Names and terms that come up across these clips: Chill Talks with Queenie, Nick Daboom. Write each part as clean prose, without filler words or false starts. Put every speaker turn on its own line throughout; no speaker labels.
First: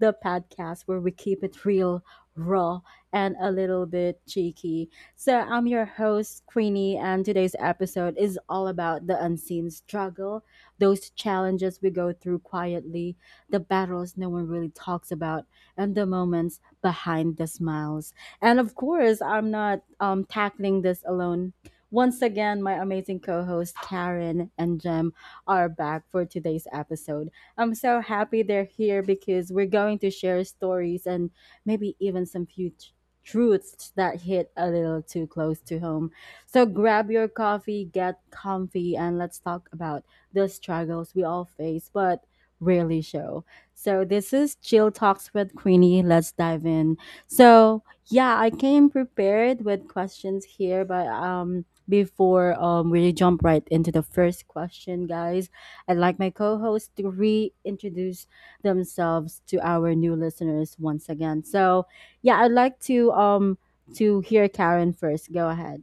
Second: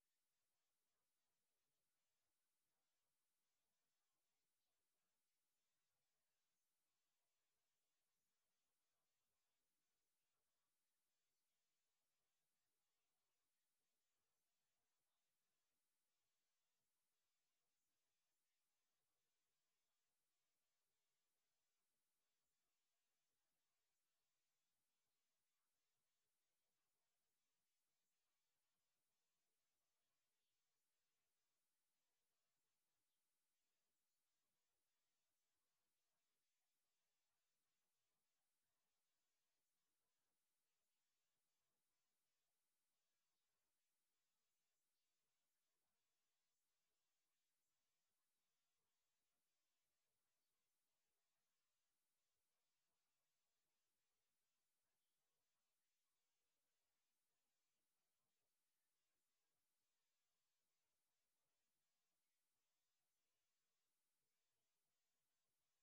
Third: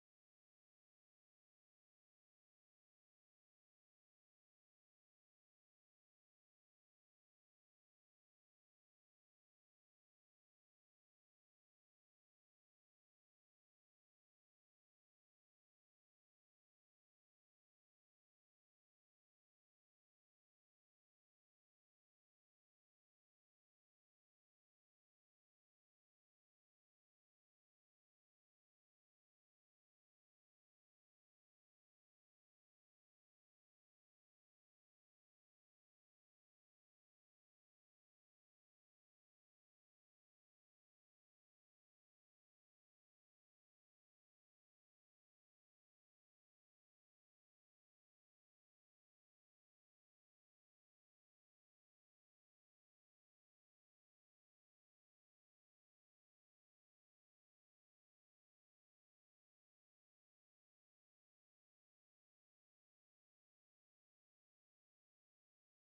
the podcast where we keep it real, raw, and a little bit cheeky. So, I'm your host, Queenie, and today's episode is all about the unseen struggle, those challenges we go through quietly, the battles no one really talks about, and the moments behind the smiles. And of course, I'm not tackling this alone. Once again, my amazing co host Karen and Jem are back for today's episode. I'm so happy they're here because we're going to share stories and maybe even some few truths that hit a little too close to home. So grab your coffee, get comfy, and let's talk about the struggles we all face but rarely show. So this is Chill Talks with Queenie. Let's dive in. So yeah, I came prepared with questions here, but before we jump right into the first question, guys, I'd like my co hosts to reintroduce themselves to our new listeners once again. So, yeah, I'd like to hear Karen first. Go ahead.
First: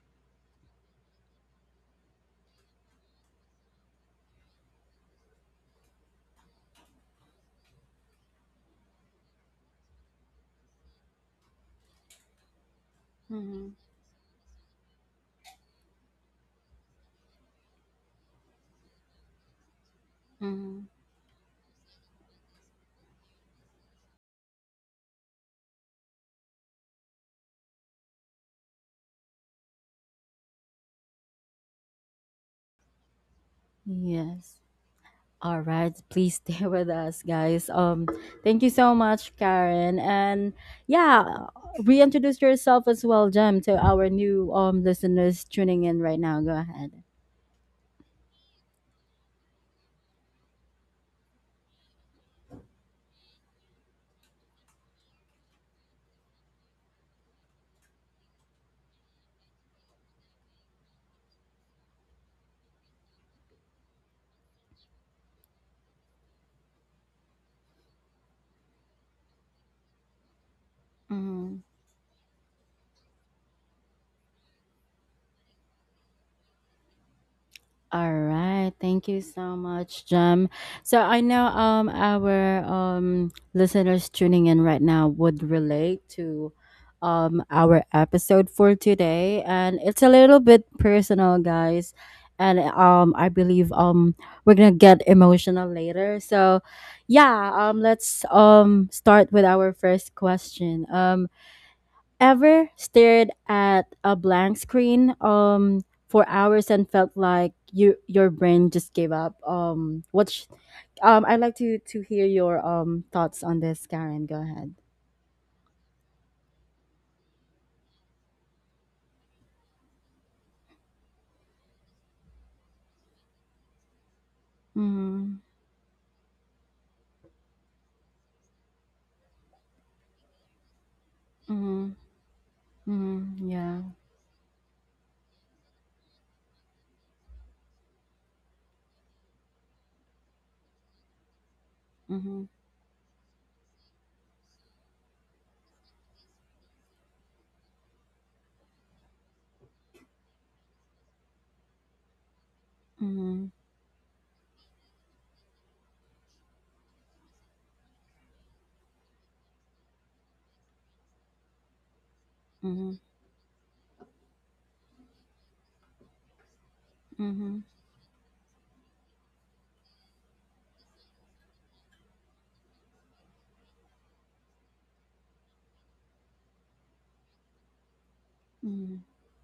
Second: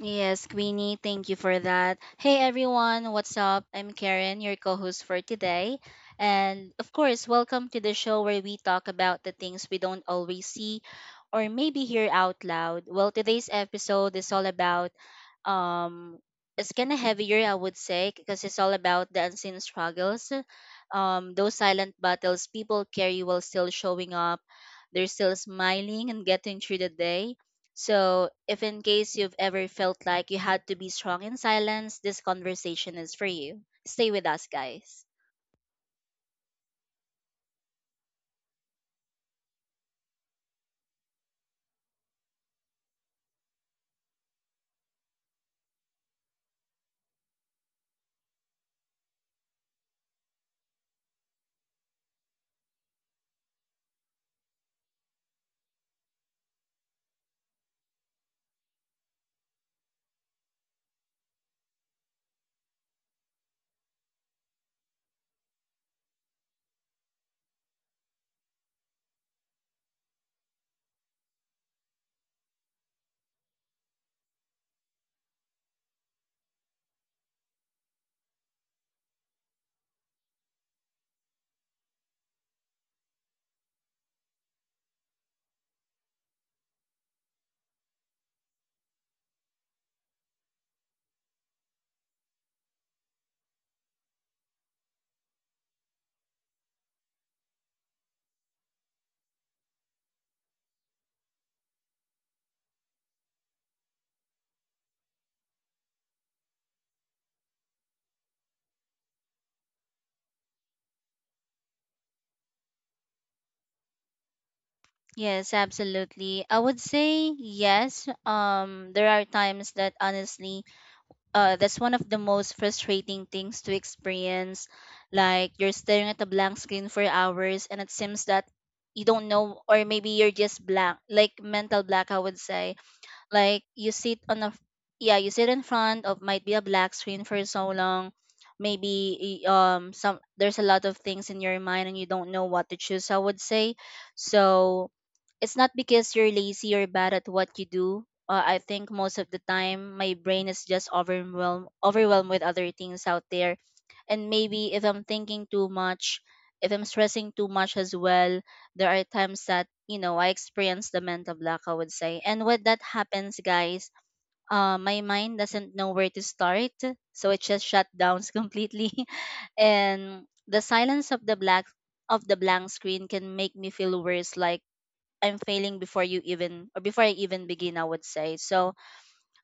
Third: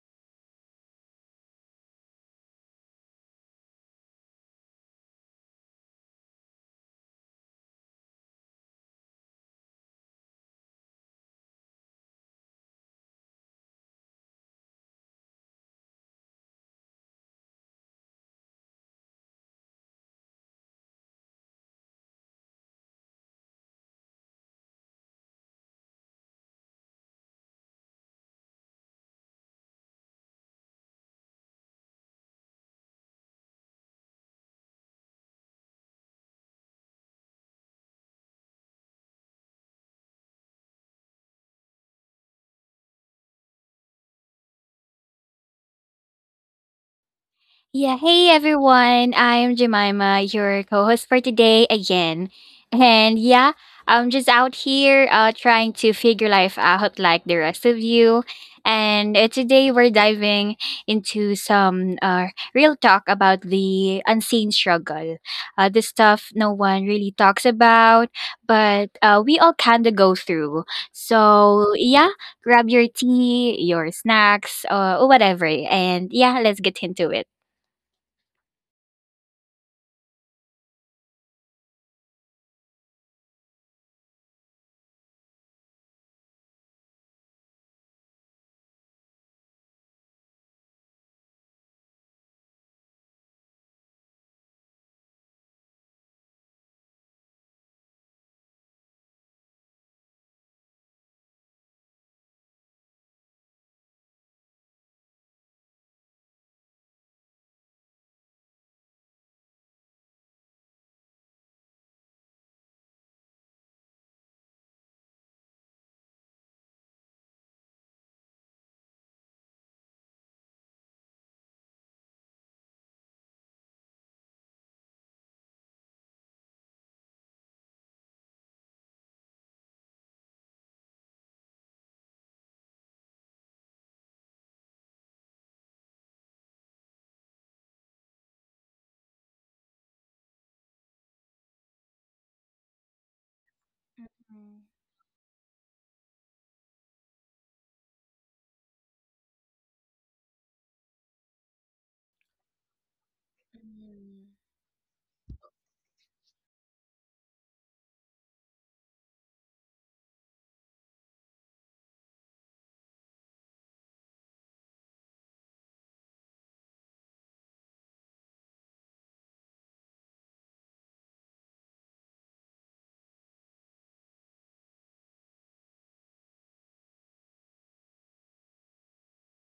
Yes, Queenie, thank you for that. Hey everyone, what's up? I'm Karen, your co host for today. And of course, welcome to the show where we talk about the things we don't always see or maybe hear out loud. Well, today's
Mm-hmm.
episode is all about um it's kind of heavier, I would say, because it's all about the unseen struggles,
Mm-hmm.
those silent battles people carry while still showing up. They're still smiling and getting through the day. So, if in case you've ever felt like you had to be strong in silence, this conversation is for you. Stay with us,
Yes.
guys.
All right. Please stay with us, guys. Thank you so much, Karen. And yeah, reintroduce yourself as well, Jem, to our new listeners tuning in right now. Go ahead.
Yeah, hey everyone. I'm Jemima, your co-host for today again. And yeah, I'm just out here trying to figure life out like the rest of you. And today we're diving into some real talk about the unseen struggle. The stuff no one really talks about, but we all kind of go through. So, yeah, grab your tea, your snacks, or whatever. And yeah, let's get into it.
All right. Thank you so much, Jem. So I know our listeners tuning in right now would relate to our episode for today, and it's a little bit personal, guys. And I believe we're going to get emotional later. So yeah, let's start with our first question. Ever stared at a blank screen for hours and felt like your brain just gave up? I'd like to hear your thoughts on this, Karen. Go ahead.
Yes, absolutely. I would say yes. There are times that honestly, that's one of the most frustrating things to experience.
Mm-hmm.
Like, you're staring at a blank screen for hours, and it seems that you don't know, or maybe you're just blank, like mental
Mm-hmm.
black, I would say.
Mm-hmm.
Like,
Yeah.
you sit on a yeah you sit in front of might be a black screen for so long. Maybe y- some there's a lot of things in your mind and you don't
Mm-hmm.
know what to choose, I would say. So it's not because you're lazy or bad at what you do. I think most of the time my brain is just overwhelmed with other things out
Mm-hmm.
there. And maybe if I'm thinking too much, if I'm stressing too much as well, there are times that, you know, I experience the mental block, I would say. And when that
Mm-hmm.
happens, guys, my mind doesn't know where to start, so it
Mm-hmm.
just shut down completely. And the silence of the black of the blank screen can make me feel worse, like I'm failing before you even, or before I even begin, I would say. So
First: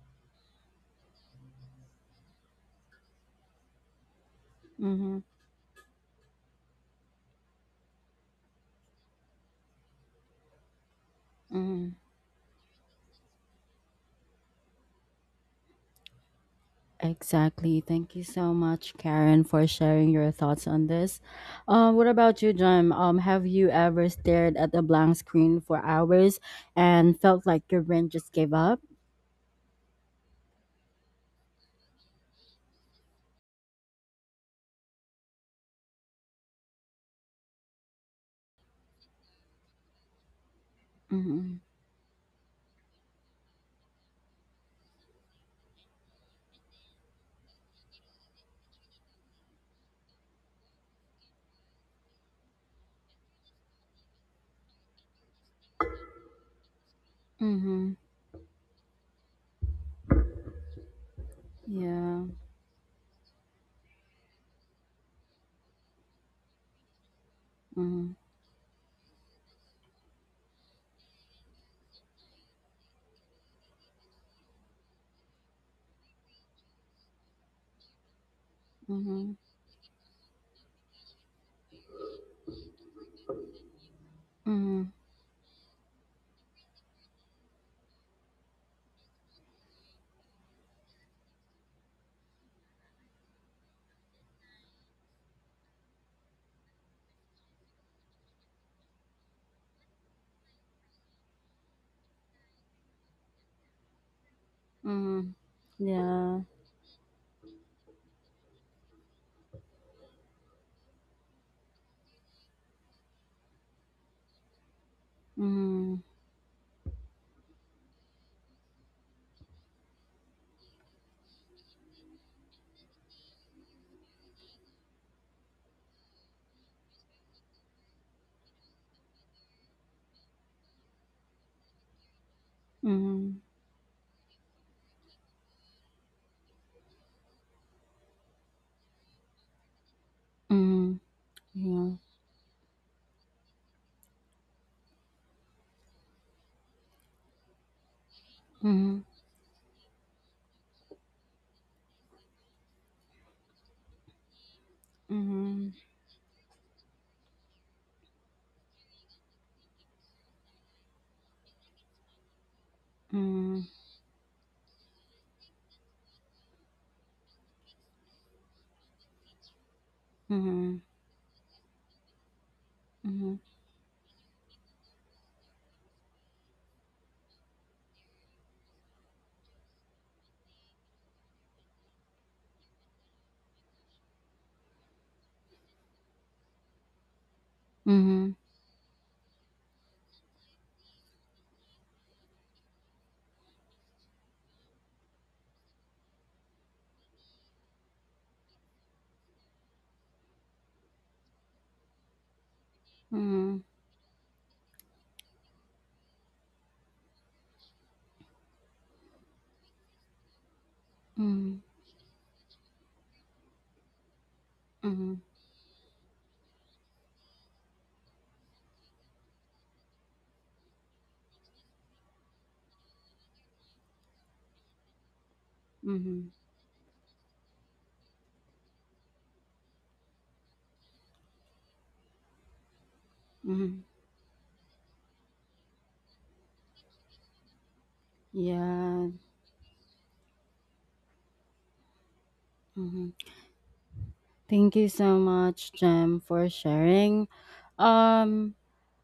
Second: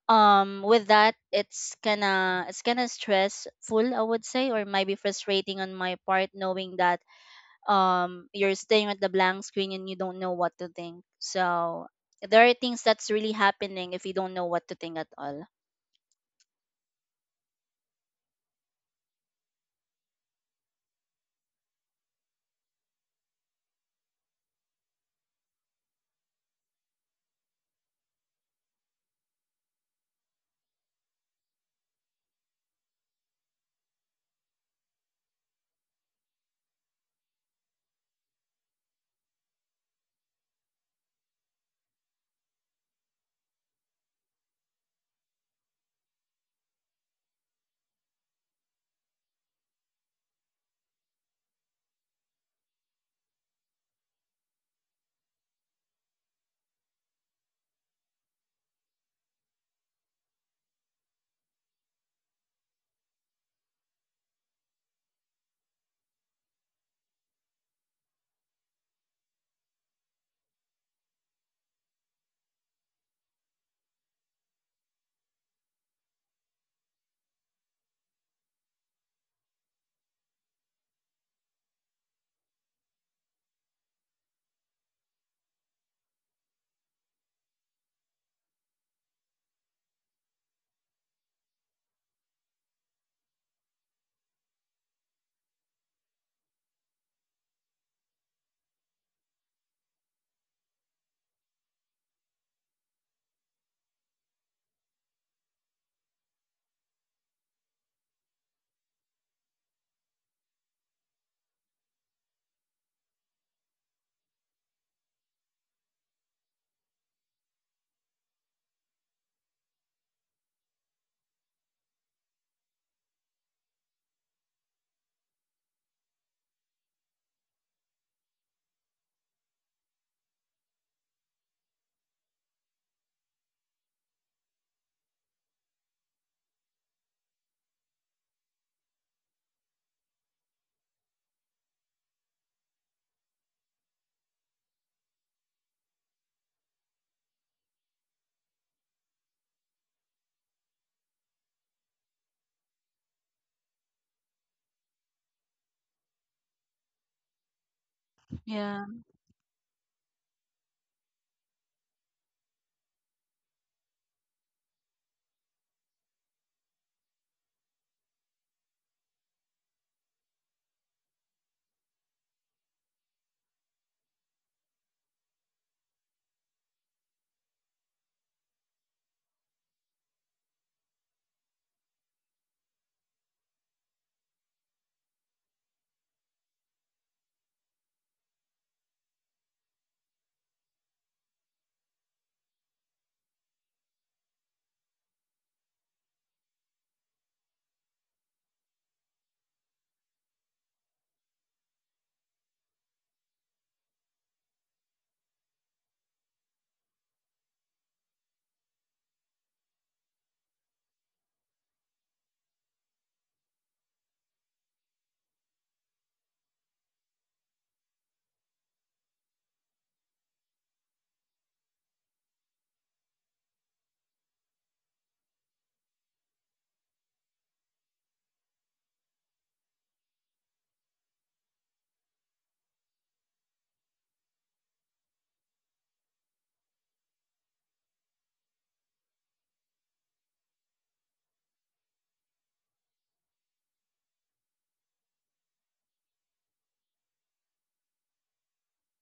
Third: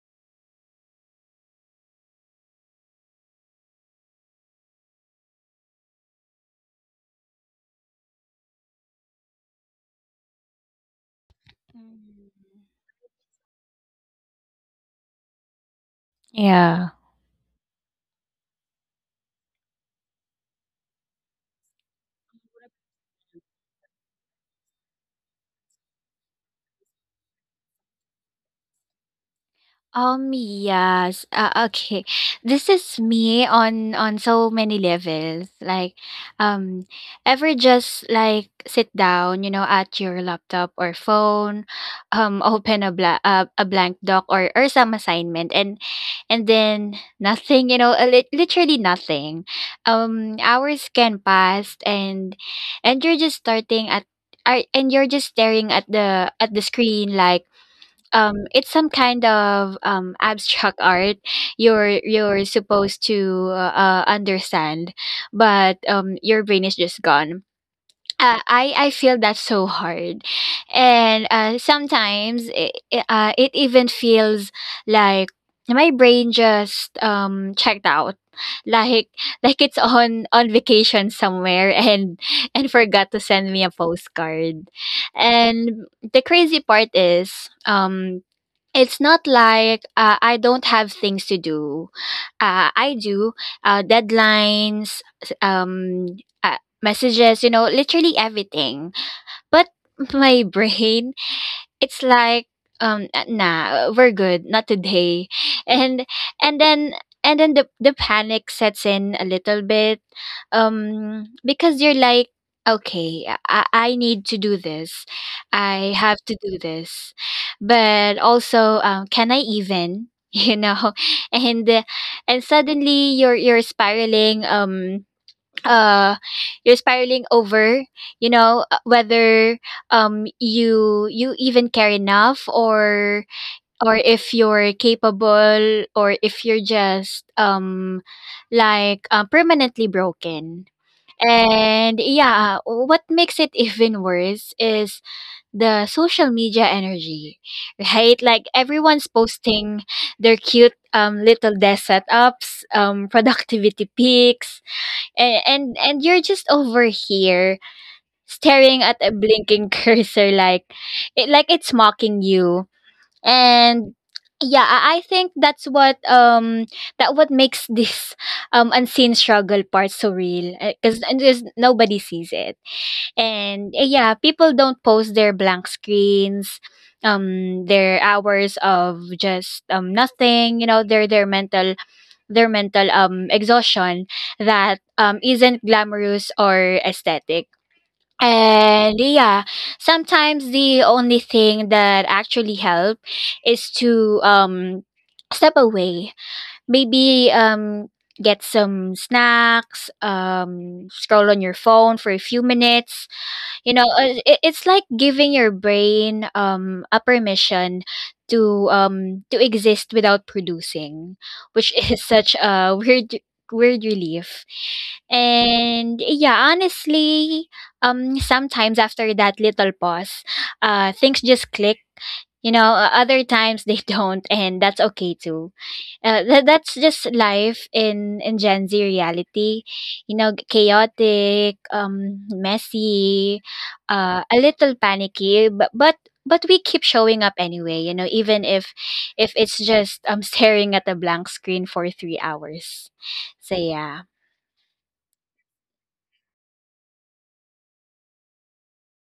with that, it's kinda stressful, I would say, or might be
Mm-hmm.
frustrating on my part, knowing that you're staying at the blank screen and you don't know what to think. So
Mm-hmm.
there are things that's really happening if you don't know what to think at all.
Yeah.
Exactly. Thank you so much, Karen, for sharing your thoughts on this. What about you, John? Have you ever stared at a blank screen for hours and felt like your brain just gave up?
Yes. Okay. This is me on so many levels. Like, um, ever just like sit down, you know, at your laptop or
Mm-hmm.
phone, open a blank doc or some assignment, and then nothing, you know, literally nothing. Hours can pass, and and you're just starting at you're just staring at the screen like
Mm-hmm.
it's some kind of abstract art you're
Yeah.
supposed to understand, but your brain is just gone.
Mm-hmm.
I feel that so hard, and sometimes it even feels like my brain just checked out, like
Mm-hmm.
like it's on vacation somewhere and forgot to send me a postcard,
Mm-hmm.
and the crazy part is, it's not like I don't have things to do. I do, deadlines, messages, you know, literally everything. But my brain, it's like, nah, we're good, not today.
Mm-hmm.
And
Yeah.
and then and then the panic sets in a little bit, because you're like, okay, I need to do this, I
Mm-hmm.
have to do this, but also, can I even? You know? And and suddenly you're spiraling, uh you're spiraling over, you know, whether you even care enough, or
Mm-hmm.
if you're capable, or if you're just permanently broken.
Mm-hmm. Yeah.
And yeah, what makes it even worse is the social media energy, right? Like,
Mm-hmm.
everyone's posting their cute, little desk setups, productivity pics, and
Mm-hmm.
you're just over here
Yeah.
staring at a blinking cursor like it's mocking you. And yeah, I think that's what makes this unseen struggle part so
Mm-hmm.
real,
Mm-hmm. Mm-hmm.
because just nobody sees it.
Mm-hmm.
And yeah, people don't post their blank screens, their hours of just nothing, you know, their mental exhaustion that isn't glamorous or aesthetic.
Mm-hmm.
And yeah, sometimes the only thing that actually help is to step away. Maybe get some snacks, scroll on your phone for a few minutes.
Mm-hmm.
You know, it's like giving your brain a permission to exist without producing,
Mm-hmm.
which is such a weird, relief. And yeah, honestly, sometimes after that little pause, things just click. You know, other times they don't, and that's okay too.
Mm-hmm.
That's just life in gen z reality, you know, chaotic, messy,
Mm-hmm.
a little panicky, but we keep showing up anyway, you know, even if
Yeah.
it's just staring at a blank screen for 3 hours.
Mhm.
So yeah.
Thank you so much, Jem, for sharing. Um,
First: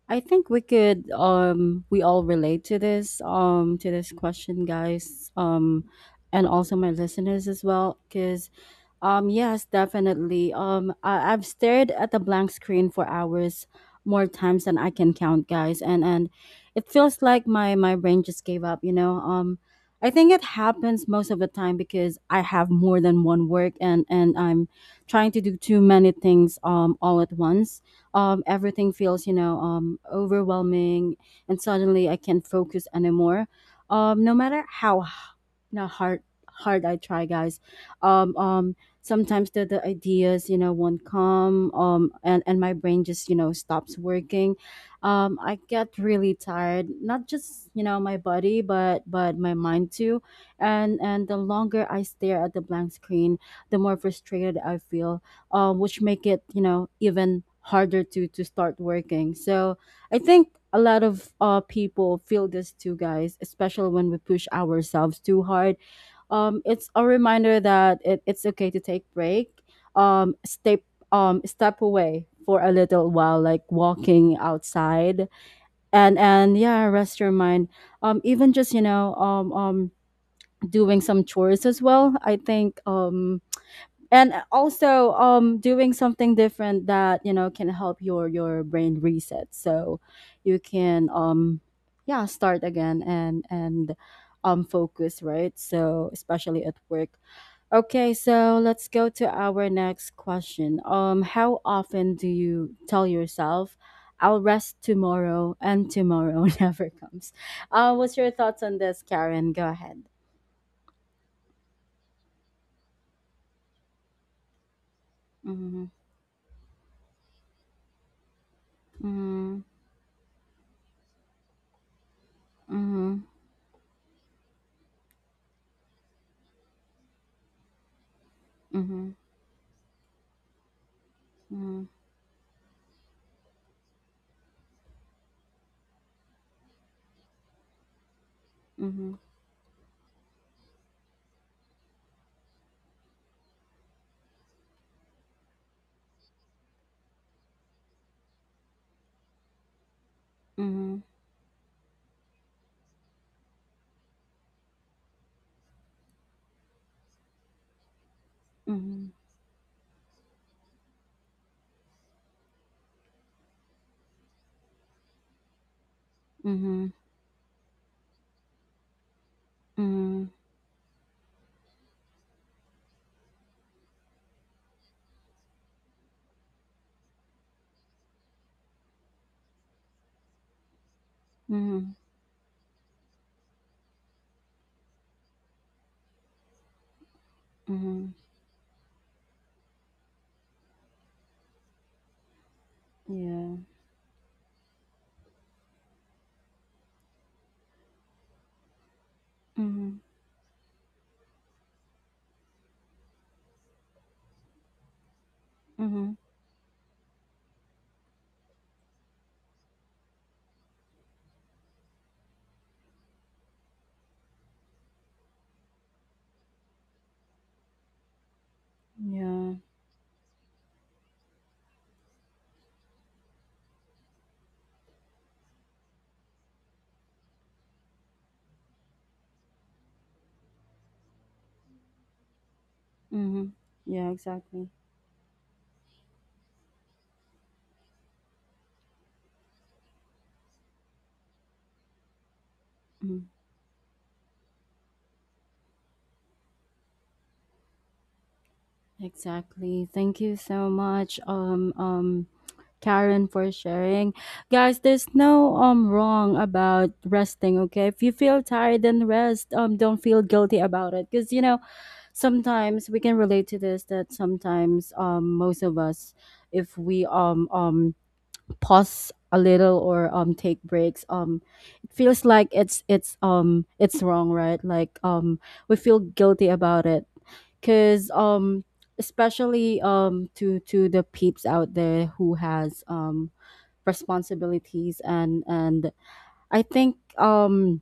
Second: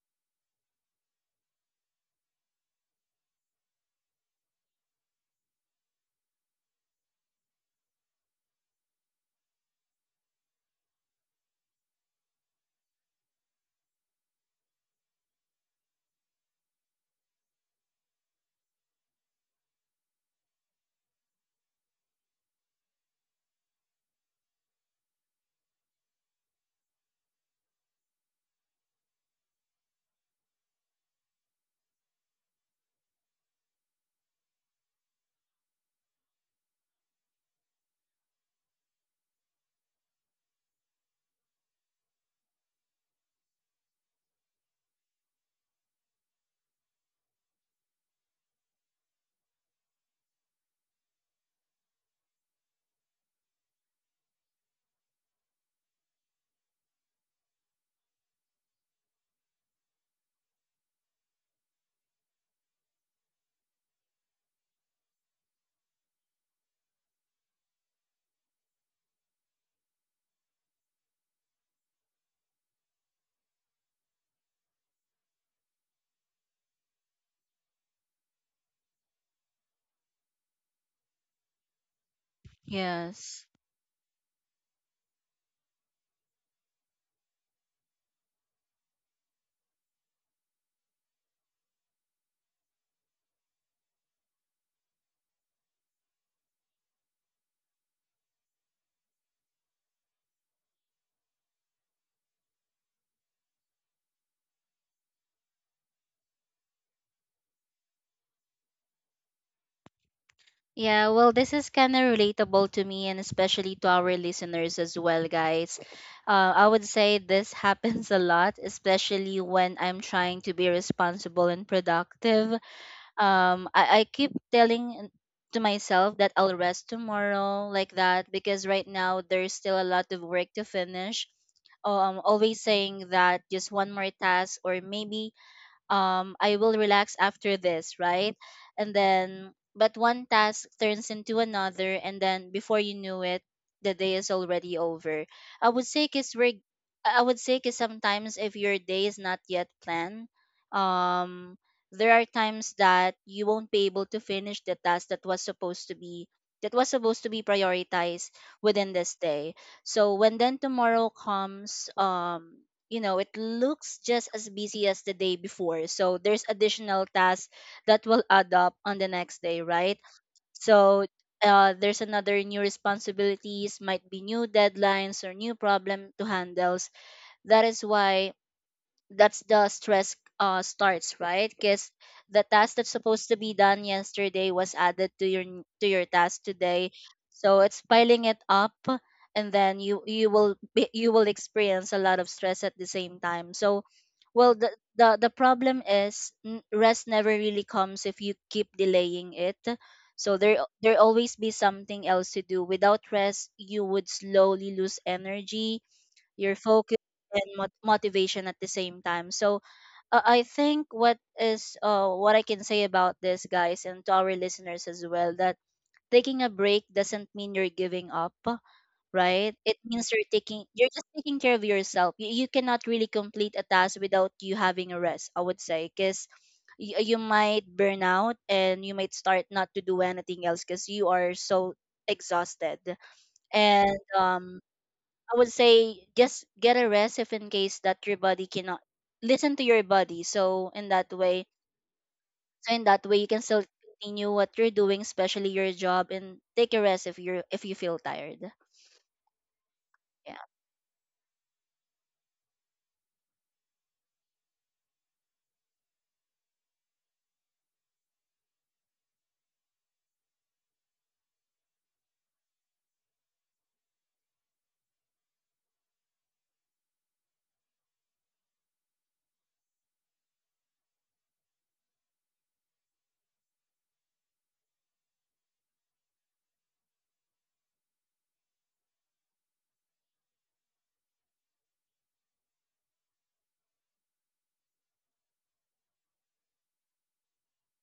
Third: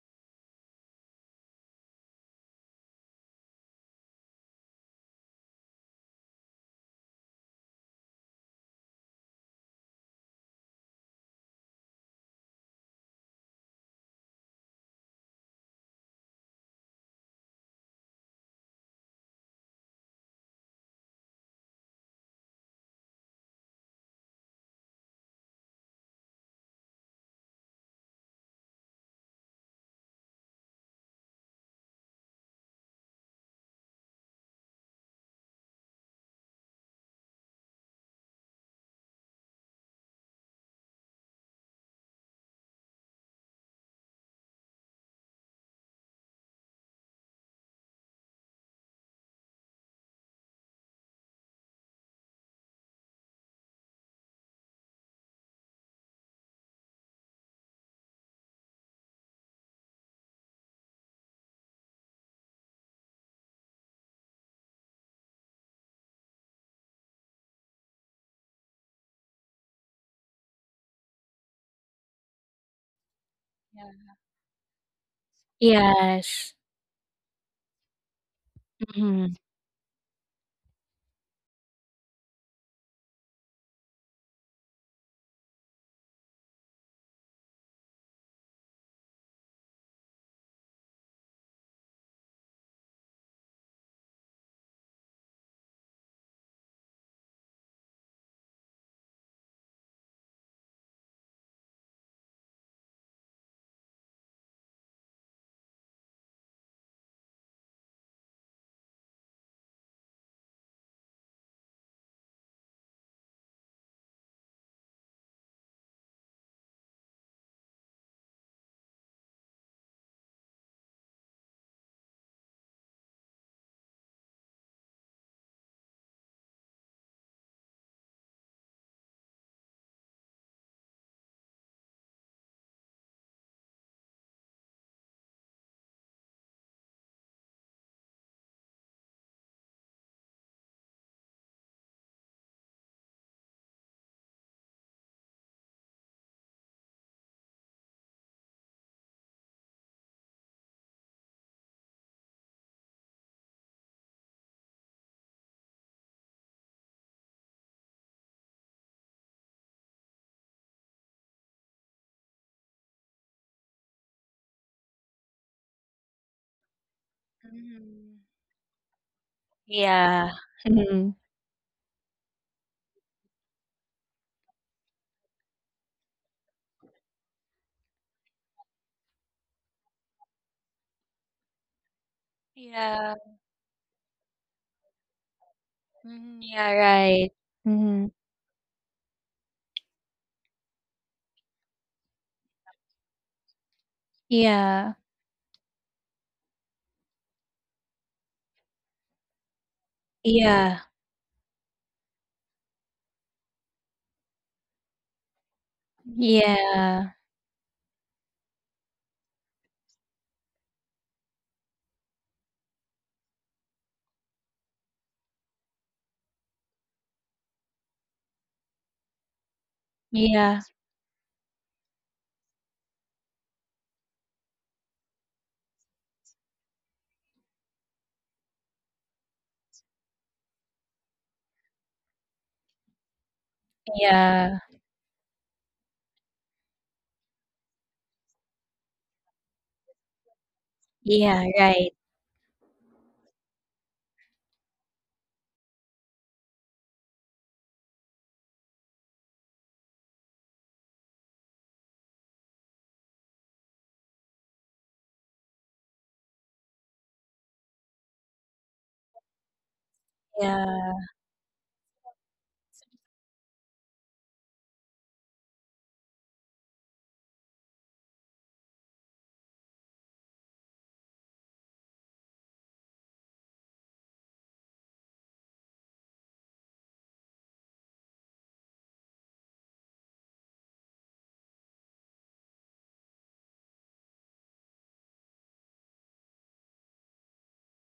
I think we all relate to this question, guys. And also my listeners as well, because yes, definitely. I've stared at a blank screen for hours, more times than I can count, guys, and it feels like my brain just gave up. You know, I think it happens most of the time because I have more than one work, and I'm trying to do too many things all at once. Everything feels overwhelming, and suddenly I can't focus anymore. No matter how you know hard hard I try, guys. Um, um Sometimes the ideas won't come, and my brain just stops working. I get really tired, not just my body but my mind too, and the longer I stare at the blank screen, the more frustrated I feel, which make it, even harder to start working. So I think a lot of people feel this too, guys, especially when we push ourselves too hard. It's a reminder that it's okay to take break, um, step step away for a little while, like
Yeah.
walking outside, and
Yes.
yeah, rest your mind. Even just
Hmm.
doing some chores as well, I think.
Yes.
And also, doing something different, that can help your brain reset, so you can, yeah, start again and focus right. So especially at work. Okay, so let's go to our next question. How often do you tell yourself, "I'll rest tomorrow," and tomorrow never comes? What's your thoughts on this, Karen? Go ahead.
Yeah, well, this is kind of relatable to me and especially to our listeners as well, guys.
Mm-hmm,
I would say this happens a lot, especially
mm-hmm,
when I'm trying to be responsible and productive.
mm-hmm,
I keep telling to myself that I'll rest tomorrow, like that, because right now there's still a lot of work to finish.
mm-hmm,
Always saying that just one more task, or maybe I will relax after this, right? And
mm-hmm,
then but one task turns into another, and then before you knew it, the day is already over. I would say cuz we're I would say cuz sometimes if your day is not yet planned, um there are times that you won't be able to finish the task that was supposed to be prioritized within
mm-hmm,
this day. So when then tomorrow comes, you know, it looks just as busy as the day before, so there's
mm-hmm, mm-hmm,
additional tasks
Mm-hmm. Hmm.
that will add up on the next day,
mm-hmm,
right?
mm-hmm,
Yeah.
So
Mhm.
there's another new responsibilities, might be new deadlines or new problem to handle. That is why that's the stress starts, right? Because
mm-hmm,
the task that's
Yeah.
supposed to be done yesterday was added to your
Hmm.
task
Yeah,
today,
right.
so it's
Mm-hmm.
piling it up. And then you will be, you will experience a lot of stress at the same time.
Yeah,
So well the
Yeah.
the problem is rest never really comes if you keep delaying it.
mm-hmm,
So there
Yeah.
there always be something else to do. Without rest, you would slowly lose energy,
mm-hmm,
your focus,
Yeah.
and motivation at the same time. So I think what is what I can say about this, guys, and to our listeners as well, that taking a break doesn't mean you're giving up,
yeah,
right? It means
Yeah.
you're just taking care of yourself. You cannot really complete a task without you having a rest, I would say, because you might burn out and you might start not to do anything else because you are so exhausted.
mm-hmm,
and
yeah,
Yeah.
um
exactly.
I would say just get a rest if in case that your body cannot Listen to your body. So in that way,
Yeah. Right.
so in that way, you
Mm.
can still continue what you're doing, especially your job, and take a rest if you're if you feel tired.
Exactly. Thank
Yeah.
you so much. Karen, for sharing. Guys, there's no wrong about resting, okay? If you feel tired, then rest. Don't feel guilty about
Yeah.
it, because you know, sometimes we can relate to this, that sometimes most of us, if we pause a little or take breaks, it feels like it's wrong, right? Like, we feel guilty about it, cuz especially to the peeps out there who has responsibilities, and I think,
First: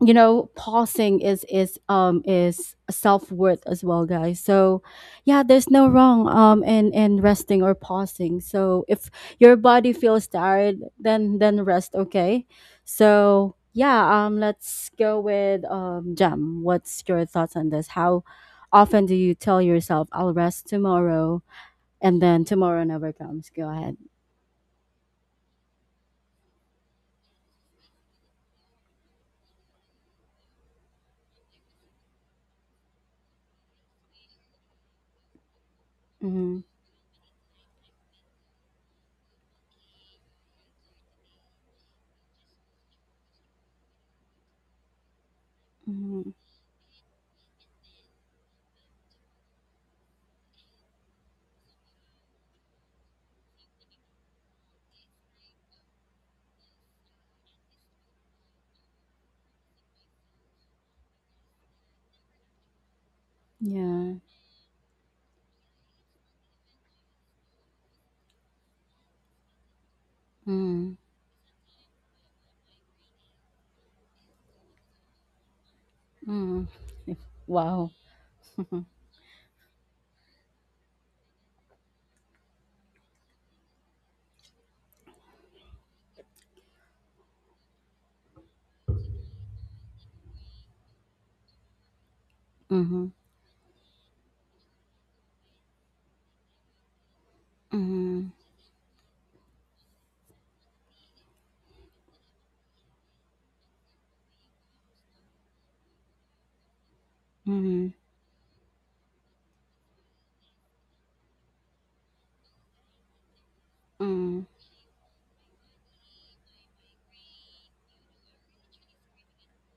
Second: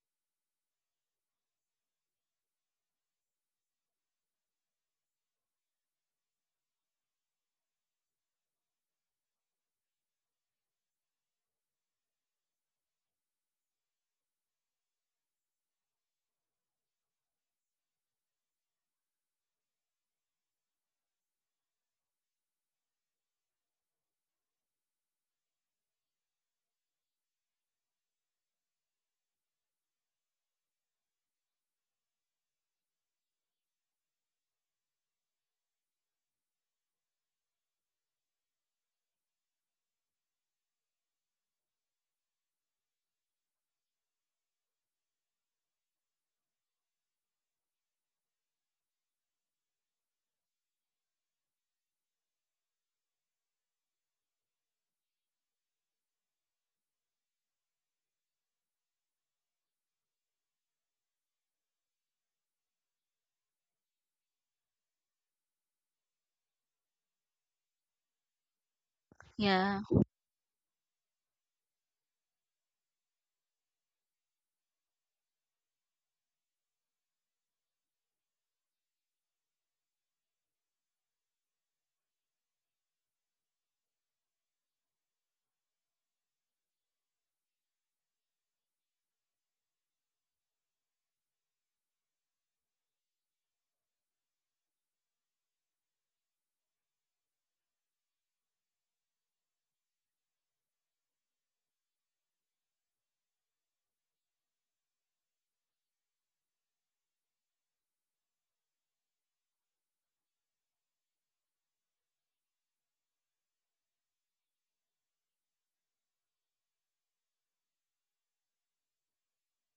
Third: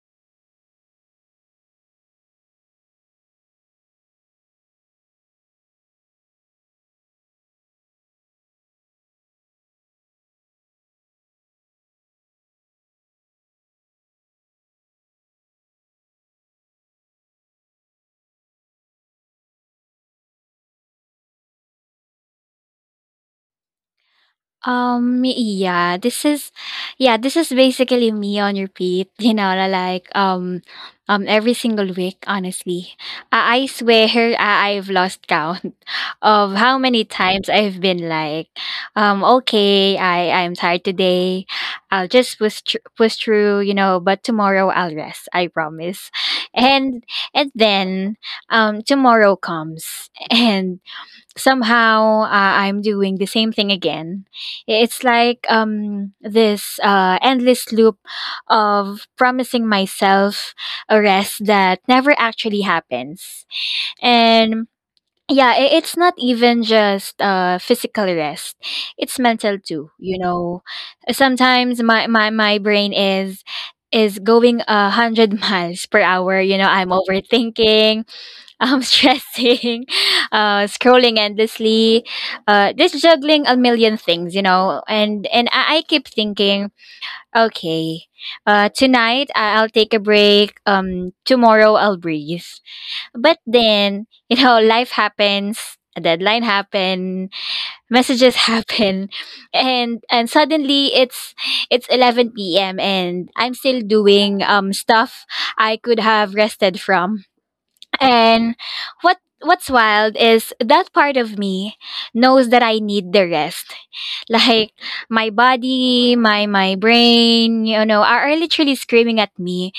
you know, pausing is is self-worth as well, guys. So yeah, there's no wrong in resting or pausing, so if your body feels tired, then rest, okay. So yeah, let's go with jam. What's your thoughts on this? How often do you tell yourself, "I'll rest tomorrow," and then tomorrow never comes? Go ahead.
Yeah, yeah, this is basically me on repeat, you know, every single week, honestly. I swear, I've lost count of
Mm-hmm.
how many times I've been like, okay, I'm tired today. I'll just push through, you know, but tomorrow I'll rest, I promise.
Mhm.
And, and then, tomorrow comes, somehow I'm doing the same thing again. It's like this endless loop of promising myself a rest that never actually happens.
Yeah.
And yeah, it's not even just physical rest, it's mental
Yeah.
too. You know,
Mm.
sometimes my brain is going a hundred miles per hour. You know,
Mm.
I'm
Wow.
overthinking, I'm stressing, scrolling endlessly, just juggling a million things, you know. And I keep thinking, okay, tonight I'll take a break. Tomorrow I'll breathe.
Mhm.
But then you know, life happens. A deadline happen,
Mhm.
messages happen, and suddenly it's 11 p.m. and I'm still doing stuff I could have rested from.
Mhm.
And what's wild is that part of me knows that I need the rest.
Mhm.
Like, my body, my brain, you know, are literally screaming at me.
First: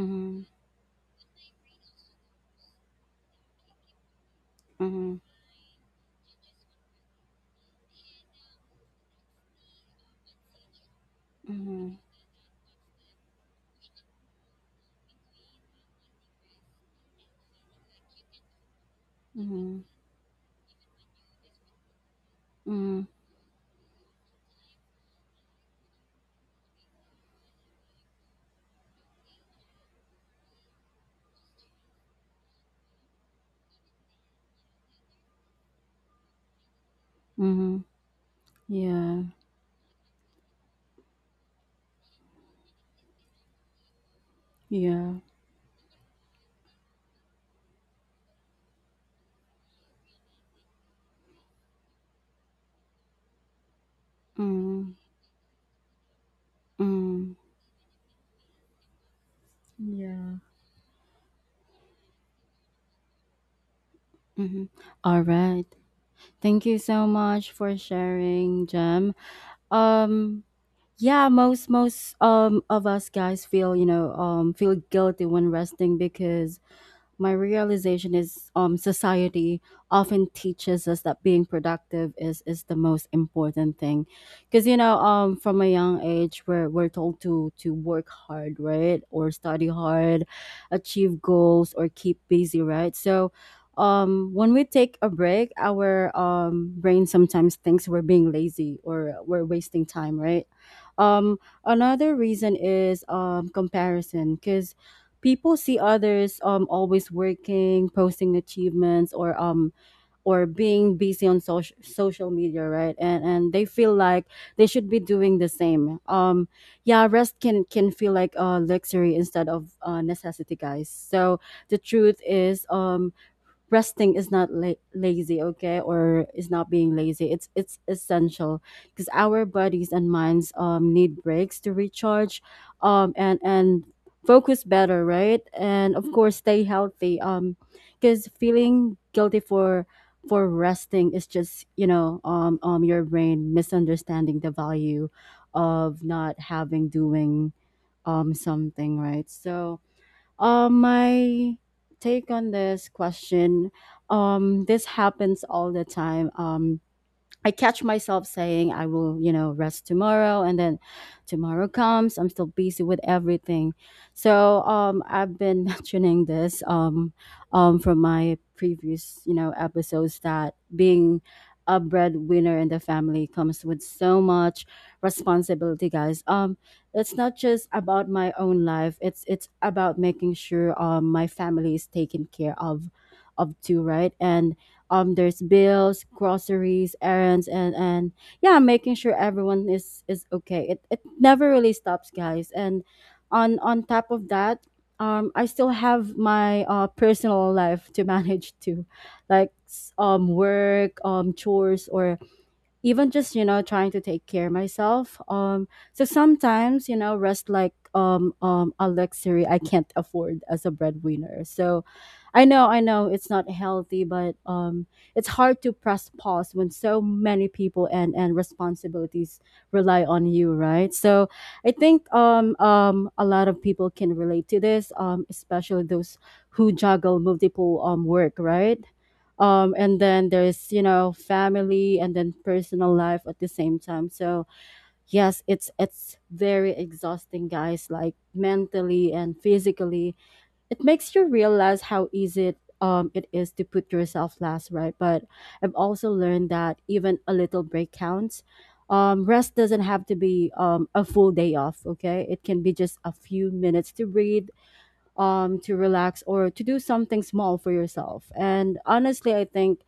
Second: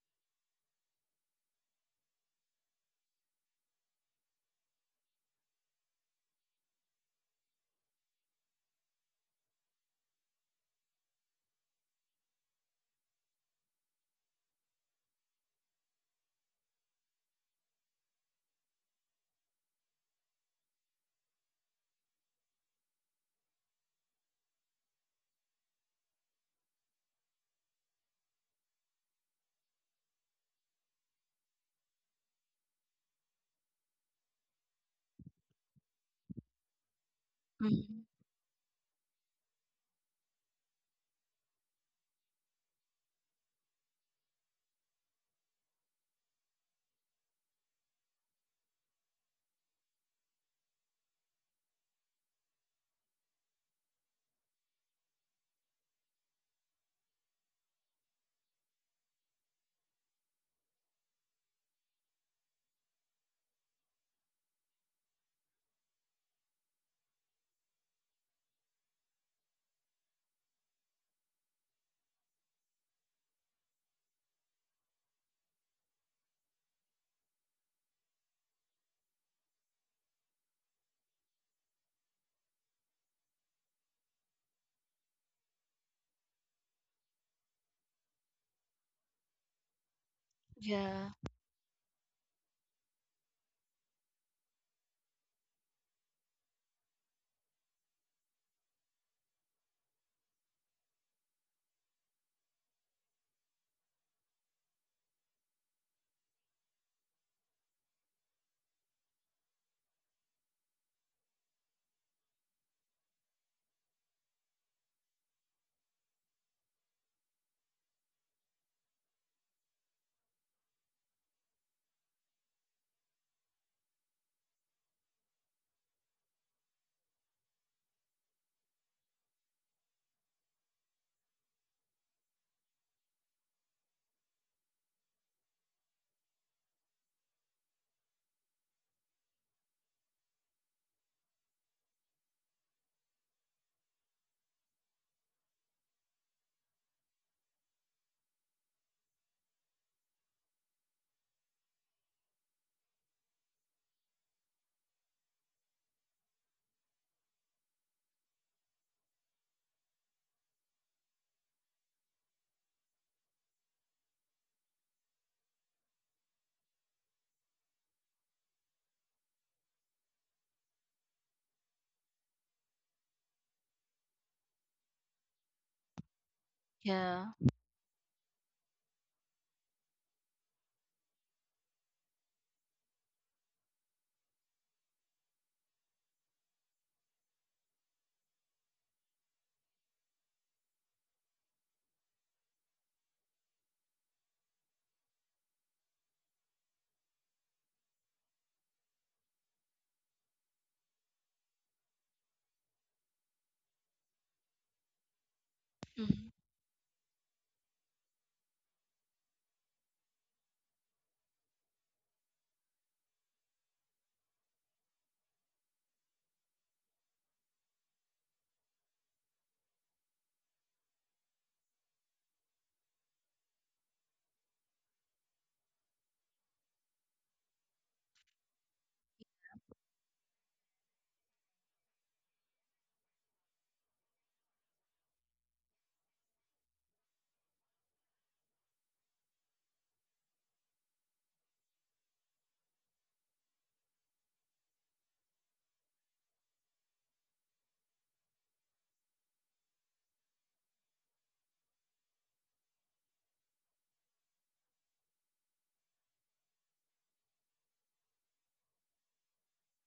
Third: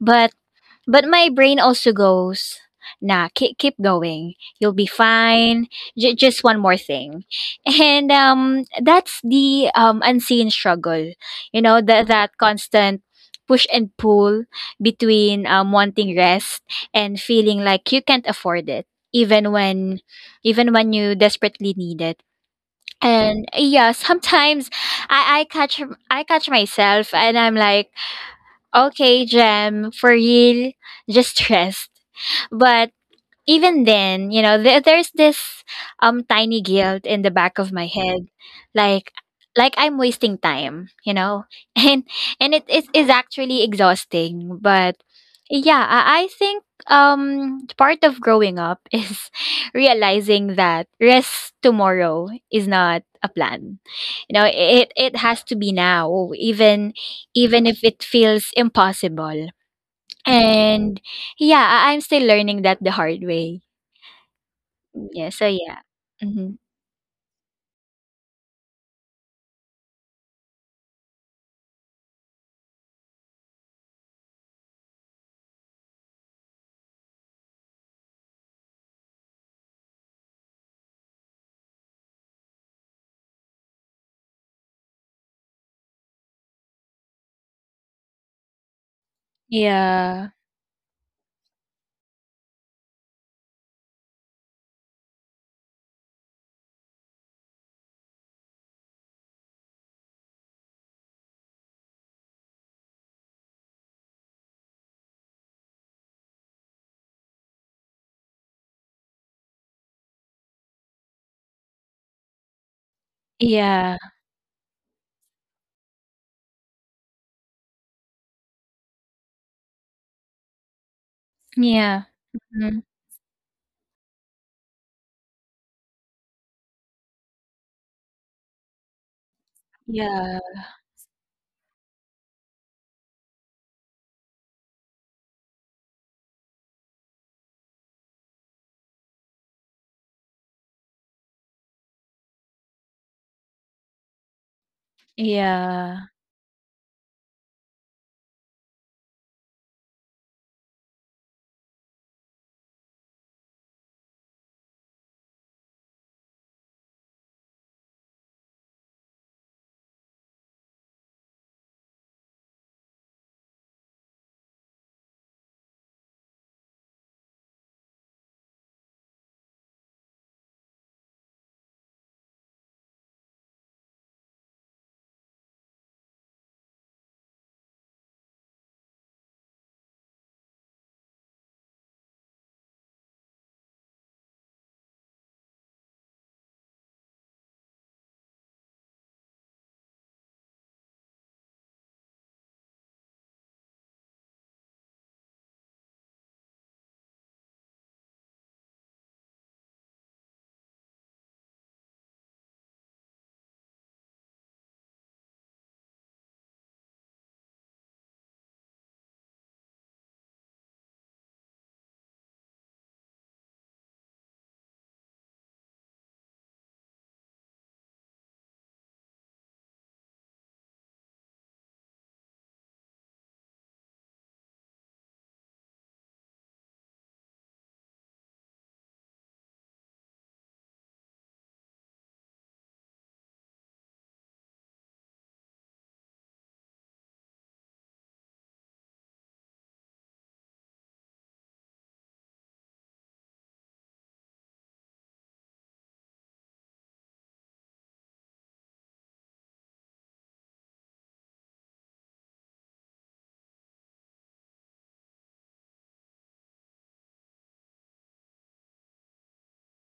But my brain also goes, nah, keep going. You'll be
Mhm.
fine. Just one more thing. And that's the unseen struggle. You know,
Mhm.
that constant push and pull between wanting rest and feeling like you can't afford it,
Mhm.
even
Mhm.
when you desperately need it.
Mhm.
And yeah, sometimes I, I catch I catch myself and I'm like, okay, Jem, for real, just rest. But even then, you know, there's this tiny guilt in the back of
Mhm.
my
Mhm.
head, like
Yeah.
I'm wasting time, you know, and and it is actually exhausting. But
Yeah.
yeah, I think part of growing up is realizing that rest tomorrow is not a plan. You know,
Mm.
it has to be now, even
Mm.
if it feels impossible.
Yeah.
And yeah, I'm still learning that the hard way.
Mhm.
Mm,
All
yeah, so
right.
yeah. Mhm.
Thank you so much for sharing, Jem. Um yeah, most of us, guys, feel, you know, feel guilty when resting, because my realization is, society often teaches us that being productive is the most important thing, because you know, from a young age, we're told to work hard, right, or study hard,
Yeah.
Yeah.
achieve goals or keep busy, right. So when we take a break, our brain sometimes thinks we're being lazy or we're wasting time, right. um Another reason is comparison, because people see others always working, posting achievements, or being busy on social media, right, and they feel
Yeah.
like they should be doing the same. Yeah, rest can feel like a luxury instead of necessity, guys. So the
Yeah.
truth is,
Mhm.
resting is not lazy, okay, or is not being lazy. It's essential, because our bodies and
Yeah.
minds need breaks to recharge, and focus better, right, and of course stay healthy. Because feeling guilty for resting is just, you know, your brain misunderstanding the value of
Yeah.
not having doing something, right. So, my take on this question, this happens all the time. I catch myself saying I will, you know, rest tomorrow, and then tomorrow comes, I'm still busy with everything. So, I've been mentioning this from my previous, you know, episodes, that being a breadwinner in the family comes with so much responsibility, guys. It's
Yeah.
not just about my own life. It's about making sure my family is taken care of too, right? And there's bills, groceries, errands, and yeah, making sure everyone is okay. It never really stops, guys, and on top of that, I still have my personal life to manage too, like work, chores, or even just, you know, trying to take care of myself. So
Mhm.
sometimes, you know, rest like a luxury I can't afford as a breadwinner. So I know, it's not healthy, but it's hard to press pause when so many people and responsibilities rely on you, right. So I think, a lot of people can relate to this, especially those who juggle multiple work, right, and then there's, you know, family, and then personal life at the same time. So yes, it's very exhausting, guys, like mentally and physically. It makes you realize how easy it is to put yourself last, right. But I've also learned that even a little break counts. Rest doesn't have to be a full day off, okay. It can be just a few minutes to breathe, to relax, or to do something small for yourself. And honestly, I think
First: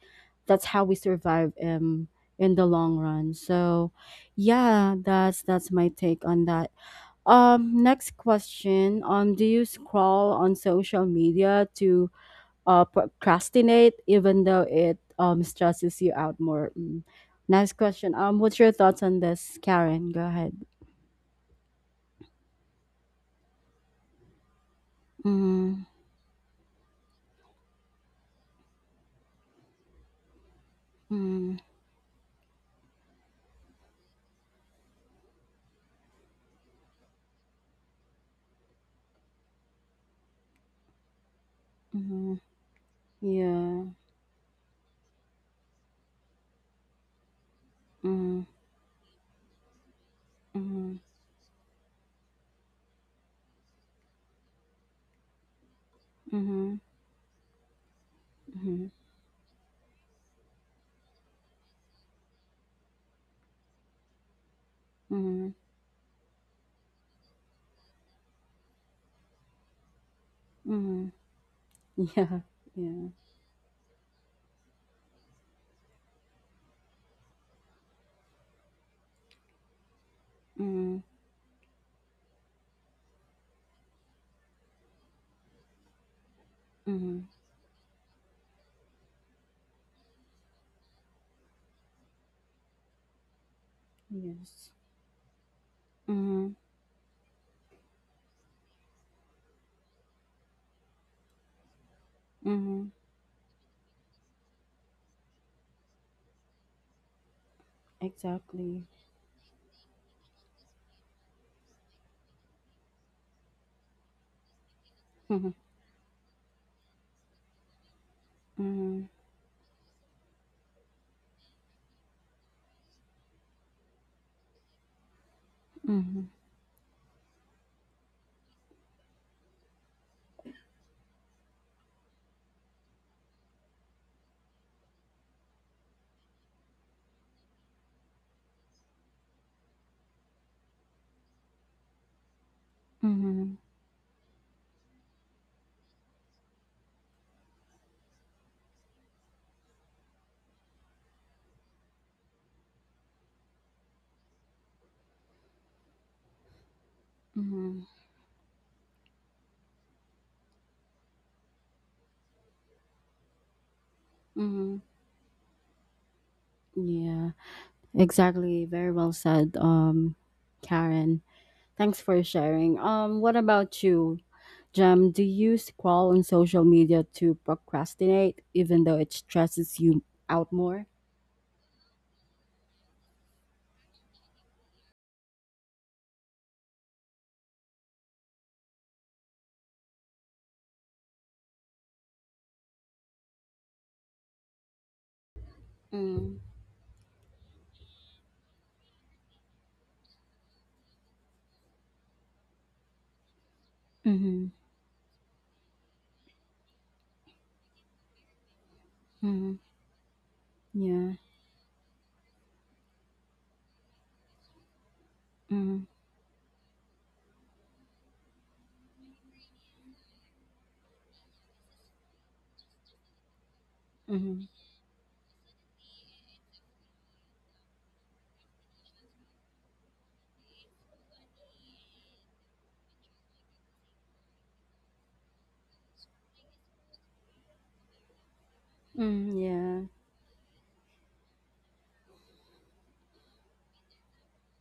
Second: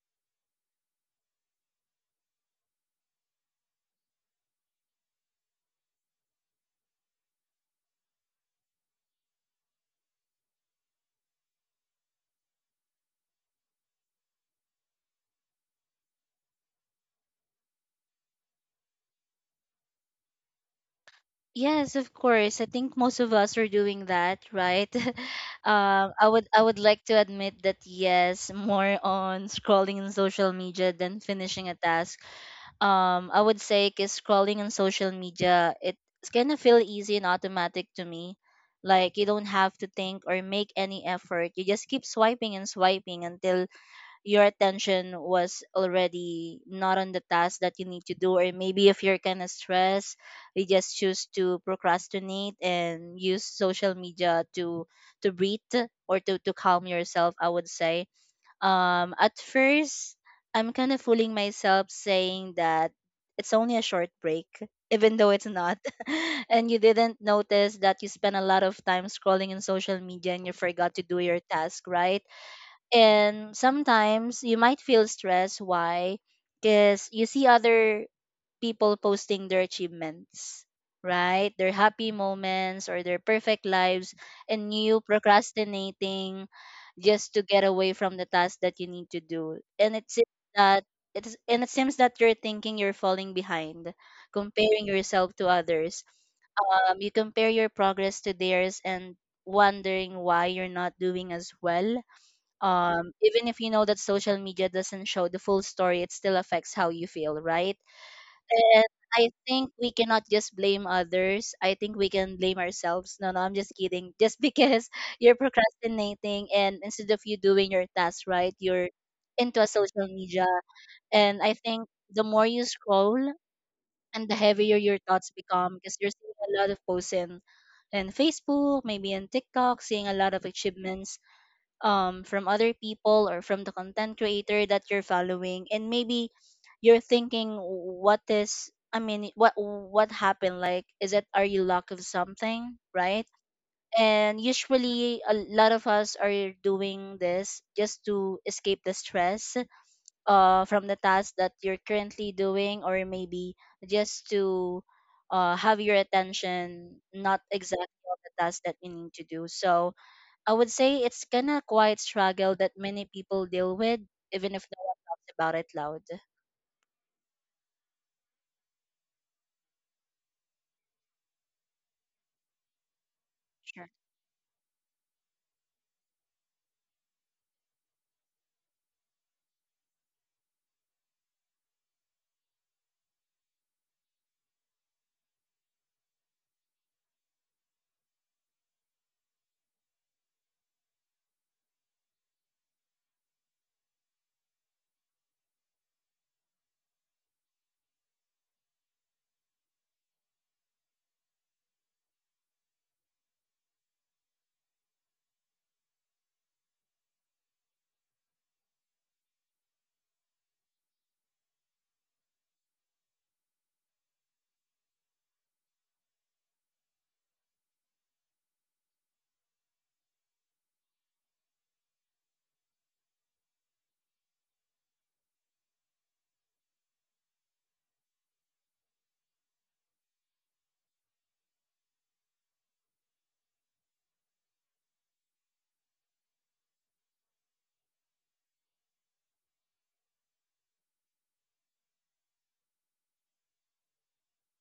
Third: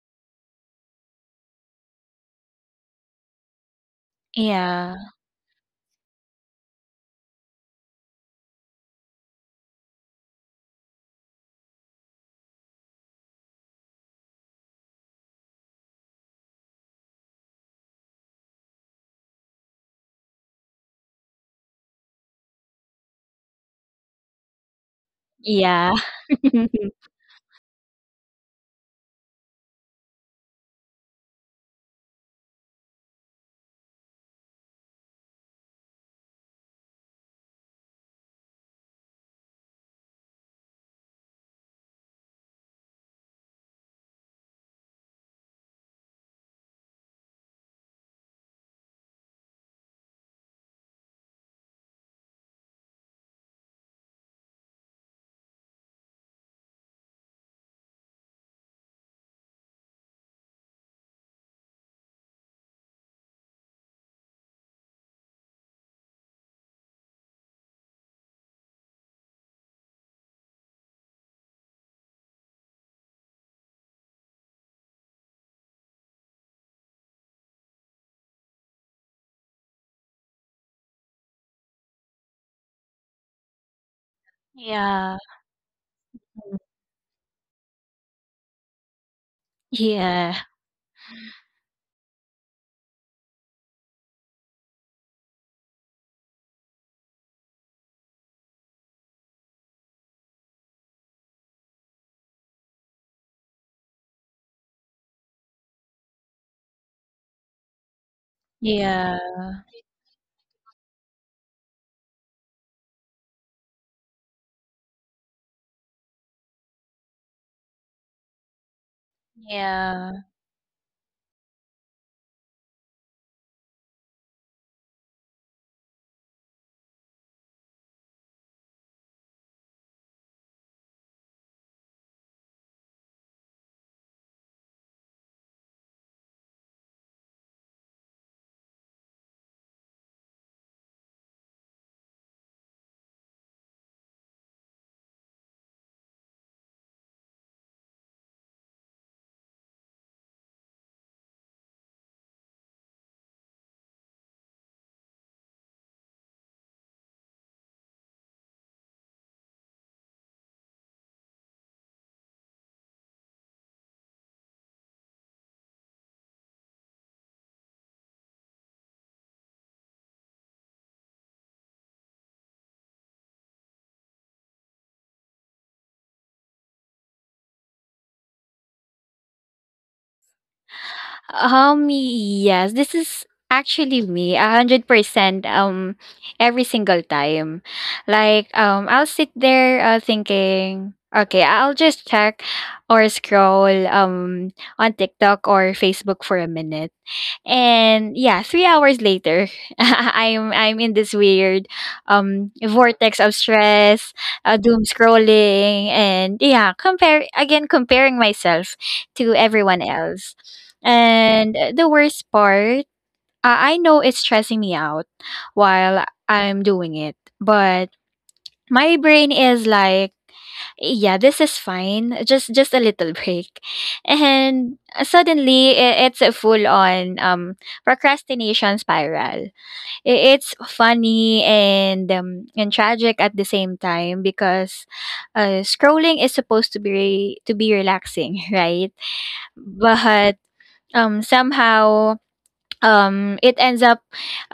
that's how we survive, in the long run. So,
Yeah.
yeah, that's my take on that. Next question. Do you scroll on social media to, procrastinate even though it, stresses you out more? Mm. Next question. What's your thoughts on this, Karen? Go ahead.
Yes, of course. I think most of us are doing that, right?
Mm-hmm.
Yeah.
I would, I would like to admit that yes, more on scrolling in social media than
Mm-hmm.
finishing a task. I would say, is scrolling on social media, it's gonna feel easy and automatic to me. Like, you don't have to think or make any effort, you just keep
Mm-hmm.
swiping and swiping until
Yeah.
your attention was already not on the task that you need to do.
Mm-hmm.
Or maybe if you're kind of stressed, you
Mm-hmm.
just choose to procrastinate and use social media to breathe or to
Mm-hmm.
calm yourself, I would say.
Mhm.
At first, I'm kind of fooling myself saying that it's only a short break, even though it's
Mhm.
not. And you didn't notice that you spent a lot of time scrolling in social media and you forgot to
Mhm.
do your task, right?
Yeah. Yeah.
And sometimes you might feel stressed. Why? Because you see other people posting their achievements,
Mhm.
right? Their happy moments or their perfect lives, and you
Yeah.
procrastinating
Mhm.
just to get away from the task that you need to do. And it seems
Yeah.
that it is, and it seems that you're thinking you're falling behind,
Yes.
comparing yourself to others.
Mhm.
You compare your progress to theirs and wondering why you're not doing as well.
Mhm.
Even if you know that social media doesn't show the full story, it still affects how you feel, right? And
Exactly.
Yeah.
I think we cannot just blame others. I think we can blame ourselves. No, no, I'm just kidding. Just because you're
Mhm.
procrastinating, and instead of you doing your task right, you're
Mhm.
into a social
Yeah.
media. And I think the more you scroll and the heavier your thoughts become, because you're
Mhm.
seeing a lot of posts in Facebook, maybe in TikTok, seeing a lot of achievements from other people or from the content creator that you're following. And maybe you're thinking, what happened, like, is it, are you lack of something, right?
Mhm.
And usually a lot of us are doing this just to escape the stress from the task that you're currently doing. Or maybe just to have your attention not
Mhm.
exactly on the task that you need to do. So I would say it's kind of quiet struggle that many people deal with, even if no
Mhm.
one talks about it loud.
Yeah. Exactly. Very well said, Karen. Thanks for sharing. What about
Sure.
you, Jem? Do you scroll on social media to procrastinate, even though it stresses you out more?
Yes, this is actually me, 100%. Every single time, like, I'll sit there, thinking, okay, I'll just check or scroll on TikTok or Facebook for
Mm.
a minute, and yeah, 3 hours later, I'm in this weird vortex of stress,
Mhm.
doom scrolling, and yeah, compare again comparing myself to
Mhm.
everyone else.
Yeah.
And the worst part, I know it's stressing me out
Mhm.
while I'm doing it, but my brain is like, yeah, this is fine. Just a little break.
Mhm.
And suddenly it's a full on procrastination spiral. It's funny and, and tragic at the same time, because scrolling is supposed to be relaxing, right?
Mm, yeah.
But somehow, it ends up,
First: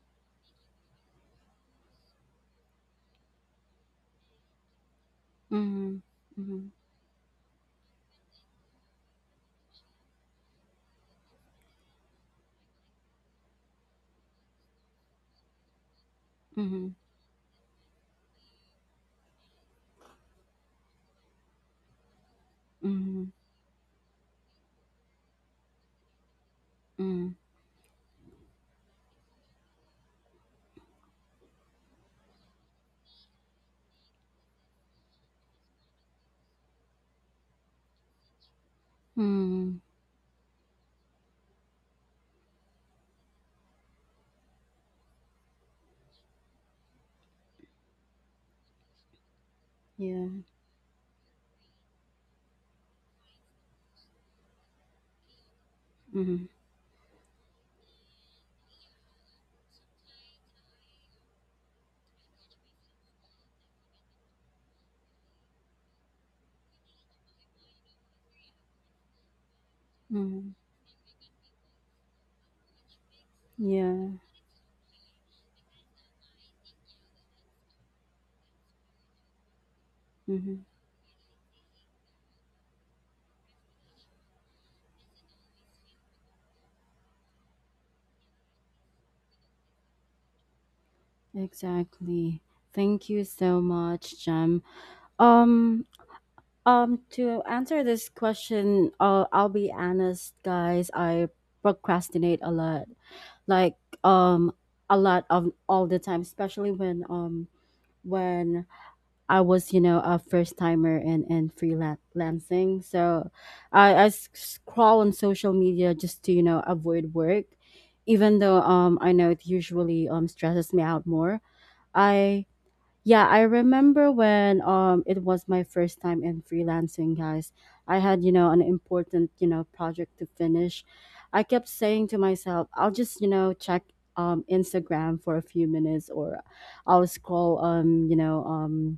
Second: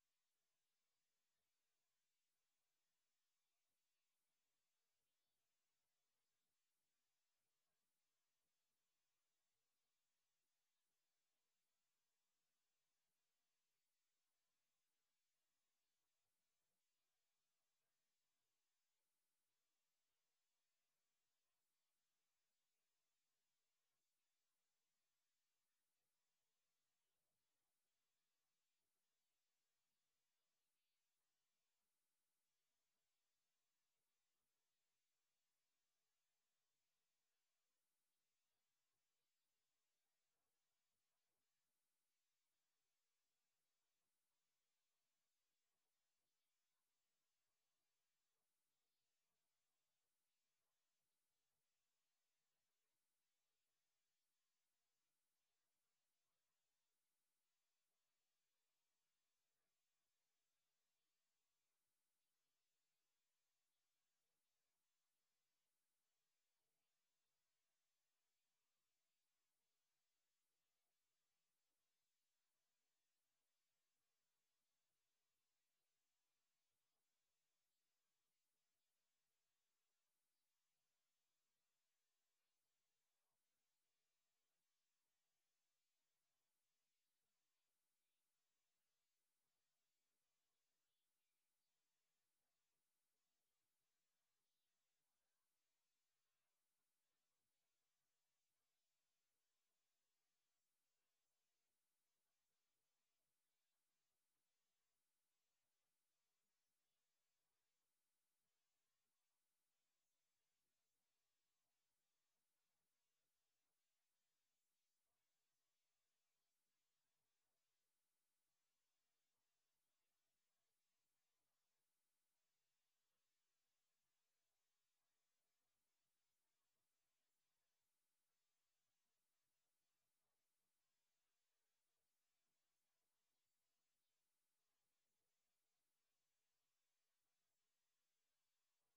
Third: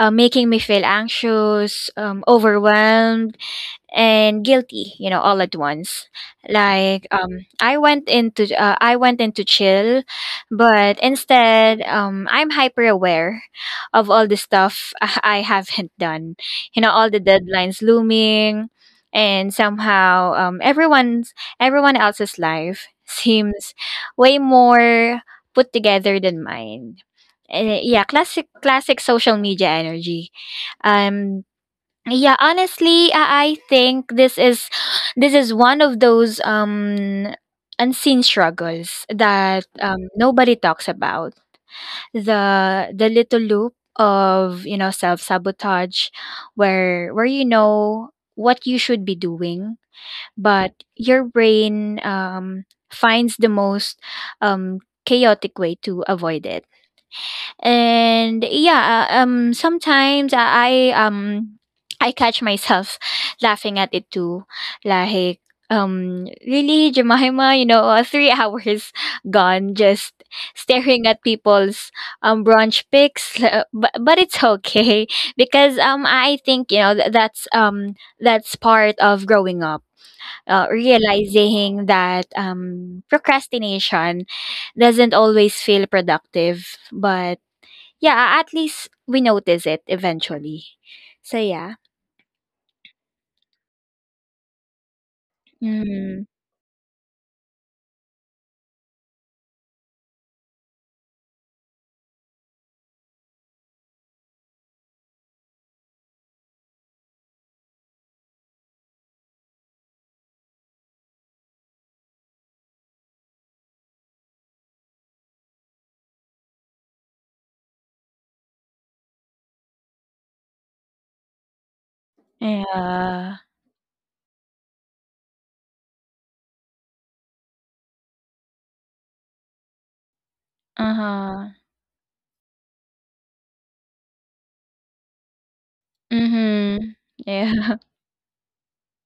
making me feel anxious, overwhelmed, and guilty, you know, all at
Mhm.
once,
Mhm.
like I went into chill, but instead I'm hyper aware of all the stuff I haven't done, you know,
Mhm.
all the deadlines looming, and somehow everyone else's life
Mhm.
seems way more put together than mine.
Mhm.
Yeah, classic, social media energy. um yeah, honestly, I think this is one of those unseen struggles that,
Mhm.
nobody talks about, the little loop of, you know, self sabotage, where you know what you should be doing,
Yeah.
but your brain finds the most um chaotic way to avoid
Mhm.
it. And yeah, sometimes I catch myself laughing at it too, like, really, Jemima, you know? 3 hours gone, just
Mhm.
staring at people's brunch pics. But,
Yeah.
it's okay, because I think, you know, that's part of growing up,
Mhm.
realizing that procrastination doesn't always feel productive, but yeah, at least we notice it eventually. So, yeah.
Exactly. Thank you so much, Jem. Um,
Mm.
to answer this question, I'll be honest, guys. I procrastinate a lot, like um, a lot of all the time, especially when I was, you know, a first timer and freelancing. So I scroll on social media just to, you know, avoid work, even though I know it usually stresses me out more. I yeah,
Yeah.
I remember when it was my first time in freelancing, guys. I had, you know, an important, you know, project to finish.
Uh-huh.
I kept saying to myself, I'll just, you know, check Instagram for a few minutes or
Mhm.
I'll scroll
Yeah.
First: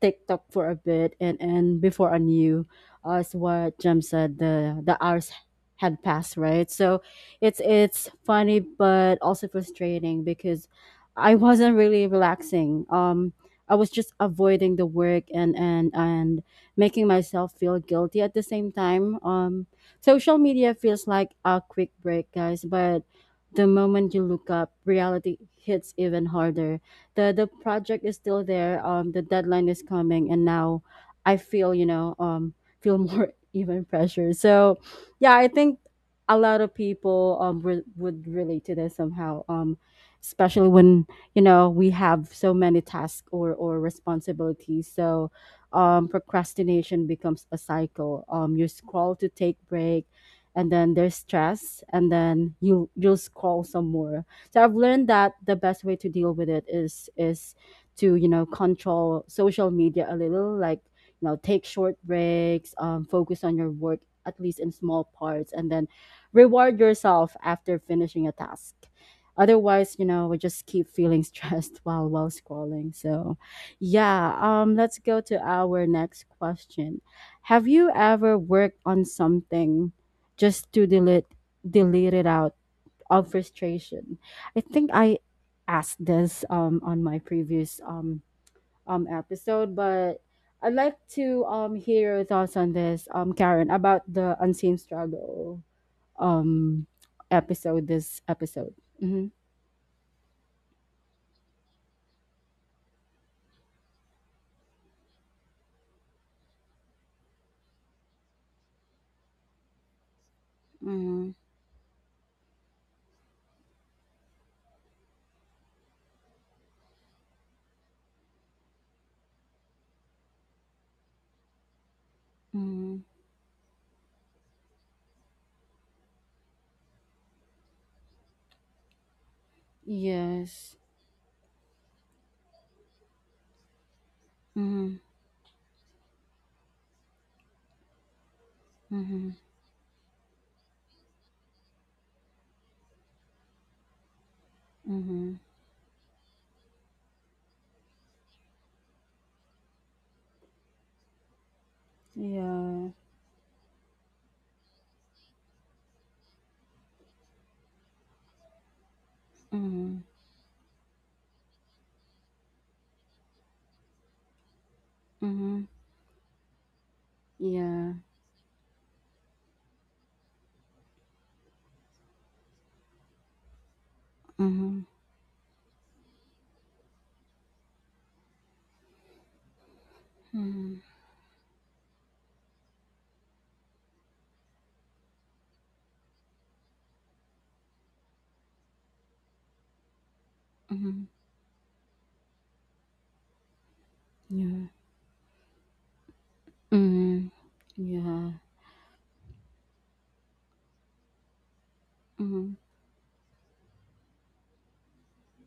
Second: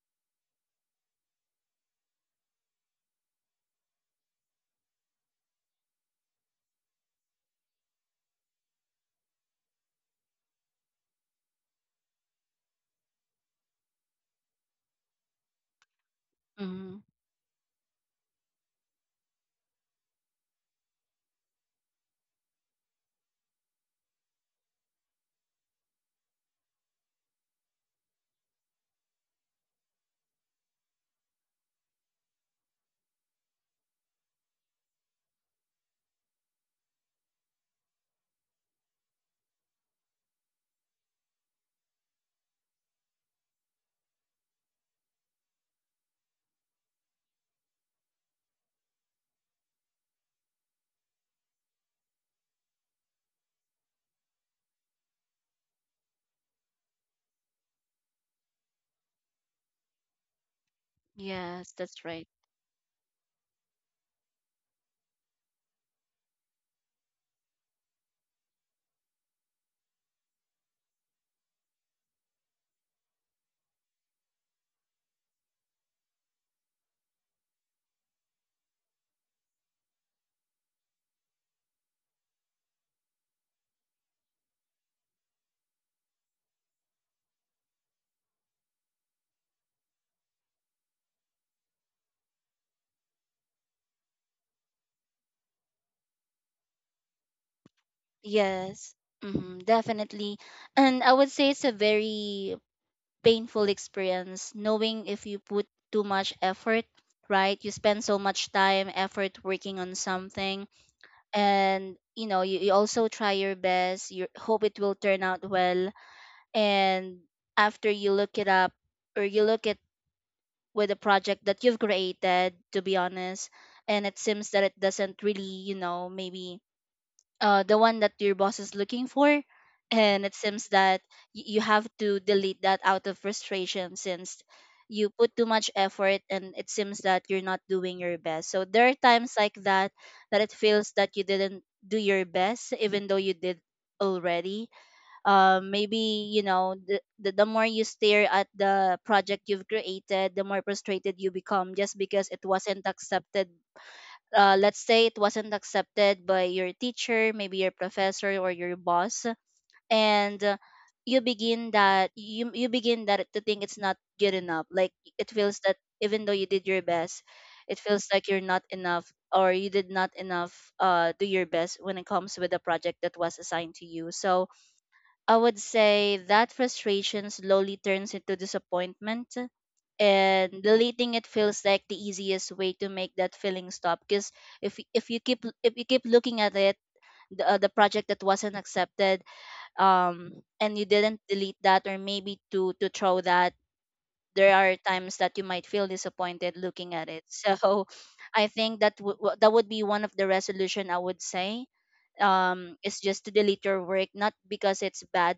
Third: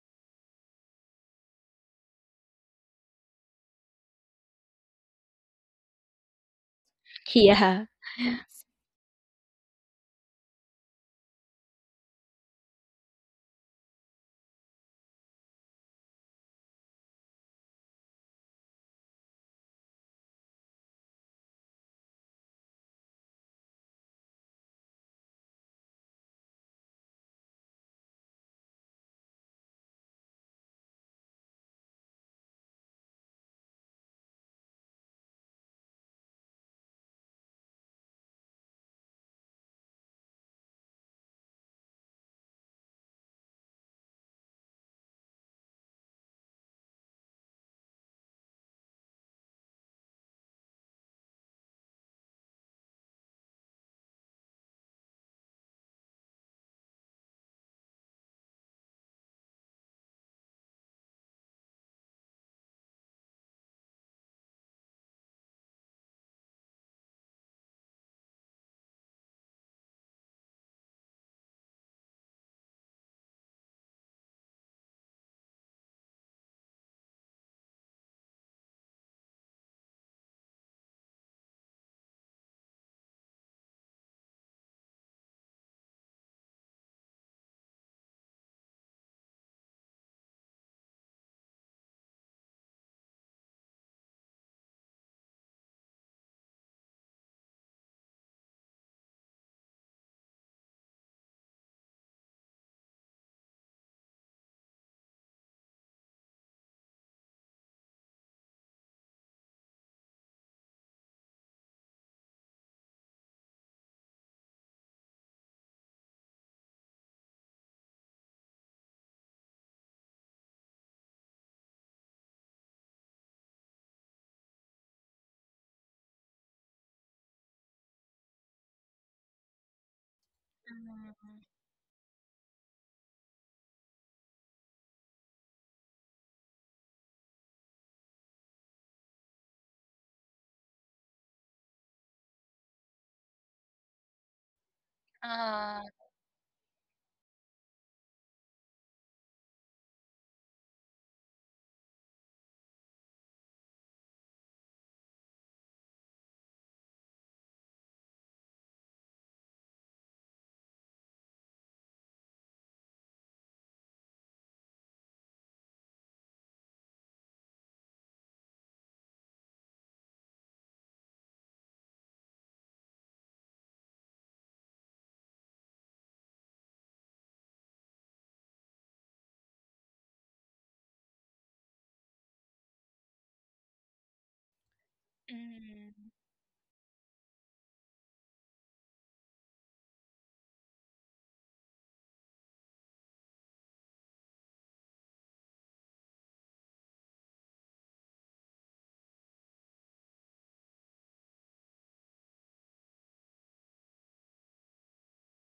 TikTok for a bit, and before I knew, as what Jem said, the hours had passed, right? So it's
Yeah.
it's funny but also frustrating because I wasn't really relaxing. I was just avoiding the work and
Mm-hmm.
making myself feel guilty at the same time. Social media feels like a quick break, guys, but the moment you look up, reality hits even harder. The project is still there. The deadline is coming, and now I feel feel more even pressure. So, yeah, I think a lot of people would relate to this somehow. Especially when you know we have so many tasks or responsibilities. So, procrastination becomes a cycle. You scroll to take break, and then there's stress, and then you'll scroll some more. So I've learned that the best way to deal with it is to you know control social media a little, like you know take
Yes,
short
that's right.
breaks, focus on your work at least in small parts, and then reward yourself after finishing a task. Otherwise, you know, we just keep feeling stressed while scrolling. So, yeah, let's go to our next question. Have you ever worked on something just to delete it out of frustration? I think I asked this on my previous episode, but I'd like to hear your thoughts on this, Karen, about the unseen struggle um, episode. This episode.
Yes,
Mm-hmm.
hmm, definitely. And I would say it's a very painful experience, knowing if you put too much effort, right? You spend so much time, effort working on something,
Mm-hmm.
and you know, you also try your best, you hope it will turn out well, and after you look it up, or you look with a project that you've created, to be
Mm-hmm.
honest, and it seems that it doesn't really, you know, maybe the one that your boss is looking for. And it seems
Yes.
that you have to delete that out of frustration since
Mm-hmm.
you put too much effort and it seems that you're not doing your best. So there are
Mm-hmm.
times like that, that it feels that you didn't do your best even though you did already.
Mm-hmm.
Uh,
Maybe, you know, the more you stare at the project you've created, the more frustrated you become, just because it wasn't
Yeah.
accepted. Let's say it wasn't accepted by your teacher, maybe your professor or your boss.
Mm-hmm.
And you you begin that to think it's not good enough. Like, it feels
Mm-hmm.
that even though you did your best, it
Yeah.
feels like you're not enough, or you did not enough, do your best when it comes with the project that was assigned to you. So
Mm-hmm.
I would say that frustration slowly turns into disappointment, and
Mm-hmm.
deleting it feels like the easiest way to make that feeling stop. Because if you keep
mm.
looking at it, the project that wasn't accepted, um and you
Mm-hmm.
didn't delete that, or maybe to throw that, there
Yeah.
are times that you might feel disappointed looking at
Mm-hmm.
it. So
Yeah.
I think that that would be one of the resolution, I would say,
Mm-hmm.
is just to delete your work, not because it's bad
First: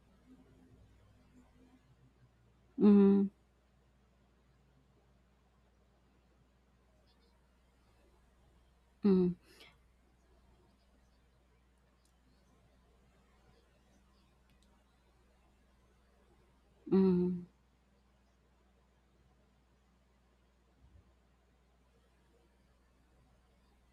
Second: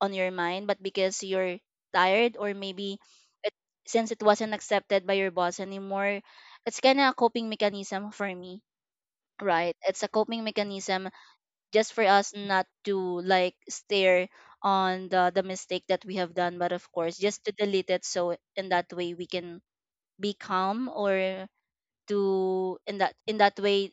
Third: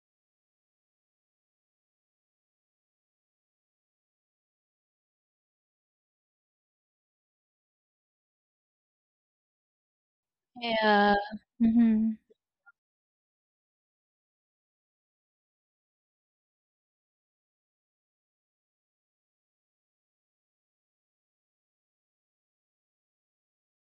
on your mind, but because you're tired. Or maybe
Mm-hmm.
it, since it wasn't accepted by your boss anymore, it's kind of A coping mechanism for me.
Mm,
Right, it's a coping mechanism
Yeah.
just for
Mhm.
us not to like stare on the mistake that we have done, but of course just
mm,
to delete it so in that way we can be calm or to in that way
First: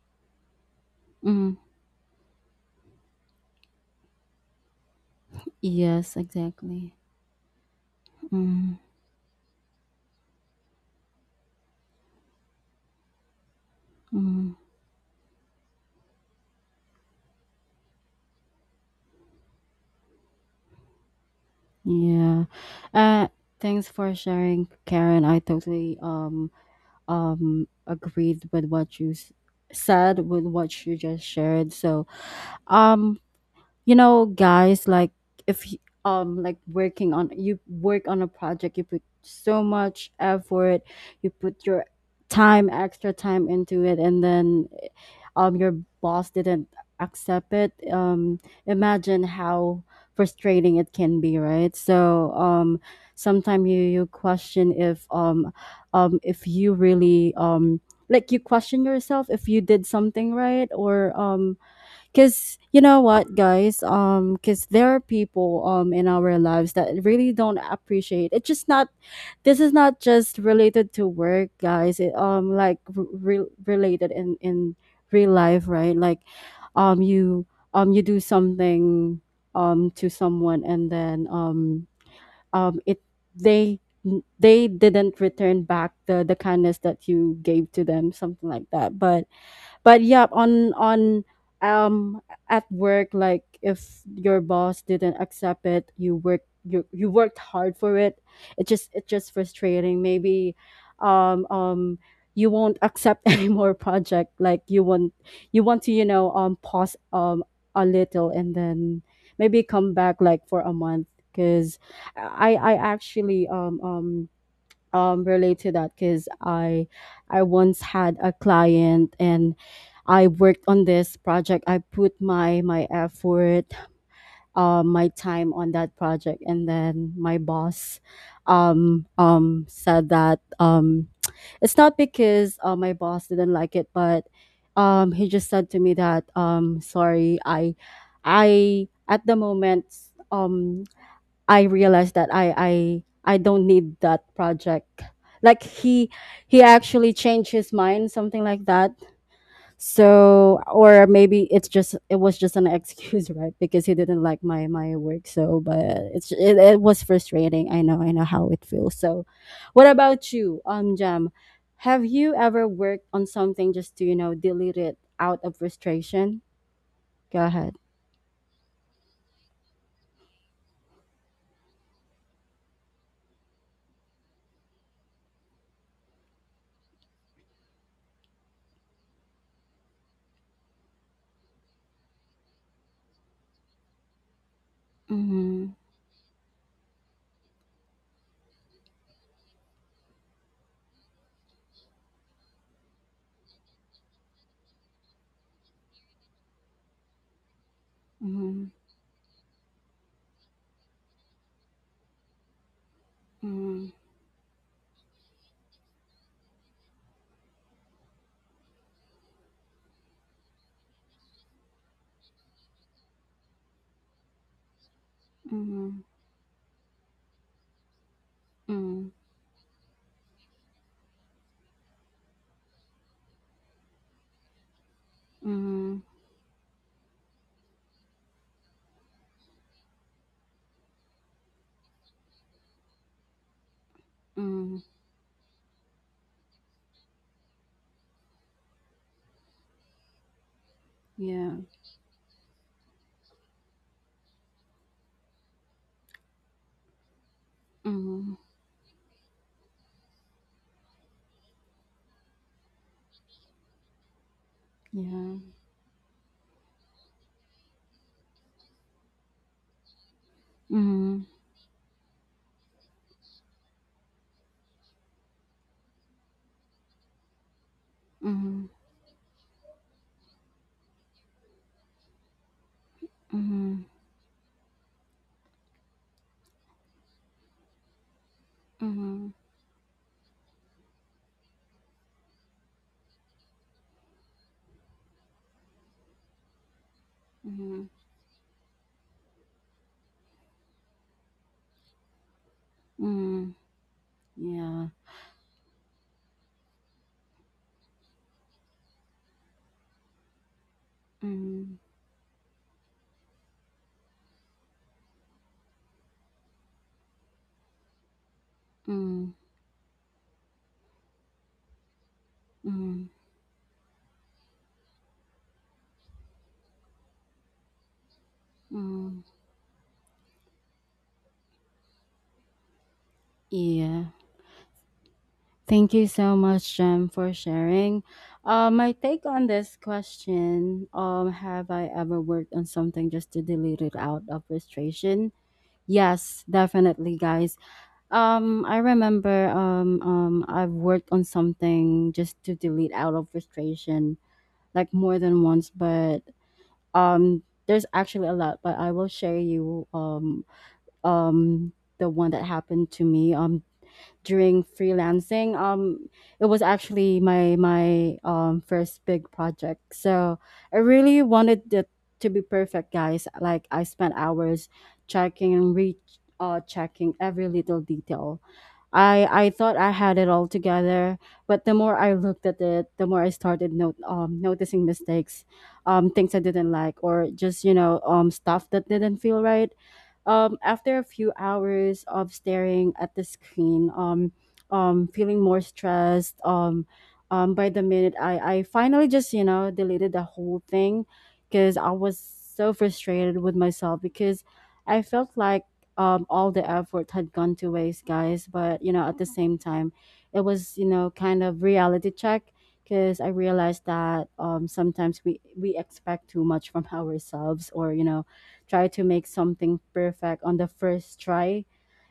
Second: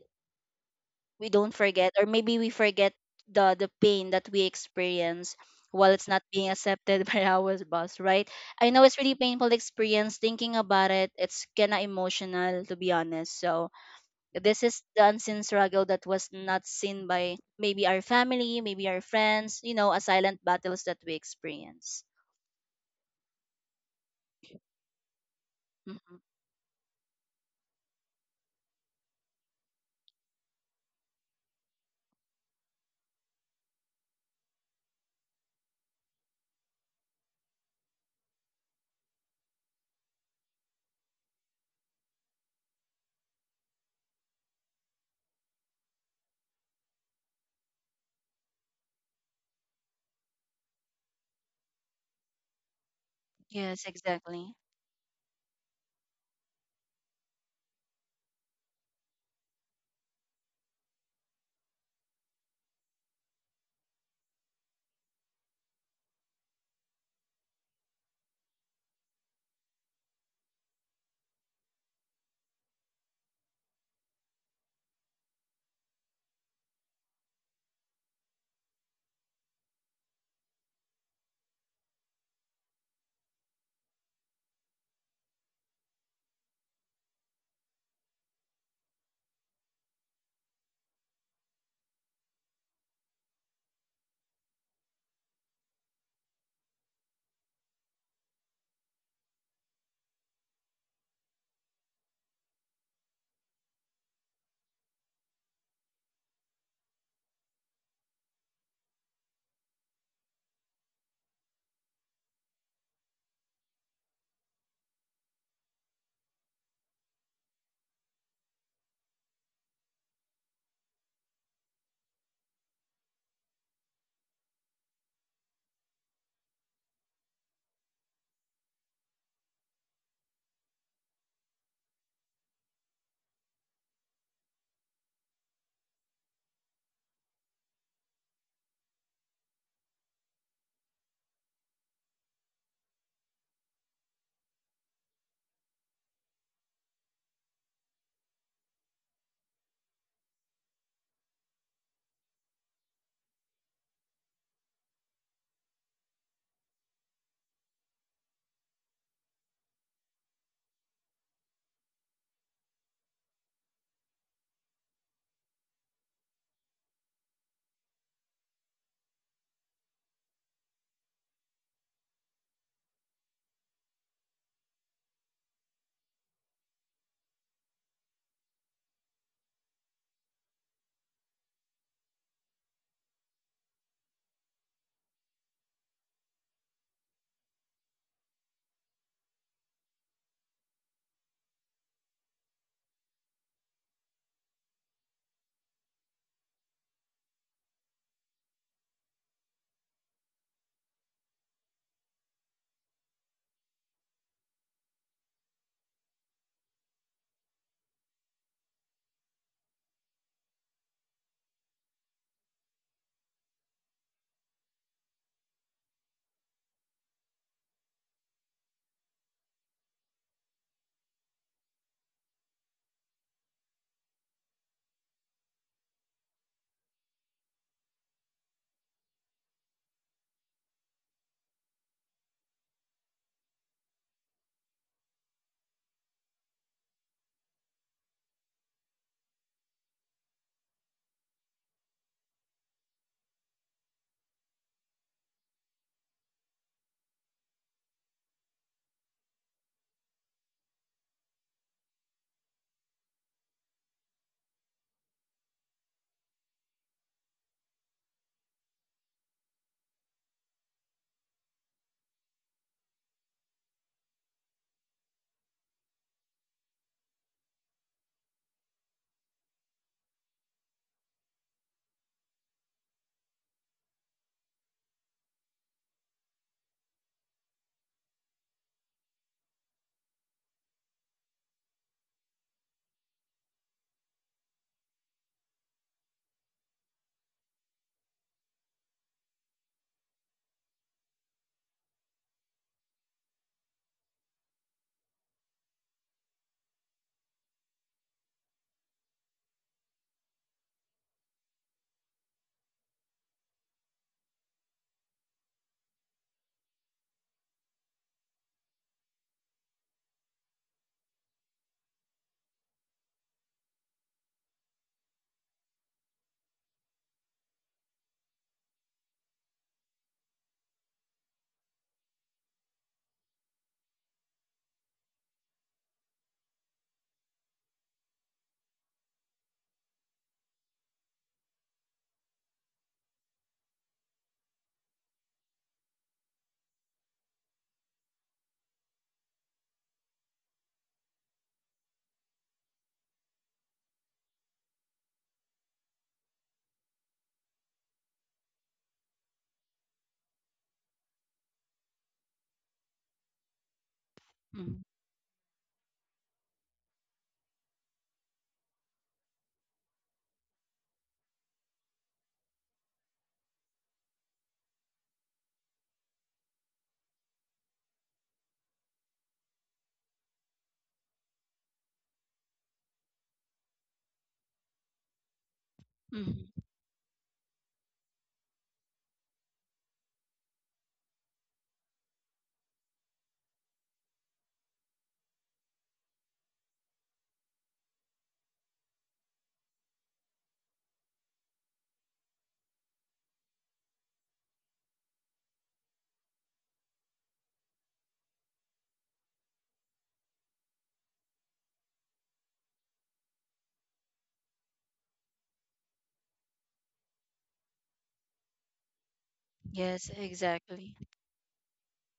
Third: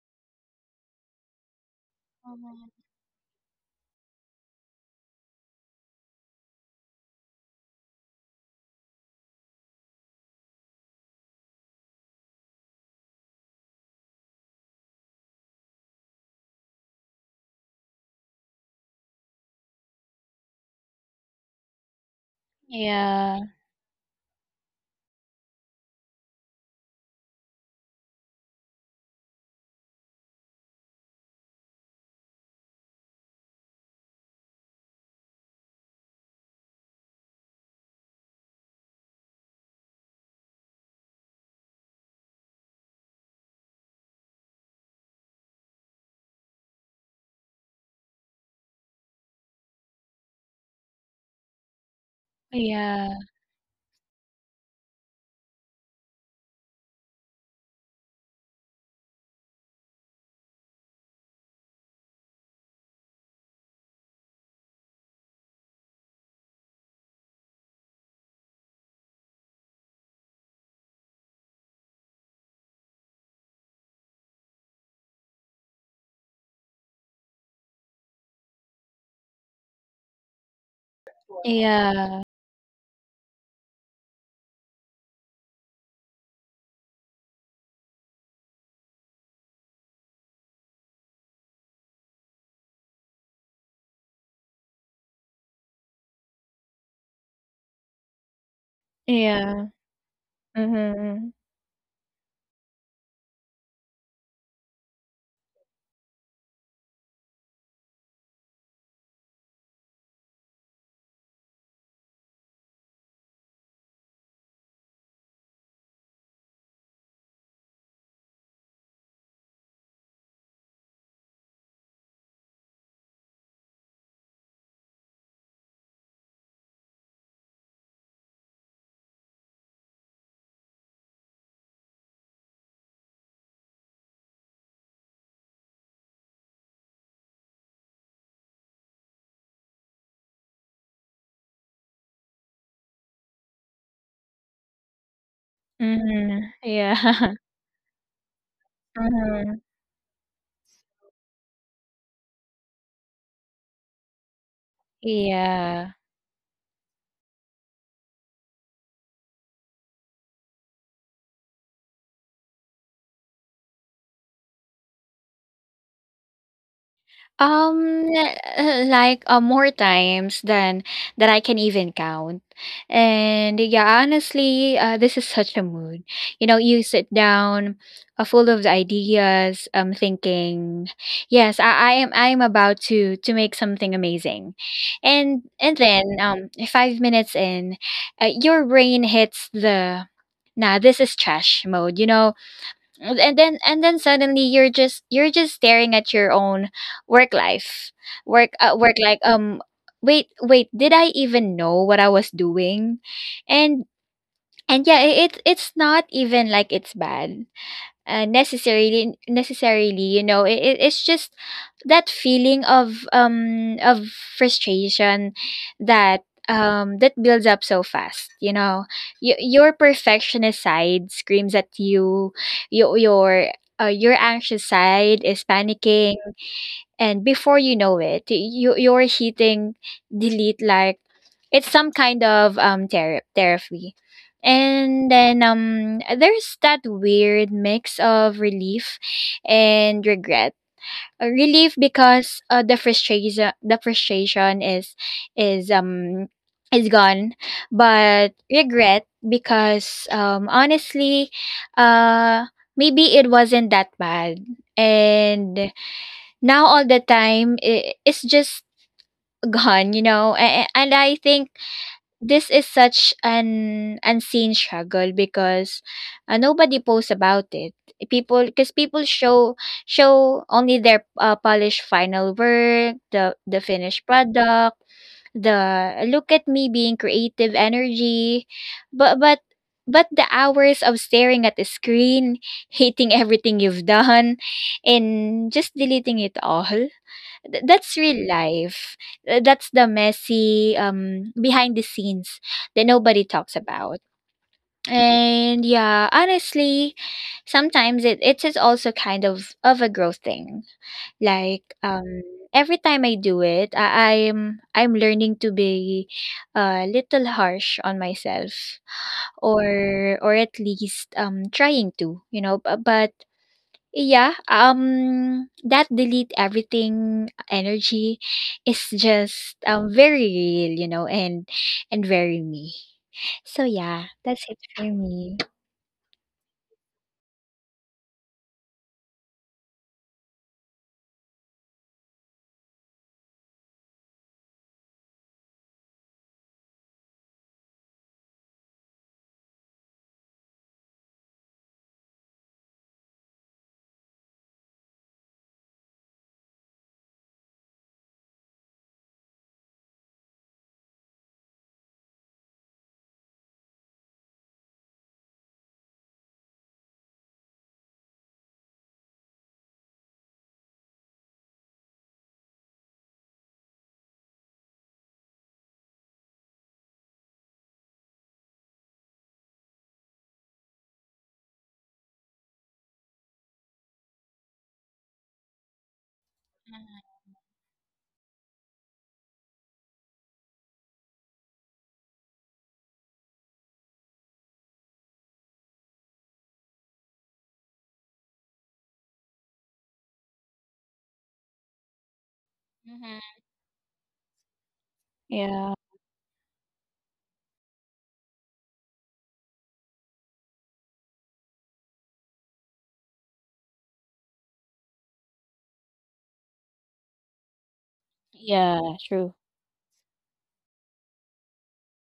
we don't
mm.
forget, or maybe we
Mhm.
forget the pain that we experience while it's
Yes,
not being
exactly.
accepted by our boss, right? I
Mm,
know it's really painful experience thinking about it, it's kinda emotional to be honest. So
mm.
this is the unseen struggle that was not seen by maybe our family, maybe our friends, a silent battles that we experience.
Yeah. Uh,
Yeah.
Thanks for sharing, Karen. I totally
Mhm.
agreed with what said, with what you just shared. So um you know guys like if you- like working on you work on a project, you put so much effort, you put your time extra time into it, and then your boss didn't accept it. Um, imagine how frustrating it can be, right? So
Yeah.
sometimes
Yes,
you
exactly.
question if you really you question yourself if you did something right or um. Cause you know what, guys? Cause there are people in our lives that really don't appreciate. It's just not. This is not just related to work, guys. It like related in real life, right? Like, you you do something to someone, and then
Yeah.
it they they didn't return back the kindness that you gave to them, something like that. But yeah on um at work, like if your boss didn't accept it, you worked, you worked hard for it. It just, it's just
Yeah.
frustrating. Maybe
Mhm.
um um you won't accept any more project, like you want, you want to you know pause a little and then maybe come back like for a month, because I actually relate to that because I once had a client and I worked on this project. I put my my effort, my time on that project, and then my boss said that it's not because my boss didn't like it, but he just said to me that sorry I at the moment um I realized that I don't need that project. Like he
Mhm.
actually
Yeah.
changed his mind, something like that.
Mhm.
So or maybe it's just it was just an excuse, right? Because he didn't like my work. So but
Yeah.
it was frustrating. I know how it feels. So what about you, Jam? Have you ever worked on something just to you know delete it out of frustration? Go ahead.
Um, like, more times than that I can even count. And yeah, honestly, this is such a mood. You know, you sit down, full of ideas, thinking, yes, I am. I am about to make something amazing, and
Mm-hmm.
then, 5 minutes in, your brain hits the nah, this is trash mode. You know, and then suddenly you're just staring at your own work life work
Mm-hmm.
work like wait, did I even know what I was doing?
Mm-hmm.
And and yeah, it's not even like it's bad necessarily, you know, it's just that feeling of frustration
Mm-hmm.
that that builds up so fast, you know. Your perfectionist side screams at you, your your your anxious side is
Mm-hmm.
panicking, and before you know it you're hitting delete like it's some kind of therapy.
Mm,
And then there's that weird mix of relief and regret.
yeah.
Relief because the frustration is um is gone,
Mm,
but regret because honestly, uh maybe it wasn't that bad.
yeah.
And now, all the time, it's just gone, you know. And I
Mm,
think this is such an unseen struggle because nobody posts about it.
mm,
People show only their polished final work, the
mm,
finished product, the look at me being creative energy. but
mm,
but but the hours of staring at the screen hating everything you've done and just deleting it all.
mm,
That's real life. That's the messy behind the scenes that nobody
mm,
talks about.
yeah.
And yeah, honestly, sometimes it is also kind of a growth thing. Like,
Mm,
every time I do it, I'm learning to be a little harsh on myself,
mm,
or at least trying to, you know,
mm,
but yeah, that delete everything energy is
mm,
just very real, you know, and very me. So
yeah.
yeah, that's it for me.
Thank you so much, Jem, for sharing. My take on this question, have I ever worked on something just to delete it out of frustration? Yes, definitely, guys. I remember I've worked on something just to delete out of frustration like more than once, but there's actually a lot, but I will share you um the one that happened to me during
Mhm.
freelancing. It was actually my my first big project. So I really wanted it to be perfect, guys. Like I spent hours checking and re checking every little detail. I thought I had it all together, but the more I looked at it, the more I started note noticing mistakes, things I
Mhm.
didn't like, or just you know stuff that didn't feel right. After a few hours of staring at the screen, feeling more stressed, by the minute, I finally just, you know, deleted the whole thing because I was so
Mm-hmm.
frustrated with myself because I felt like
Yeah.
all the effort had gone to waste, guys. But, you know, at the same time, it was, you know, kind of reality check because I realized that sometimes we expect too much from ourselves, or you know,
Yeah.
try to make
True.
something
Yes,
perfect on the
exactly.
first try.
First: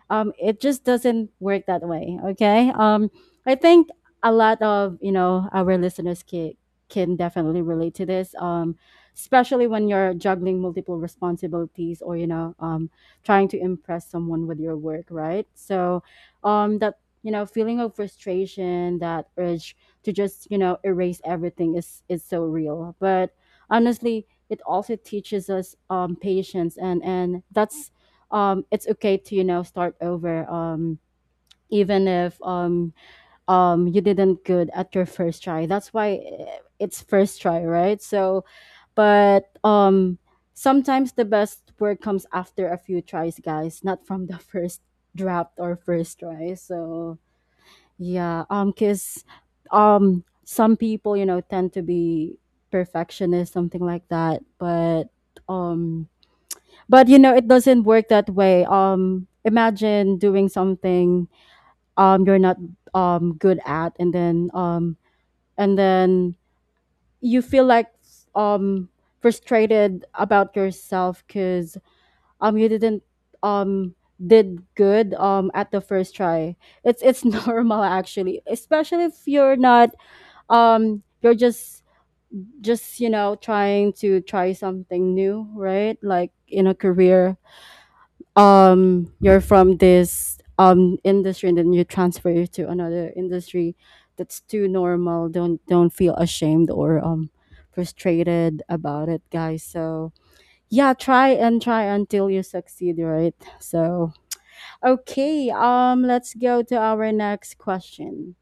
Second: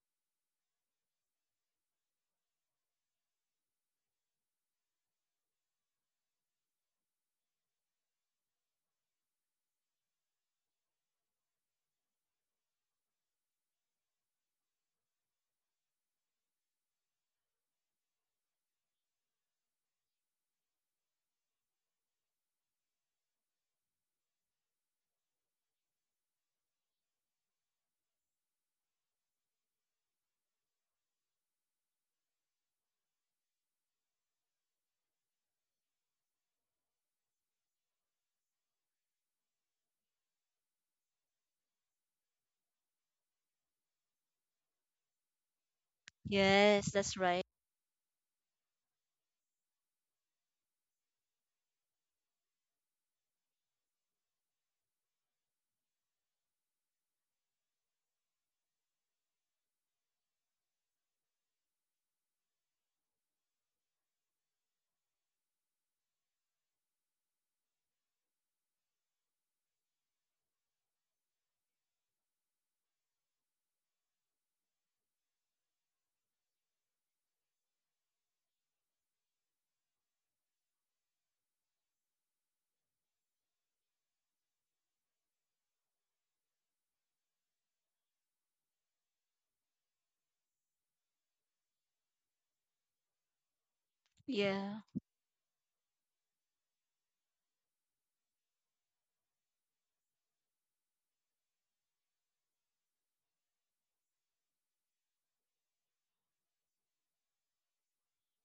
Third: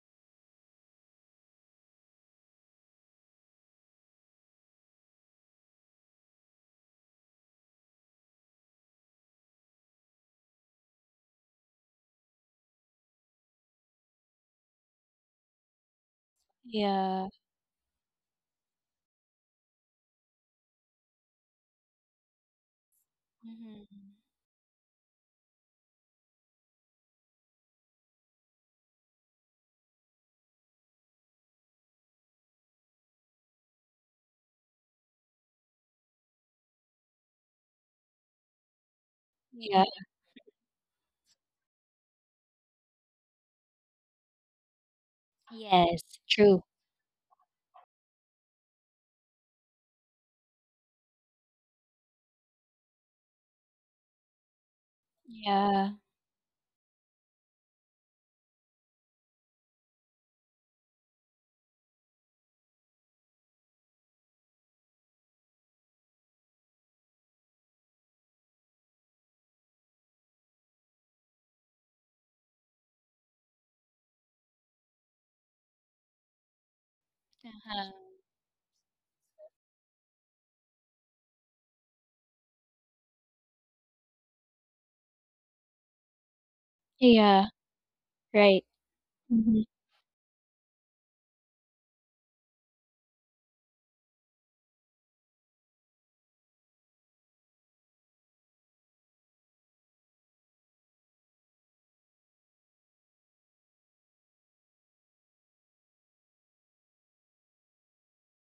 Um, it just doesn't work that way. Okay. I think a lot of you know our listeners can definitely relate to this. Especially when you're juggling multiple responsibilities or you know trying to impress someone with your work, right? So that
Yeah.
you know feeling of frustration, that urge to just you know erase everything is so real. But
Mm-hmm.
honestly, it also teaches us patience and that's it's okay to you know start over even if you didn't good at your first try. That's why eh, it's first try, right? So but
Yeah.
sometimes the best work comes after a few tries, guys, not from the first draft or
Yes,
first try.
true.
Yes, that's
So
right.
yeah cuz some people you know tend to be perfectionist something like that
Yeah.
um but you know it doesn't work that way. Um imagine doing something you're not good at and then and then you feel like um frustrated about yourself because you didn't um did good at the first try. It's normal
Uh-huh.
actually, especially if you're not you're just you know trying to try something new, right? Like in a career
Yeah. Right.
you're
Mhm.
from this industry and then you transfer to another industry. That's too
Yeah.
normal. Don't feel ashamed or frustrated about it, guys. So yeah, try and try until you succeed, right? So okay let's go to our next question.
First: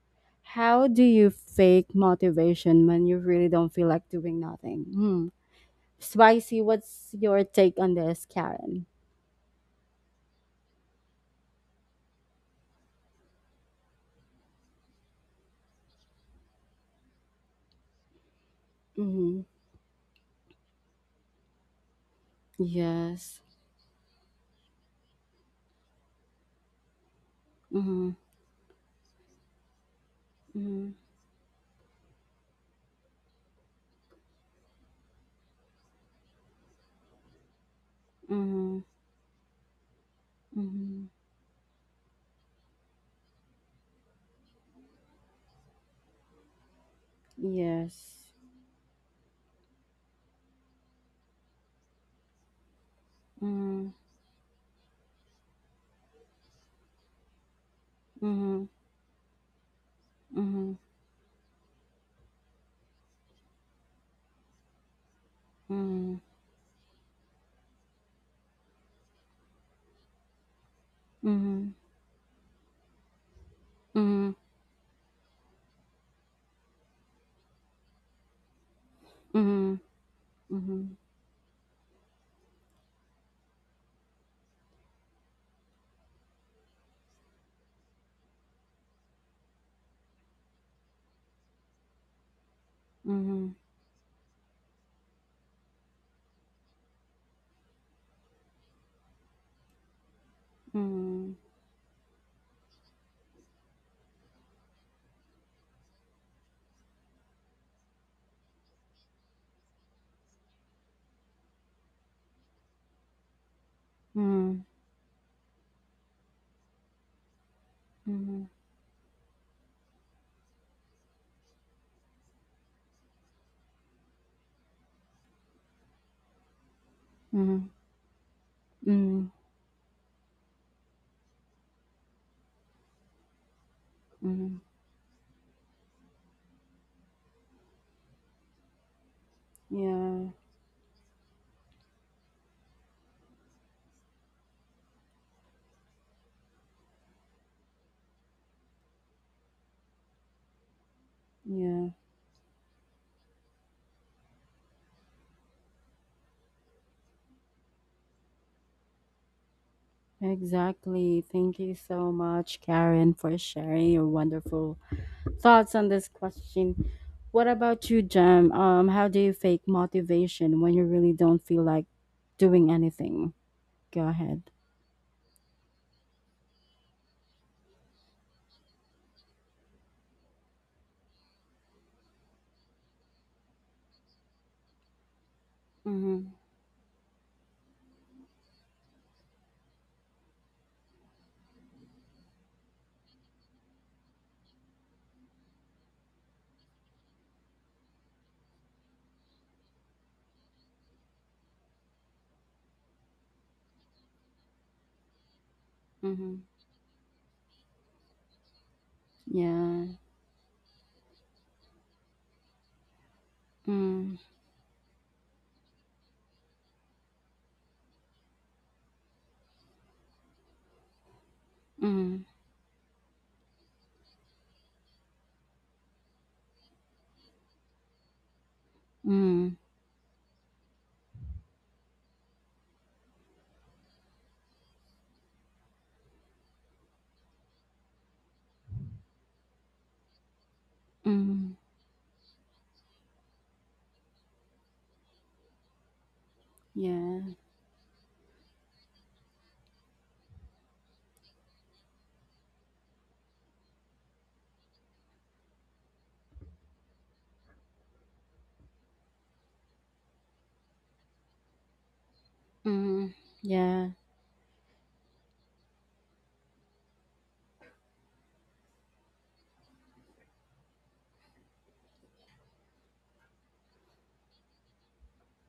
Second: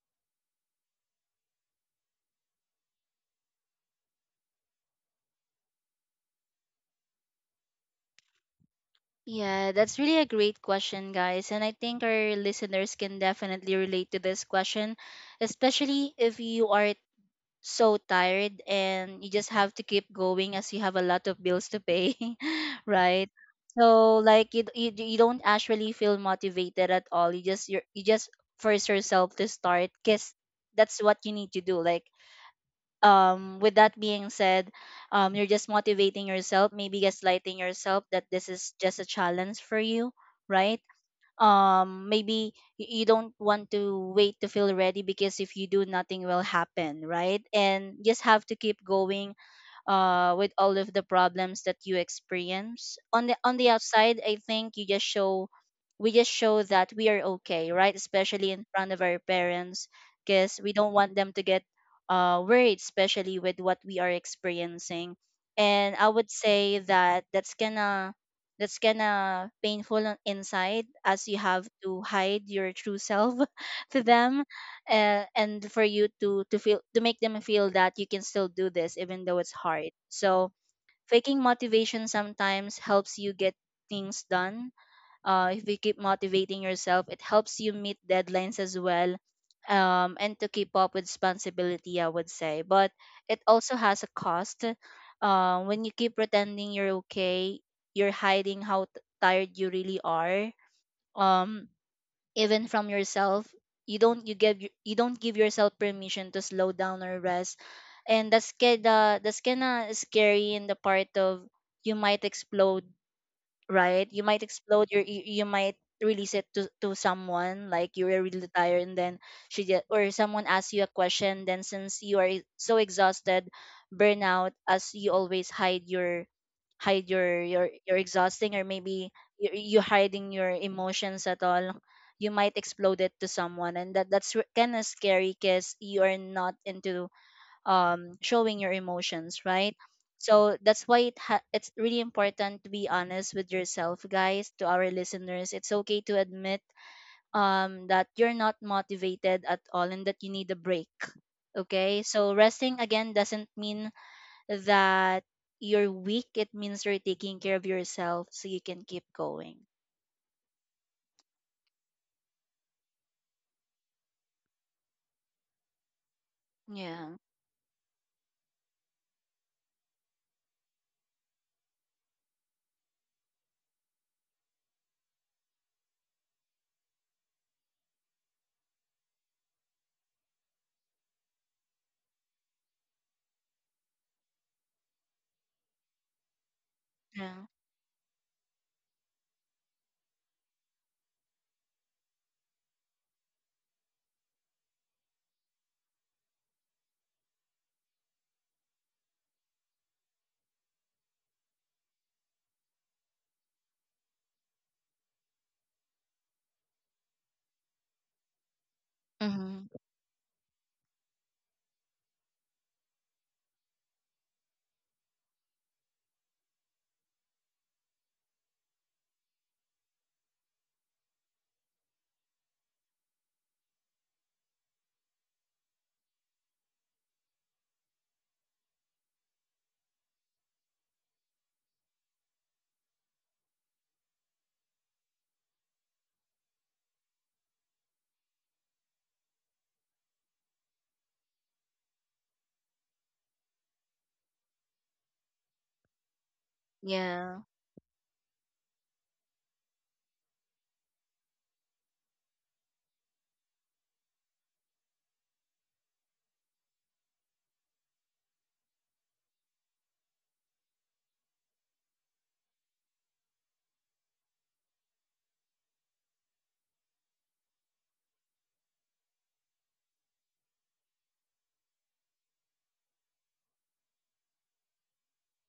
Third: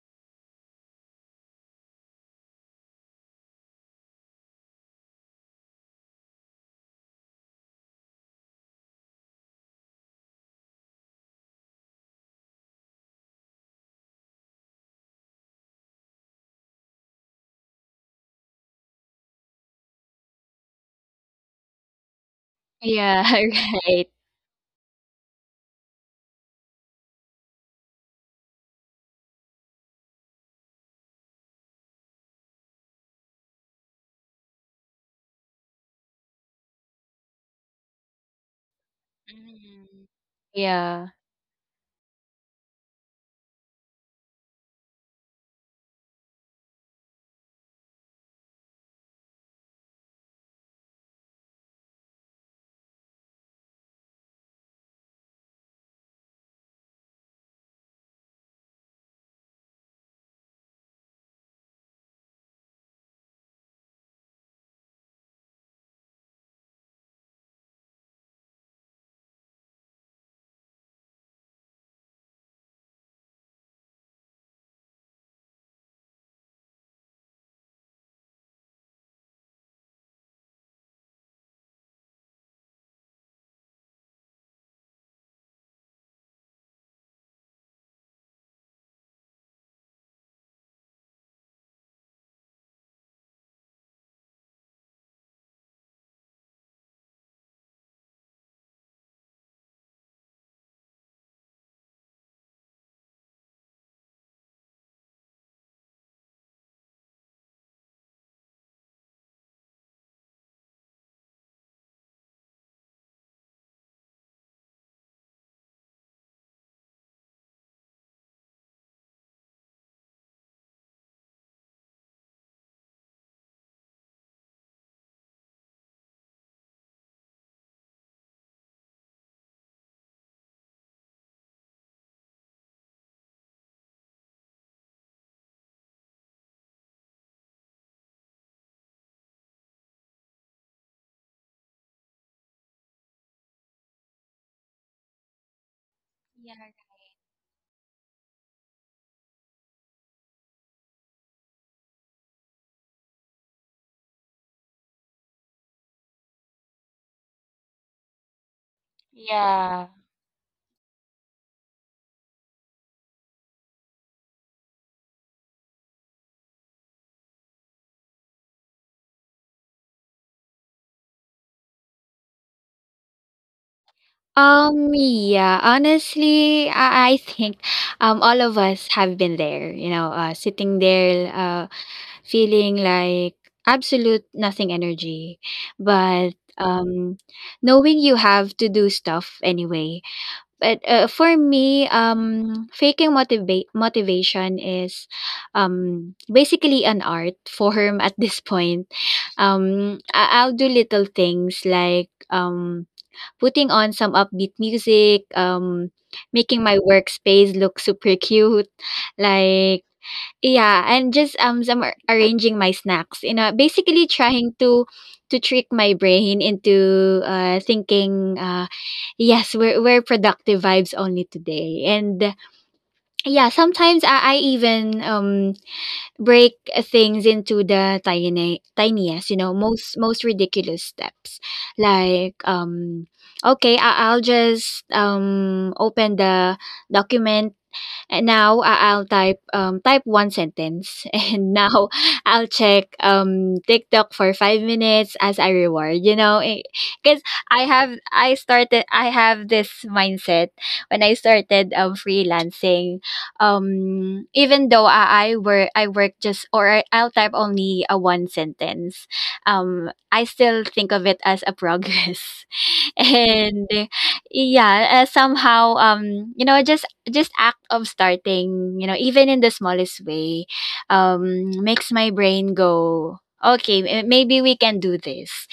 How do you fake motivation when you really don't feel like doing nothing? Hmm. Spicy. What's your take on this, Karen?
Yeah, that's really a great question, guys. And I think our listeners can definitely relate to this question, especially if you are so tired and you
Mm-hmm.
just have to keep going as you have a lot of bills to pay,
Yeah,
right?
Yes.
right.
So like you, you don't actually feel motivated at all. You just you're, you
Mhm.
just force yourself to start because
Mhm.
that's what you need to do. Like, with that being said, you're just motivating yourself, maybe gaslighting yourself that this is
Mhm.
just a challenge for
Mm-hmm.
you, right?
Yeah.
Mhm.
Maybe you don't want to wait to feel ready, because if you do, nothing will happen, right? And just
Yes.
have to keep going with all of the problems that you experience on the
Mhm.
outside. I think you just show, we just show that we are okay, right? Especially in
Mhm.
front of our parents, because we don't want them to get worried, especially with what we are experiencing. And I
Mhm.
would say that that's gonna painful on inside as you have
Mhm.
to hide your true self to
Mhm.
them, and for you to feel to make them feel that you can still do this even though it's
Mhm.
hard. So
Mhm.
faking motivation sometimes helps you get things done. If you keep motivating yourself, it helps you meet deadlines as well, and to keep up with responsibility, I would say. But it
Mhm.
also has a cost. When you keep pretending you're okay, you're hiding how tired you really are,
Mhm. Mhm.
um, even from yourself. You don't you give you don't give yourself permission to slow down or rest, and that's kinda scary in the part of you might explode. Right? You might
Mhm.
explode your, you might release it to someone. Like, you were really tired, and then she did, or someone asks you a question, then since you are so exhausted, burnout, as you always hide your
Mhm. Mhm.
your you're exhausting, or maybe
Mhm.
you, you hiding your emotions at all, you might explode it to someone, and that, that's
Mhm.
kind of scary because you are not into, showing your emotions, right?
Yeah.
So that's why it's really important to be honest with yourself, guys. To our listeners, it's okay to
Yeah.
admit, that you're not motivated at all and that you need a break.
Yeah.
Okay, so resting again doesn't mean that you're weak. It means you're taking care of yourself so you can keep going.
Yeah.
Exactly. Thank you so much, Karen, for sharing your wonderful thoughts on this question.
Yeah,
What about you, Jem? How do you fake motivation when you really don't feel like doing anything? Go ahead.
Yeah, honestly, I think all of us have been there, you know, sitting there feeling like absolute nothing energy,
Mhm,
but
yeah,
knowing you have to do stuff anyway. But for me, faking motivate motivation is basically an art form at this point. I'll do little things like putting on some upbeat music,
mhm.
making my workspace look super cute,
mm-hmm.
like,
Yeah.
yeah, and just arranging my snacks. You know, basically
Mm,
trying to trick my brain into thinking, yes, we're productive vibes only today.
mm,
And yeah, sometimes I even break things into the tiny tiniest, you know,
mm,
most ridiculous steps, like, okay, I'll just open the document, and now I'll type one sentence, and
mm.
now I'll check TikTok for 5 minutes as a reward. You know, because
Yeah.
Yeah,
I have this mindset when I started freelancing. Even though I work just, or I'll type only a one sentence. I still think of it as a progress.
Mm,
And
yeah.
yeah, somehow, you know, just act of starting, you know, even in the smallest way makes my brain go, okay, maybe we can do this.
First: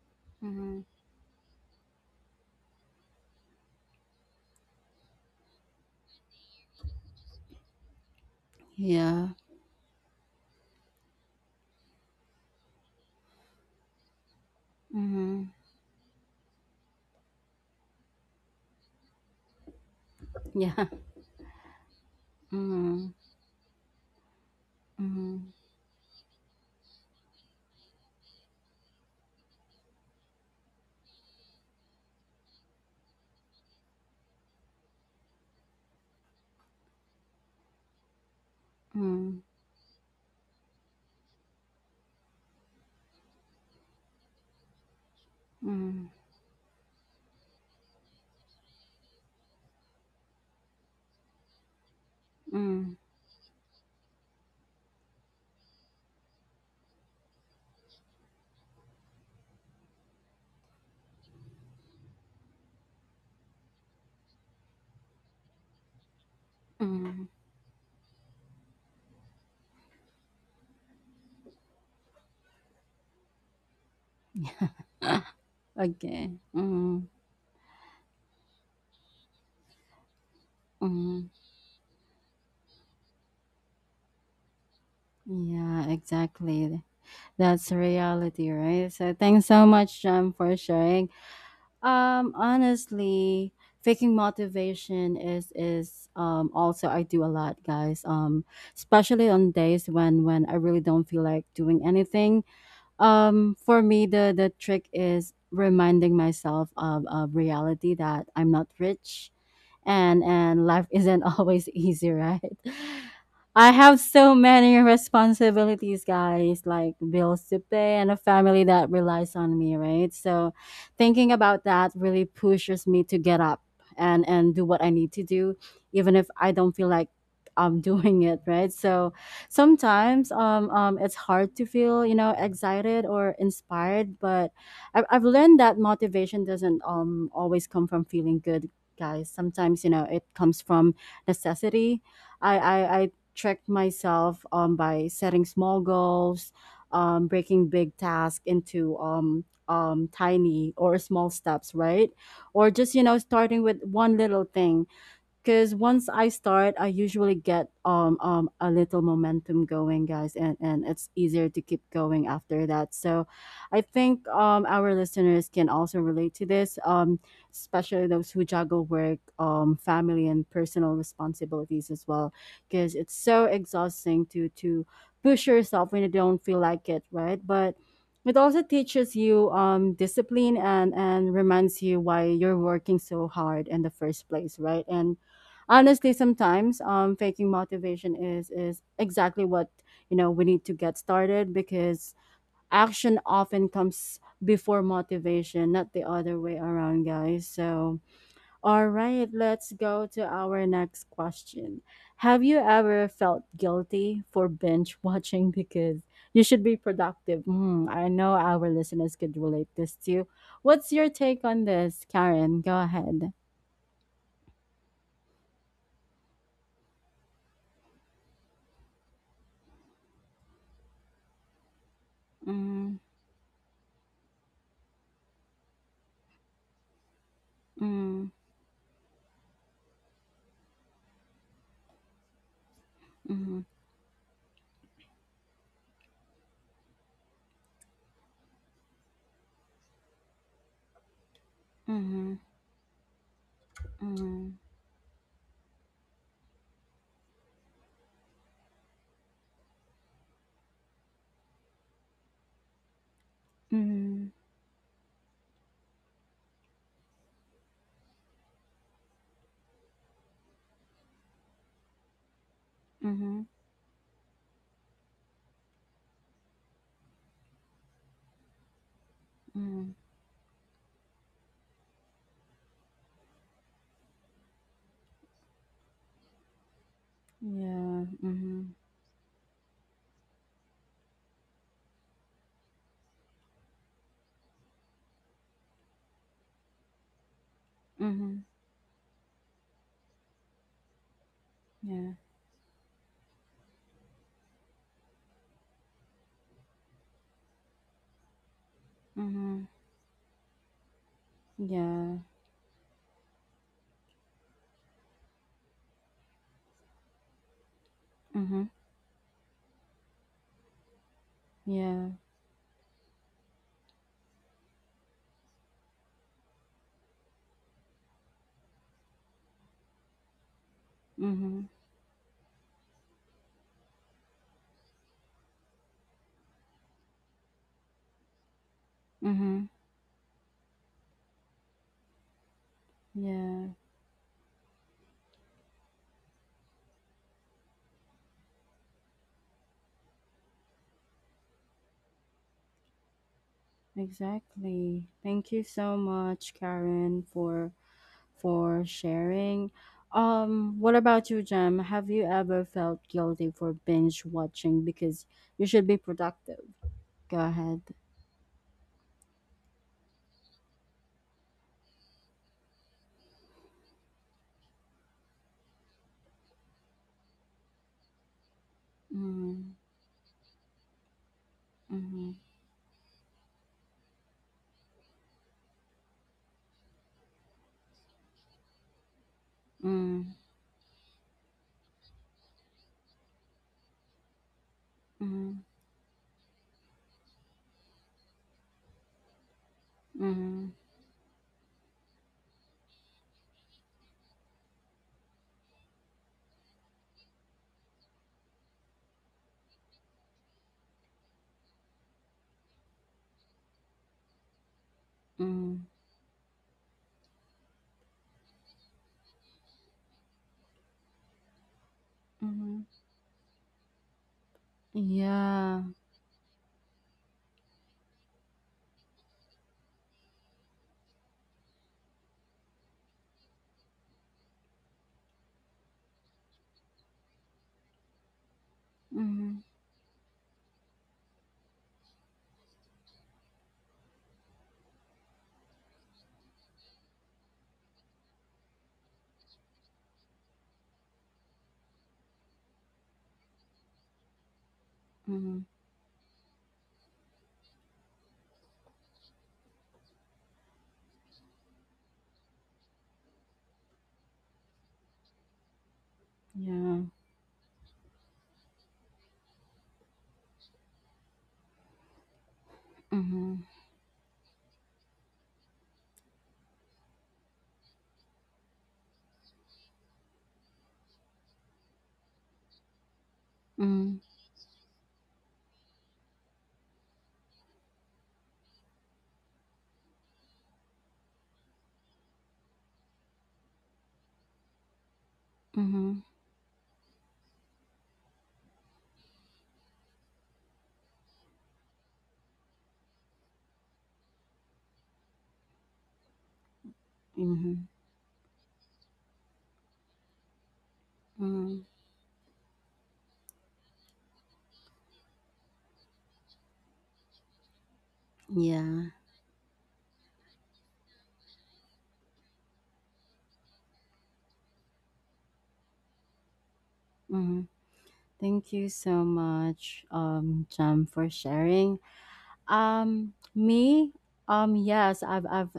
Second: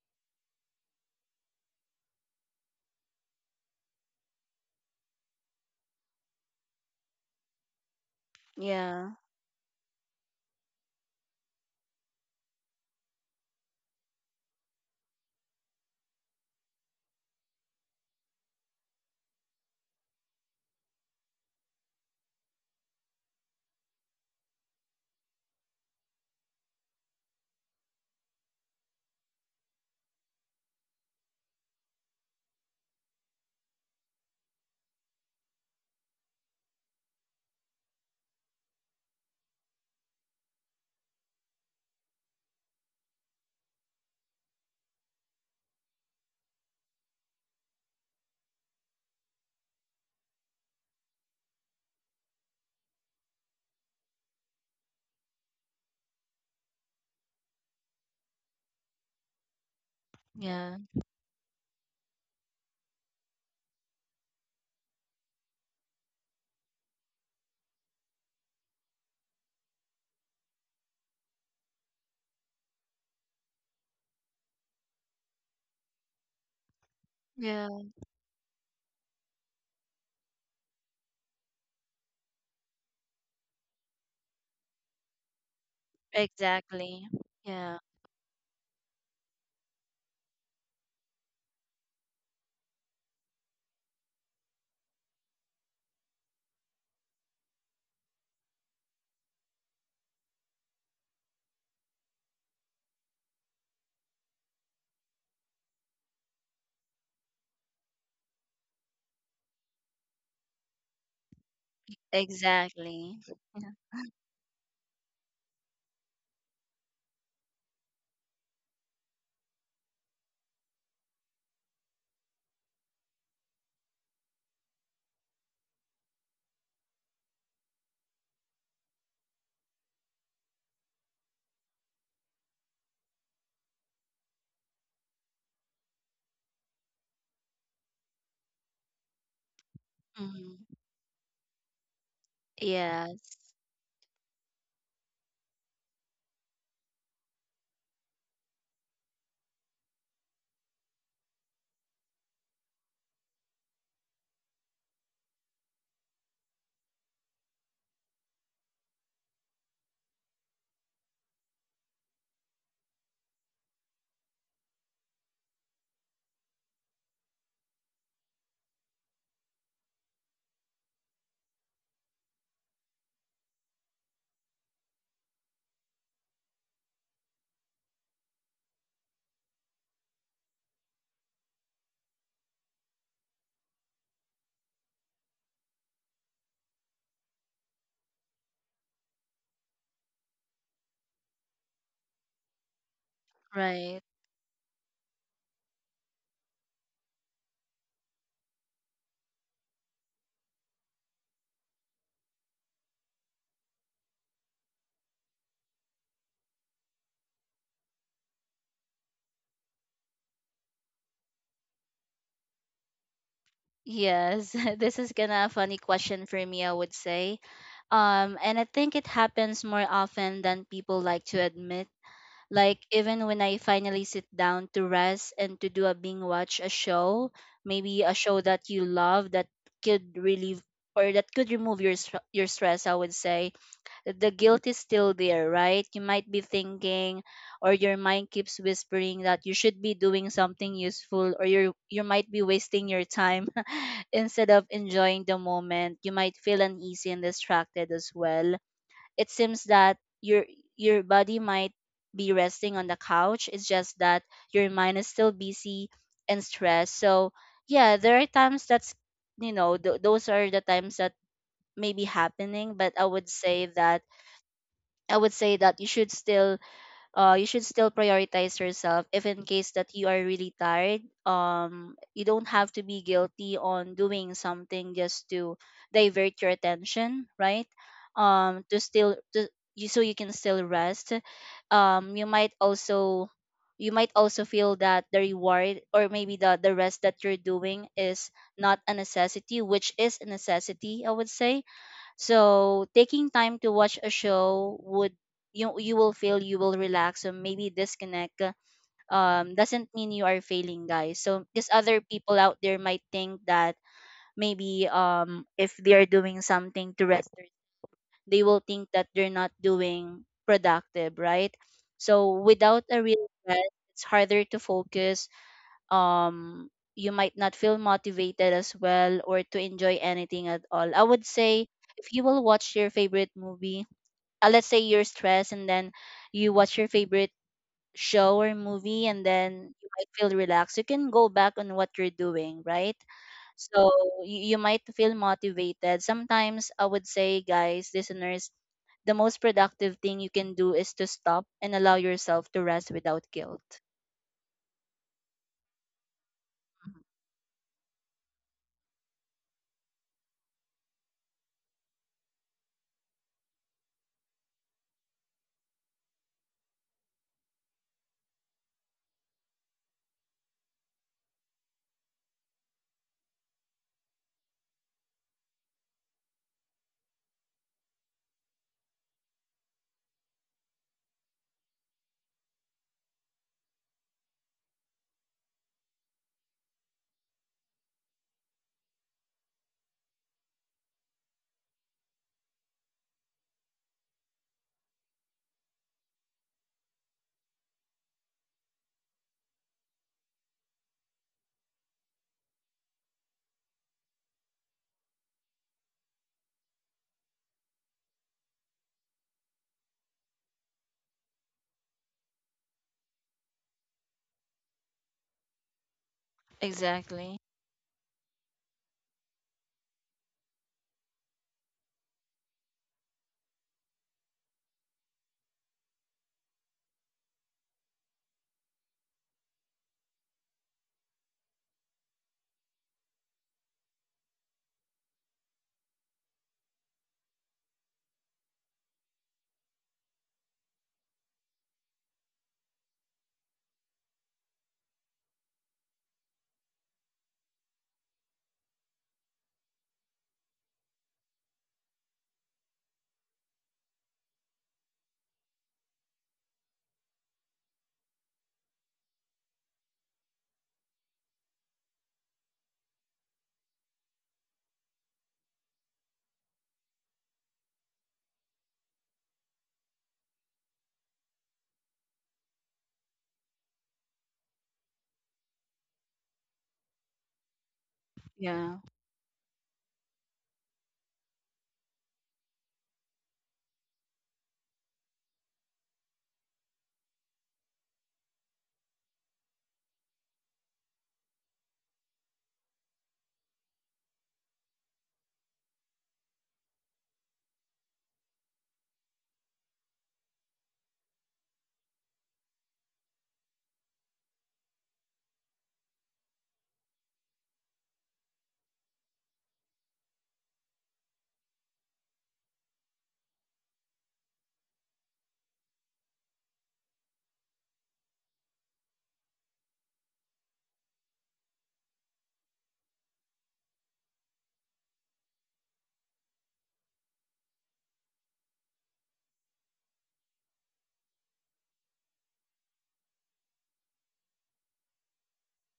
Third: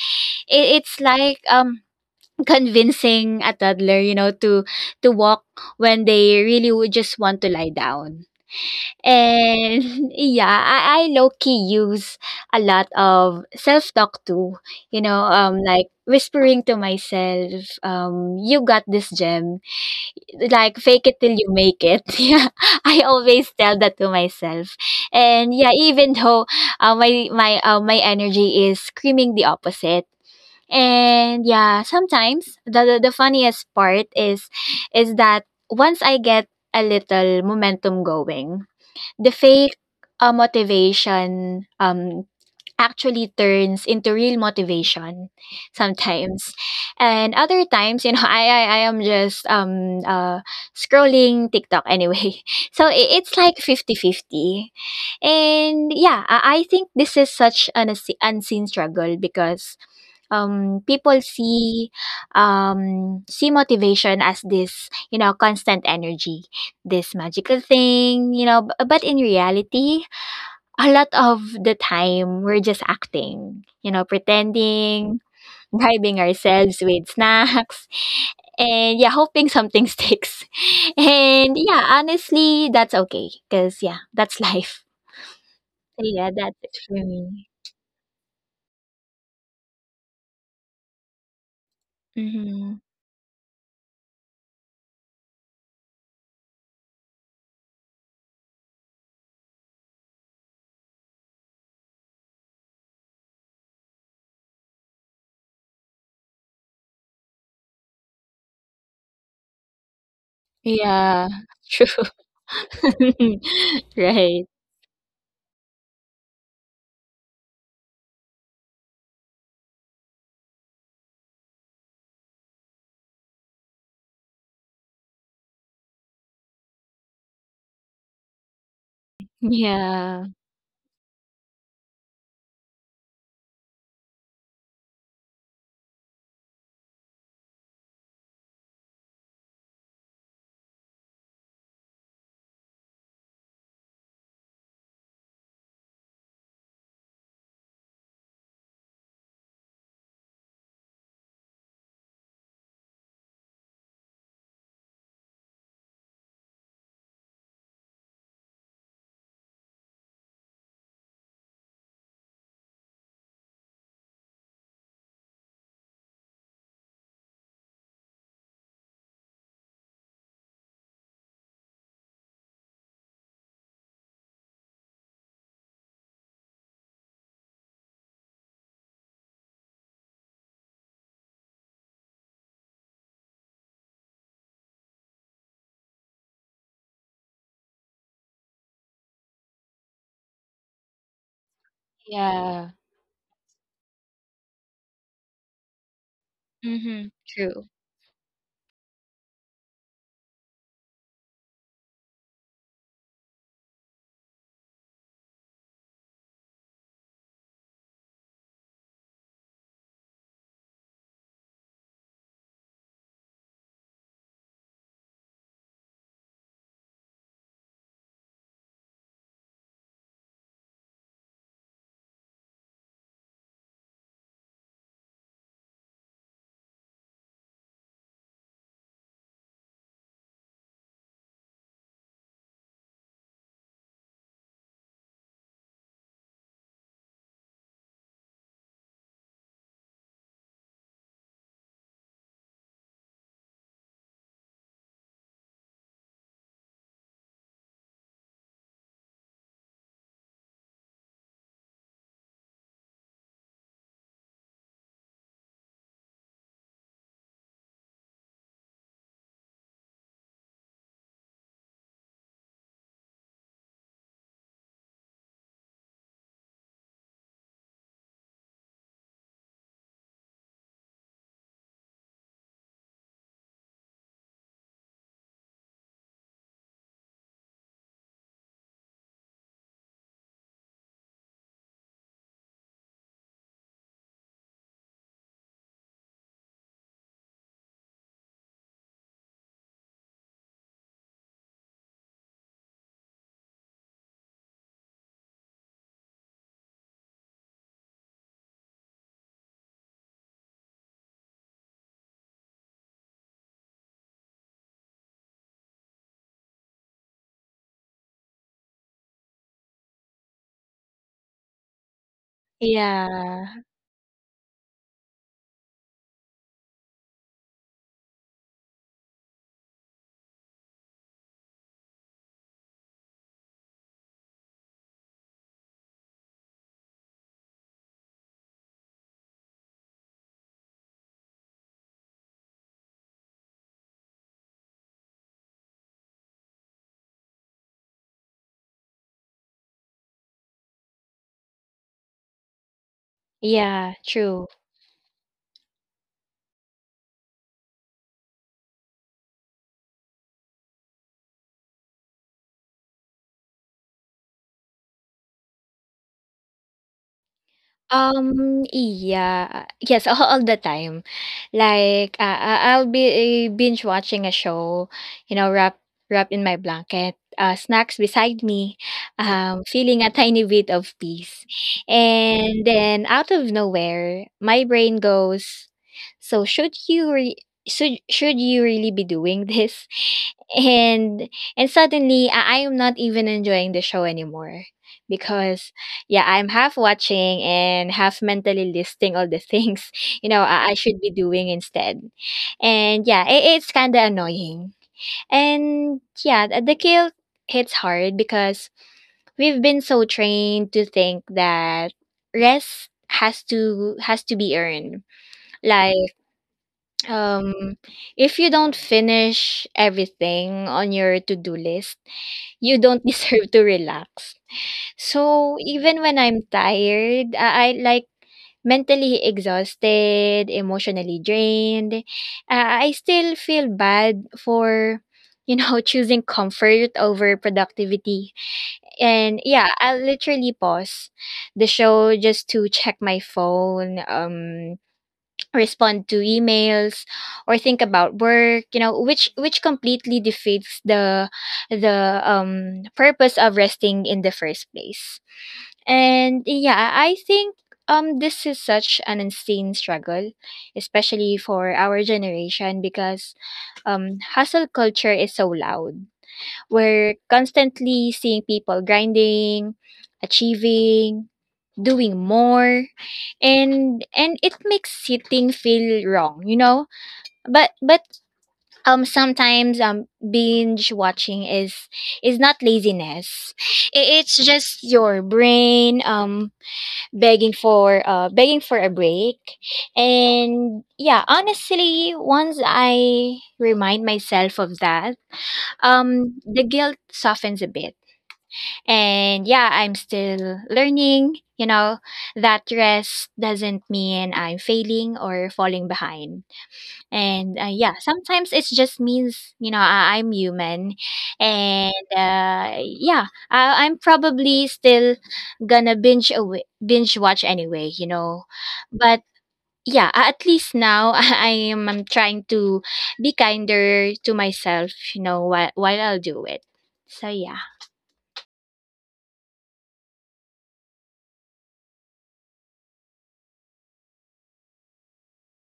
it,
Mhm.
it's like, convincing a toddler, you know, to walk when they really would just want to lie down.
yeah,
Yeah.
And yeah, I low key use a lot of self talk too. You know,
Mhm.
like whispering to myself, you got this, Gem. Like,
Yeah.
fake it till you make it. Yeah, I
Mhm,
always tell that to myself.
mhm,
And yeah, even though my energy is screaming the opposite. And yeah, sometimes the funniest part is that once I get a little momentum going, the
mm,
fake motivation actually turns into real motivation
mm,
sometimes, and other times, you know, I am just scrolling TikTok anyway.
mm,
So, it's like 50-50, and yeah, I think this is such an unseen struggle because
yeah,
people see motivation as this, you know, constant energy, this
mm.
magical thing, you know. B- but in reality, a lot of the time we're just acting, you know, pretending, bribing
Okay.
ourselves
Mhm,
with
yeah.
snacks, and yeah, hoping something sticks.
mhm.
And yeah, honestly, that's okay because yeah, that's life.
Yeah,
So yeah, that's it
exactly.
for
Exactly.
me.
That's
Yeah.
reality, right? So thanks so much, John, for sharing.
Hmm.
Honestly, faking motivation is also I do a lot, guys. Especially on days when I really don't feel like doing anything. For me, the trick is reminding myself of reality that I'm not rich, and life isn't
Yeah.
always
True.
easy, right?
Exactly. Yeah.
I have so
Right.
many responsibilities, guys, like bills to pay and a family that relies on me, right? So, thinking about that really pushes me to get up and do what I need to do, even if I don't feel like I'm doing it, right? So,
Yeah,
sometimes it's hard to feel excited or inspired, but I've learned that motivation doesn't always come from feeling good, guys. Sometimes it comes
Mhm.
from necessity. I
Yes.
tricked myself by setting small goals, breaking big tasks into tiny or small steps, right? Or just starting with one little thing, because once I start, I usually get a little momentum going, guys, and it's easier to keep going after that. So, I think our listeners can also relate to this, especially those who juggle work, family and personal responsibilities as well, because it's so exhausting to push yourself when you don't feel like it, right? But it also teaches you discipline, and reminds you why you're working so hard in the first place, right? And honestly, sometimes faking motivation is exactly what, we need to get started, because
yeah.
action often
Right.
comes before motivation, not the other way around,
Mhm,
guys.
true.
So, all right, let's go to our next question. Have you ever felt guilty for binge watching because you should be productive? Hmm. I know our listeners could relate this too. What's your take on this, Karen? Go ahead.
Yes. This is gonna a funny question for me, I would say. And I think it happens more often than people like to admit. Like,
Mm,
even when I finally sit down to rest and to do a binge watch a show, maybe a
mm,
show that you love that could relieve or that could remove your your stress, I would say.
mm,
The guilt is still there, right? You might be thinking, or your mind keeps whispering that you should be doing something useful, or you might
mm.
be wasting your time instead
Mhm.
of enjoying the moment. You might feel uneasy and distracted as well. It seems that your body might be resting on the couch. It's just that
Mhm.
your mind is still busy and stressed. So yeah, there are times that's, you know, those are the times that may be happening. But I would
Mhm.
say that I would say that you should still you should still prioritize yourself if in case that
Mhm.
you are really tired. Um, you don't have to be guilty on doing something just to divert your attention, right?
Yeah.
Um,
Mhm.
to still to, you so you can still rest. You might also feel that the reward, or maybe the rest that you're doing is
Mhm.
not a necessity, which is a necessity, I would say.
Yeah.
So taking time to watch a show would, you will feel, you will relax, so maybe disconnect. Uh, um,
Mhm.
doesn't mean you are failing, guys. So because other
Yeah.
people out there might think that maybe if they are doing something to rest, they
Mhm.
will think that they're not doing productive, right?
Yeah.
So without a real
Yeah,
rest, it's harder to focus, um you might not feel motivated as well, or to enjoy anything at all, I would
Mhm.
say. If you will watch your favorite movie, let's say you're stressed, and then you watch your favorite show or movie, and
Mhm.
then you might feel relaxed, you can go back on what you're doing, right?
Yeah.
So you might feel motivated sometimes, I would say. Guys, listeners, the most productive thing you can do is to stop and allow yourself to rest without guilt.
yeah, true.
Exactly. Thank you so much,
Mhm.
Karen, for sharing. What about you, Jem? Have you ever felt guilty for binge watching because you should be productive? Go ahead.
Yeah. Yes, all the time. Like, I'll be binge watching a show, you know, wrapped in my blanket, snacks beside me,
Mm-hmm.
feeling a tiny bit of peace.
Mm-hmm.
And then out of nowhere, my brain goes, so should you re- should you really be doing this?
Mm-hmm.
and and suddenly I am not even enjoying the show anymore because yeah, I'm half watching and half mentally listing all the things, you know,
Mm-hmm.
I should be doing instead. And yeah, it's kind of annoying. And yeah, the guilt hits hard because we've been so trained to think that rest has to be earned.
Mm-hmm.
Like,
Exactly.
um if you don't finish everything on your to-do list, you don't deserve to relax. So,
Yeah.
even when I'm tired, I, like, mentally exhausted, emotionally drained, I still feel bad for, you know, choosing comfort over productivity. And
Mhm.
yeah, I'll literally pause the show just to check my phone, respond to emails or think about work, you know, which completely defeats the purpose of resting in the first place.
Mhm.
And yeah, I think this is such an insane struggle, especially for our generation because hustle culture is so loud.
Yeah.
We're constantly seeing people grinding, achieving, doing more,
Mhm.
and it makes sitting feel wrong, you know? But but
Yeah.
um sometimes binge watching is not laziness.
Mhm.
It's just your brain begging for a break. And yeah, honestly, once I remind myself of that,
Mhm.
the guilt softens a bit. And yeah, I'm still learning, you know, that rest doesn't mean I'm failing or falling behind, and,
Mhm.
yeah, sometimes it just means, you know, I'm human.
Mhm.
And, yeah, I I'm probably still gonna binge watch anyway, you know?
Yeah.
But, yeah, a at least now I'm trying to be kinder to myself, you know, while I'll do it. So,
Mhm.
yeah.
Thank you so much, Jam, for sharing. Me, yes, I've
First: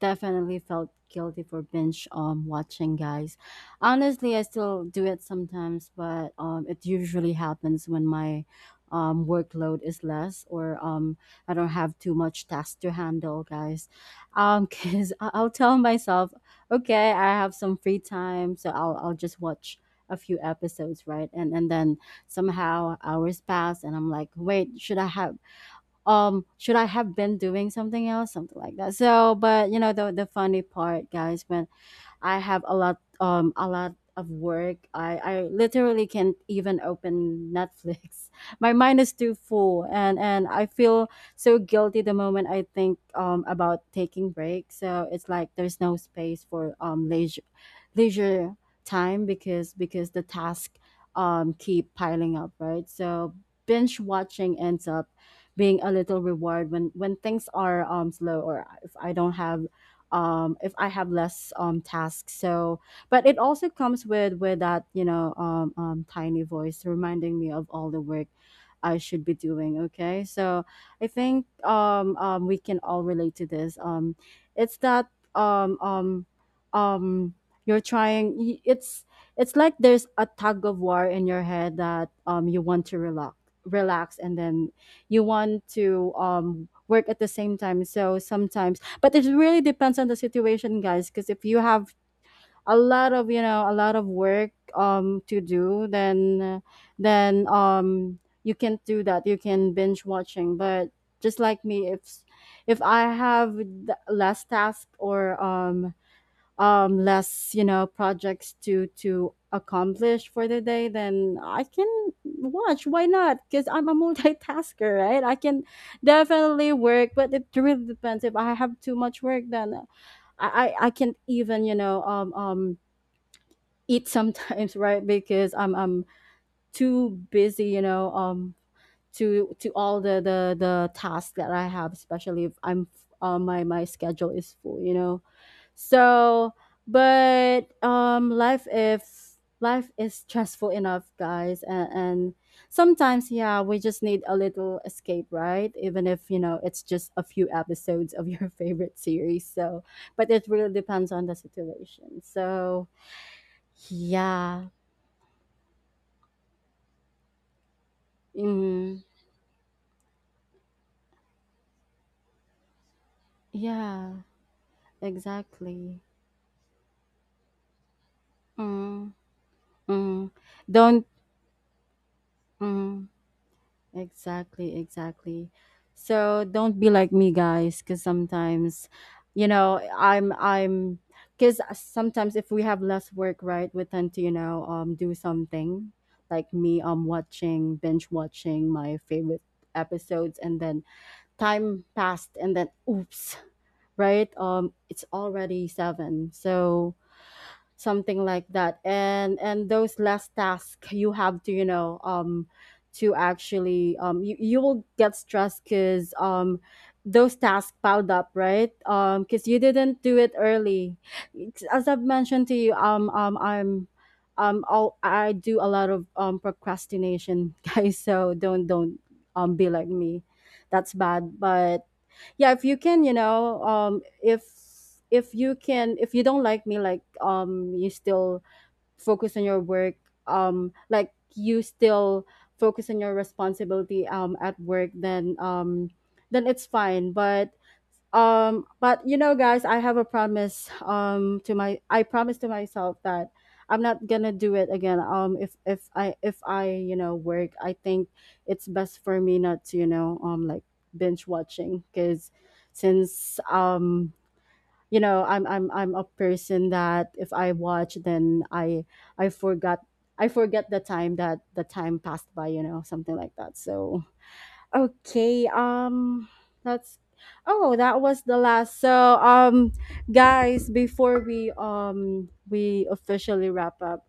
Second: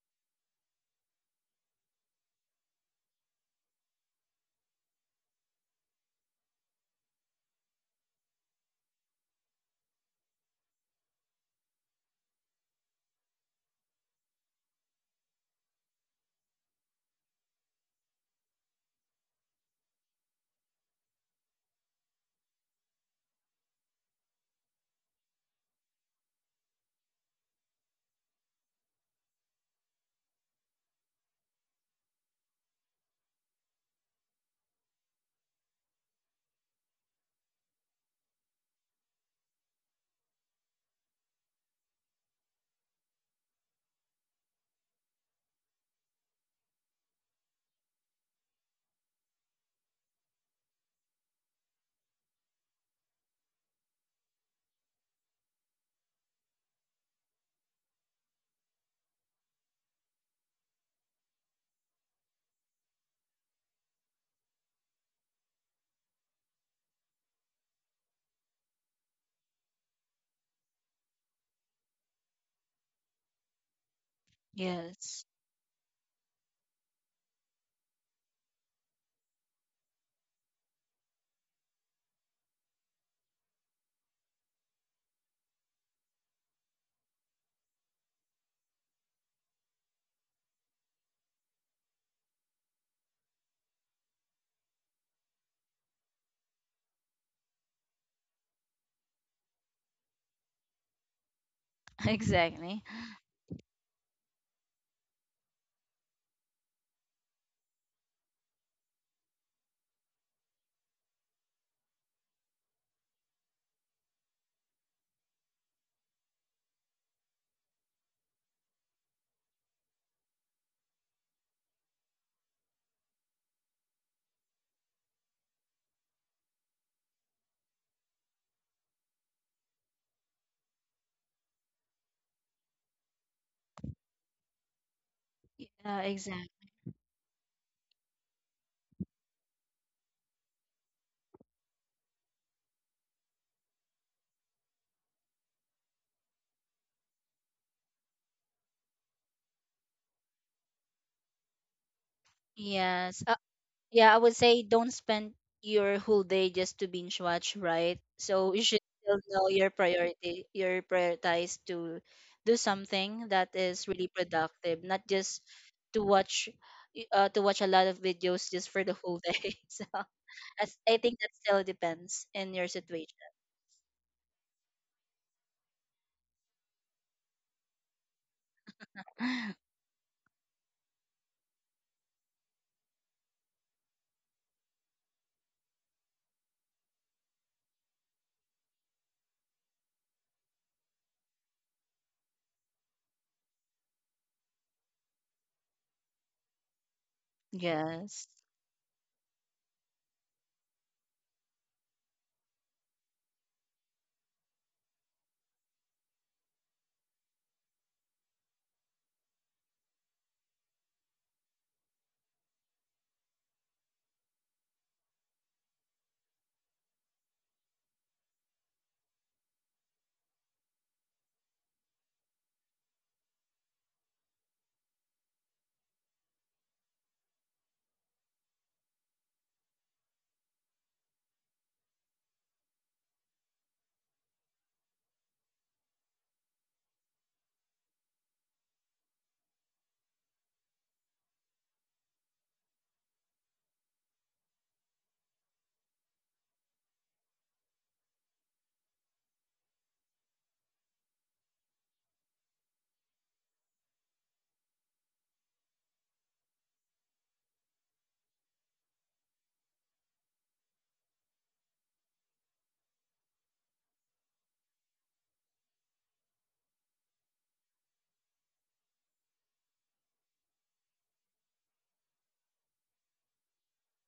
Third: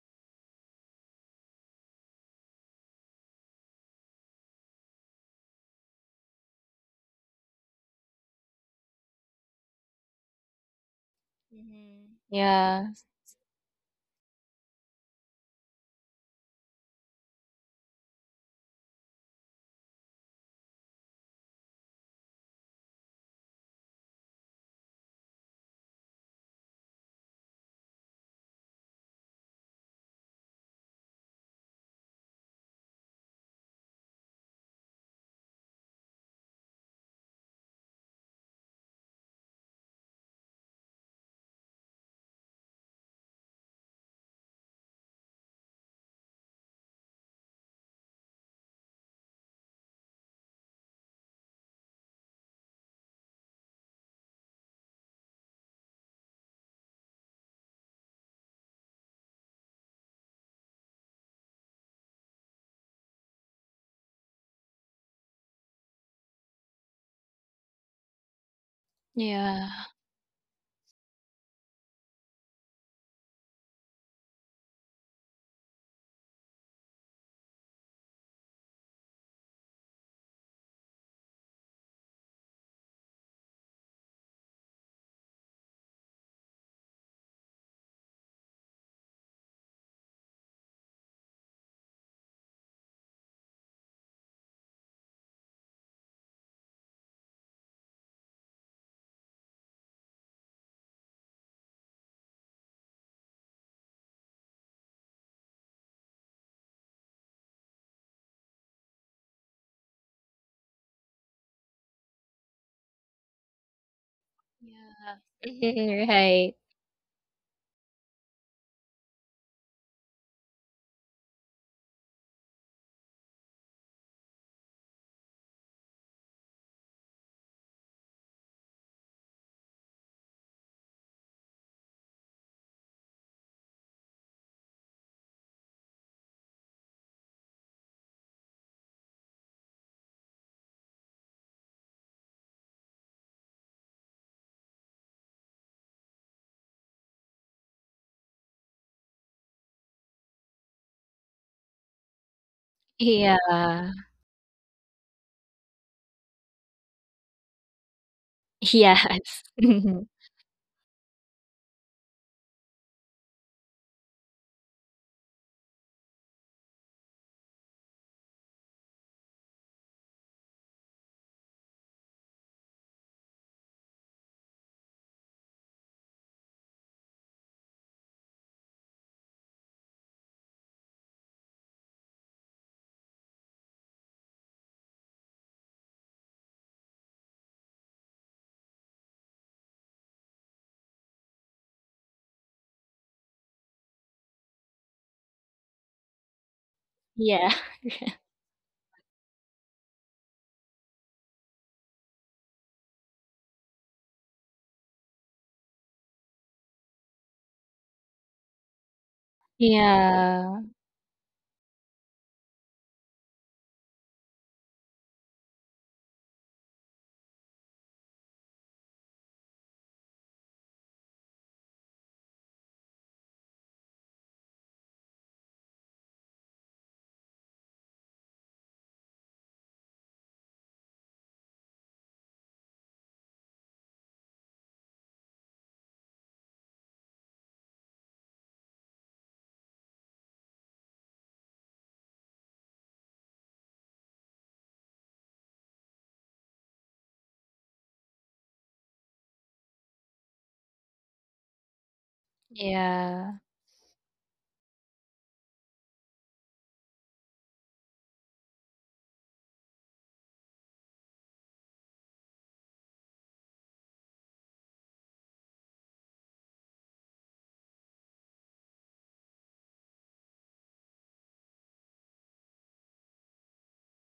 definitely felt guilty for binge watching, guys. Honestly, I still do it sometimes, but it usually happens when my workload is less, or I don't have too
Mhm.
much tasks to
Yeah.
handle, guys. Um, cuz I'll tell myself, okay, I have some free time, so I'll just watch a few episodes, right? And then somehow hours pass and I'm like, wait, should I have been doing something else, something like that. So, but you know, the funny part, guys, when I have a lot, a lot of work, I literally can't even open Netflix. My mind is too full, and I feel so guilty the moment I think about taking breaks. So it's like there's no space for leisure leisure time, because the task keep piling up, right? So binge watching ends up being a little reward when things are slow, or if I don't have if I have less tasks. So, but it also comes with that, tiny voice reminding me of all the work I should be
Yeah.
doing. Okay, so I think, we can all relate to this. It's that
Yes,
um, um, um, you're trying. It's like there's a tug of war in your head, that, you want to relax and then you want to work at the same time. So, sometimes, but it really depends on the situation, guys. Because if you have a lot of, you know, a lot of work to do, then you can do that, you can binge watching. But just like me, if
exactly.
I have less task, or less, you know, projects to accomplish for the day, then I can watch. Why not? Because I'm a multitasker,
Yeah.
right? I can
Right.
definitely work, but it really depends. If I have too much work, then I can't even, you know, eat sometimes, right? Because I'm too busy, you know, to all the tasks that I have, especially if I'm, my schedule is full, you know.
Yeah,
So,
exactly.
but life, if life is stressful enough, guys, and sometimes, yeah, we just need a little escape, right? Even if, you know, it's just a few episodes of your favorite series. So, but it really depends on the situation. So,
Yes.
Yeah.
Yeah, I would say
yeah,
don't spend your whole day just to binge watch, right? So you should
mm,
Yes.
still know your priority, your prioritize to do something that is really
yeah,
productive, not just
exactly.
to watch to watch a lot of videos just for the
Mm-hmm.
whole day. So
Mm,
as, I
don't,
think that still depends in your
mm,
situation.
exactly, exactly. So don't be like me, guys. Because sometimes, you know, I'm because sometimes if we have less work, right, we tend to, you know, do something like me, watching, binge watching my favorite episodes, and then time passed, and then oops, right? It's already seven. So
Yeah.
something
Yes.
like that, and those last tasks you have to, you know, to actually you, you will get stressed, because those tasks piled up, right? Um, because you didn't do it
Yeah.
early. It's- as I've mentioned to you, i'm, all I do, a lot of procrastination, guys. So don't, be like me. That's bad. But yeah, if you can, you know, if you can, if you don't, like me, like, you still focus on your work, like you still focus on your responsibility, at work, then it's fine. But but you know, guys, I have a promise, to my, I promise to myself that I'm not gonna do it again. If i, you know, work, I think it's best for me not to, you know, like binge watching. Because
Yeah.
since, you know, I'm a person that if I watch, then i forgot I forget the time, that the time passed by, you know, something like that. So, okay, um, that's, oh, that was the last. So, um, guys, before we officially wrap up,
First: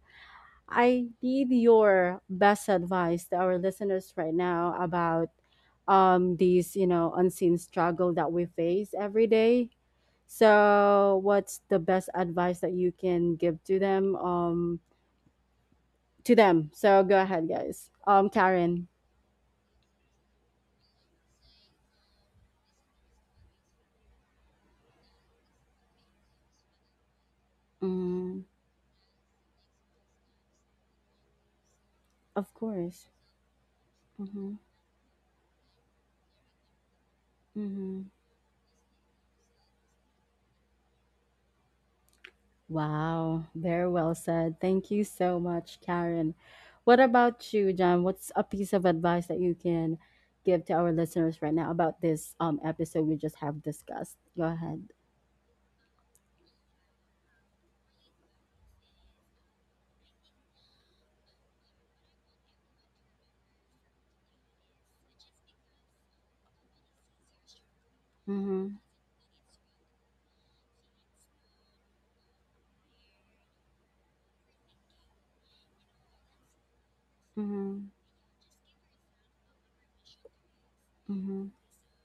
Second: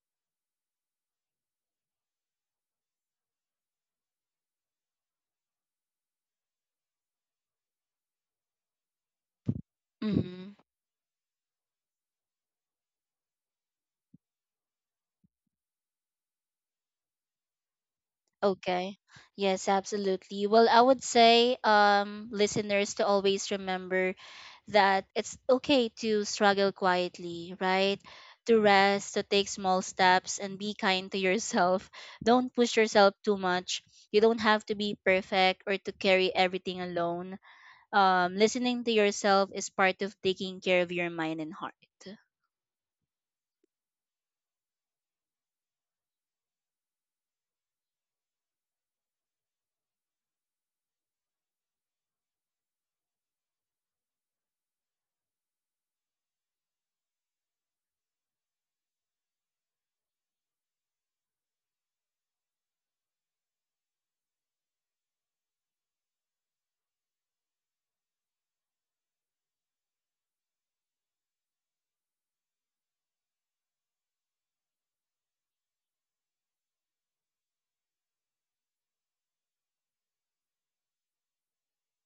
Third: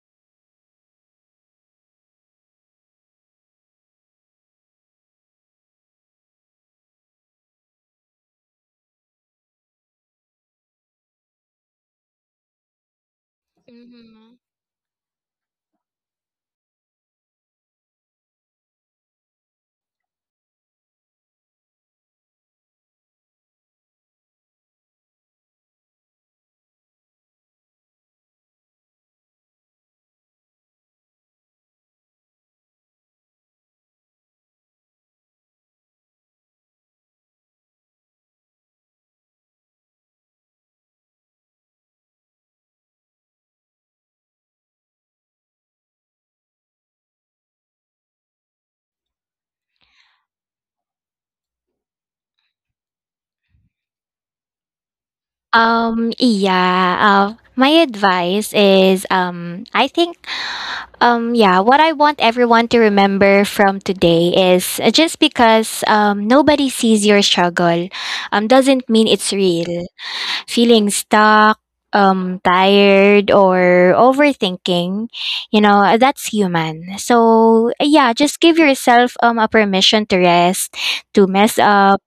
I need your best advice to our listeners right now about, um, these, you know, unseen struggle that we face every day.
Mm-hmm.
So, what's the best advice that you can give to them,
Mm-hmm.
to them? So, go ahead, guys. Um, Karen.
Okay. Yes, absolutely. Well, I would say, listeners to always remember that it's okay to struggle quietly, right?
Mm,
To rest, to take small steps, and be kind to yourself.
of
Don't push
course.
yourself too much. You don't
Mhm.
have to be perfect or to carry everything alone.
Mhm.
Listening to yourself is part of taking care of your mind and heart.
Wow, very well said. Thank you so much, Karen. What about you, John? What's a piece of advice that you can give to our listeners right now about this episode we just have discussed? Go ahead.
Yeah, my advice is, I think, yeah, what I want everyone to remember from today is, just because nobody sees your struggle
Mm-hmm.
doesn't mean it's real. Feeling stuck, tired, or overthinking, you know, that's human. So,
Mm-hmm.
yeah, just give yourself a permission to rest, to
Mm-hmm.
mess up,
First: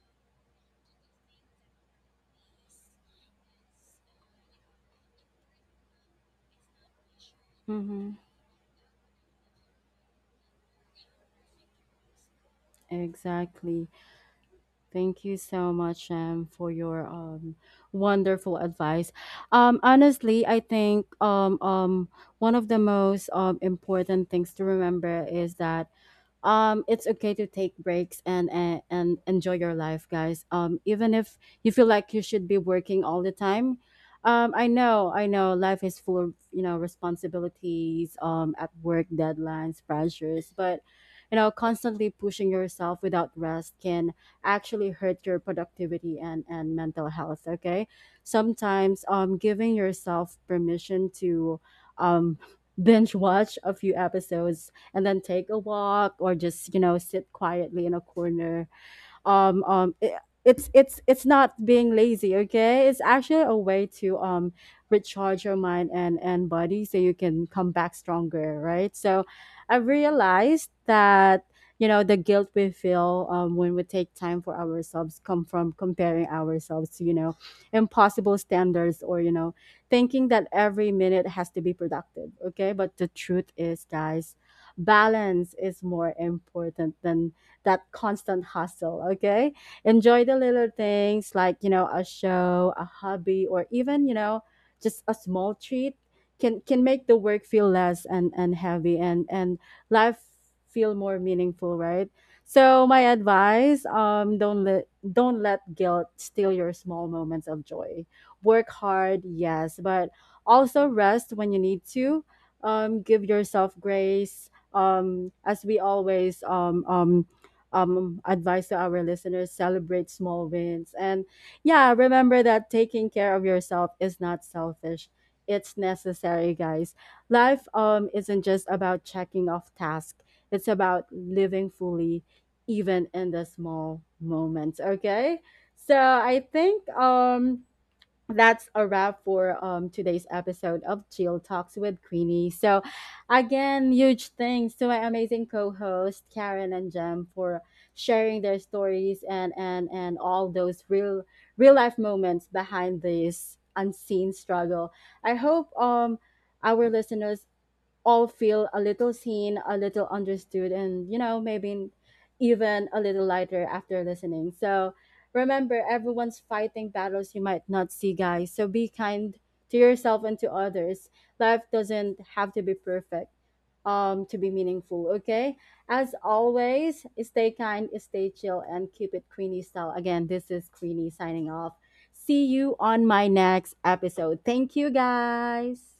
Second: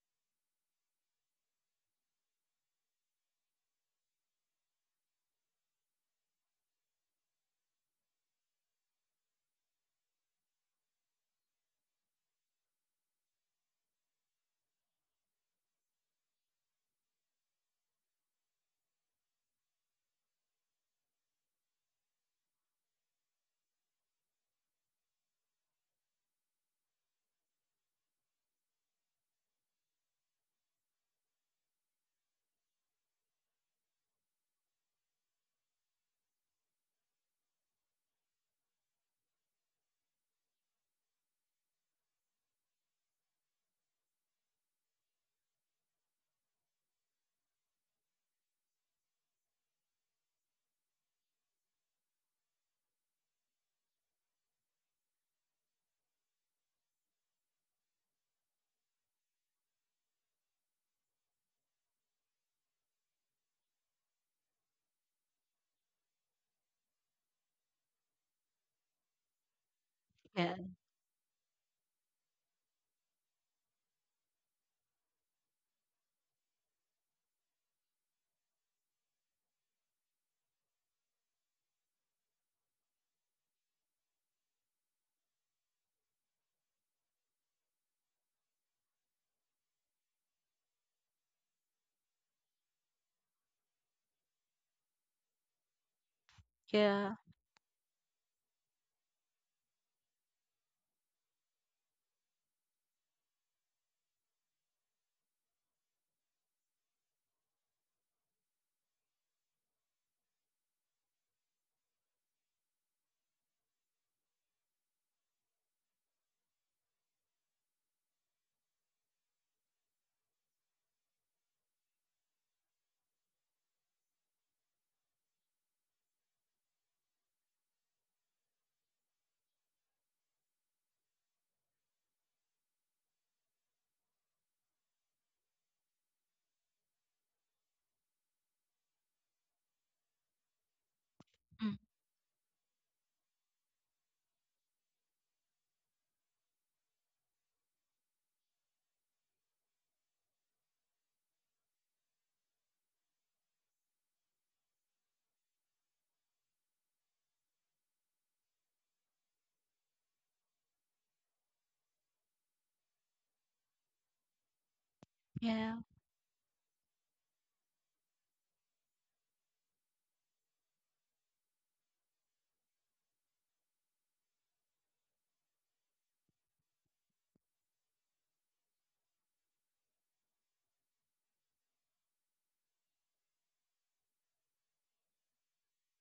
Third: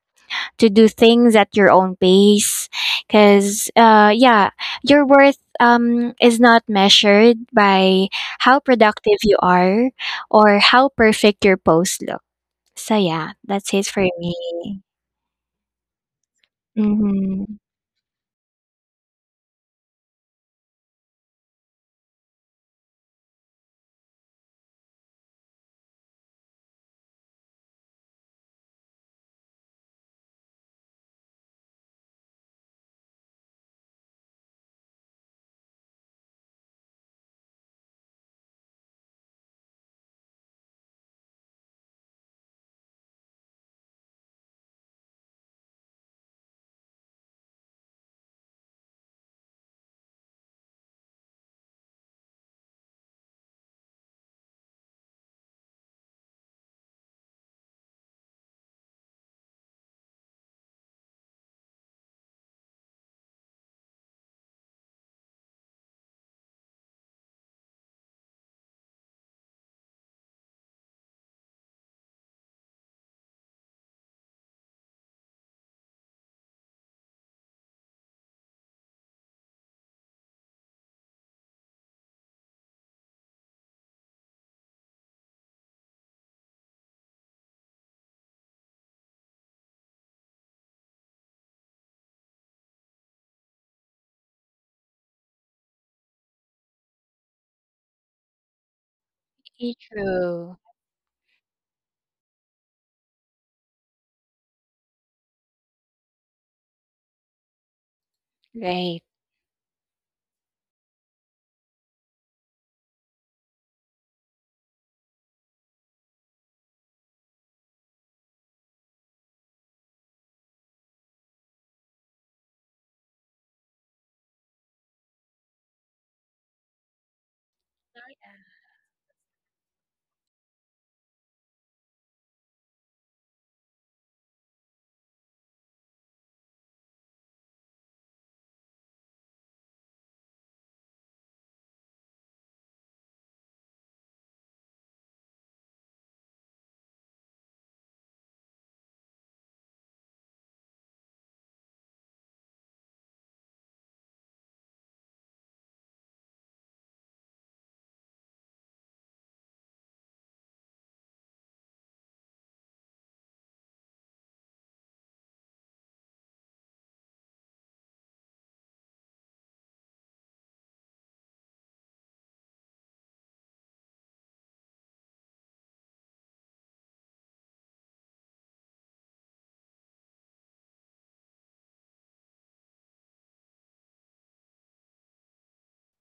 to do things at your own pace, because yeah, your worth is not measured by
Mm-hmm.
how productive you are or how perfect your post look. So yeah, that's it
Exactly.
for me.
Thank you so much, for your
Mm-hmm.
wonderful advice. Honestly, I think, one of the most, important things to remember is that, it's okay to take breaks, and enjoy your life, guys, even if you feel like you should be working all the time. I know, life is full of, you know, responsibilities, at work, deadlines, pressures. But you know, constantly pushing yourself without rest can actually hurt your productivity and mental health, okay? Sometimes giving yourself permission to um binge watch a few episodes, and then take a walk, or just, you know, sit quietly in a corner, um um i- it's, it's not being lazy. Okay, it's actually a way to, recharge your mind and body, so you can come back stronger, right? So I realized
Yeah.
that, you know, the guilt we feel, when we take time for ourselves, come from comparing ourselves to, you know, impossible standards, or, you know, thinking that every minute has to be productive. Okay, but the truth is, guys, balance is more important than that constant hustle. Okay, enjoy the little things, like, you know, a show, a hobby, or even, you know, just a small treat, can make
Yeah.
the work feel less and heavy, and
Very
life
true.
feel more meaningful, right? So my advice, don't let, guilt steal your small moments of joy. Work
Right.
hard, yes, but also rest when you need to. Give yourself grace, as we always, advice to our listeners, celebrate small wins. And yeah, remember that taking care of yourself is not selfish, it's necessary, guys. Life isn't just about checking off tasks, it's about living fully, even in the small moments, okay? So I think. That's a wrap for, today's episode of Chill
Mm.
Talks with Queenie. So, again, huge thanks to my amazing co-host Karen and Jem for sharing their stories, and all those real life moments behind this unseen struggle. I hope, our listeners all feel a little seen, a little understood, and you know, maybe even a little lighter after listening. So
Yeah.
remember, everyone's fighting battles you might not see, guys. So be kind to yourself and to others. Life doesn't have to be perfect, to be meaningful, okay? As always, stay kind, stay chill, and keep it Queenie style. Again, this is Queenie signing off. See you on my next episode. Thank you, guys.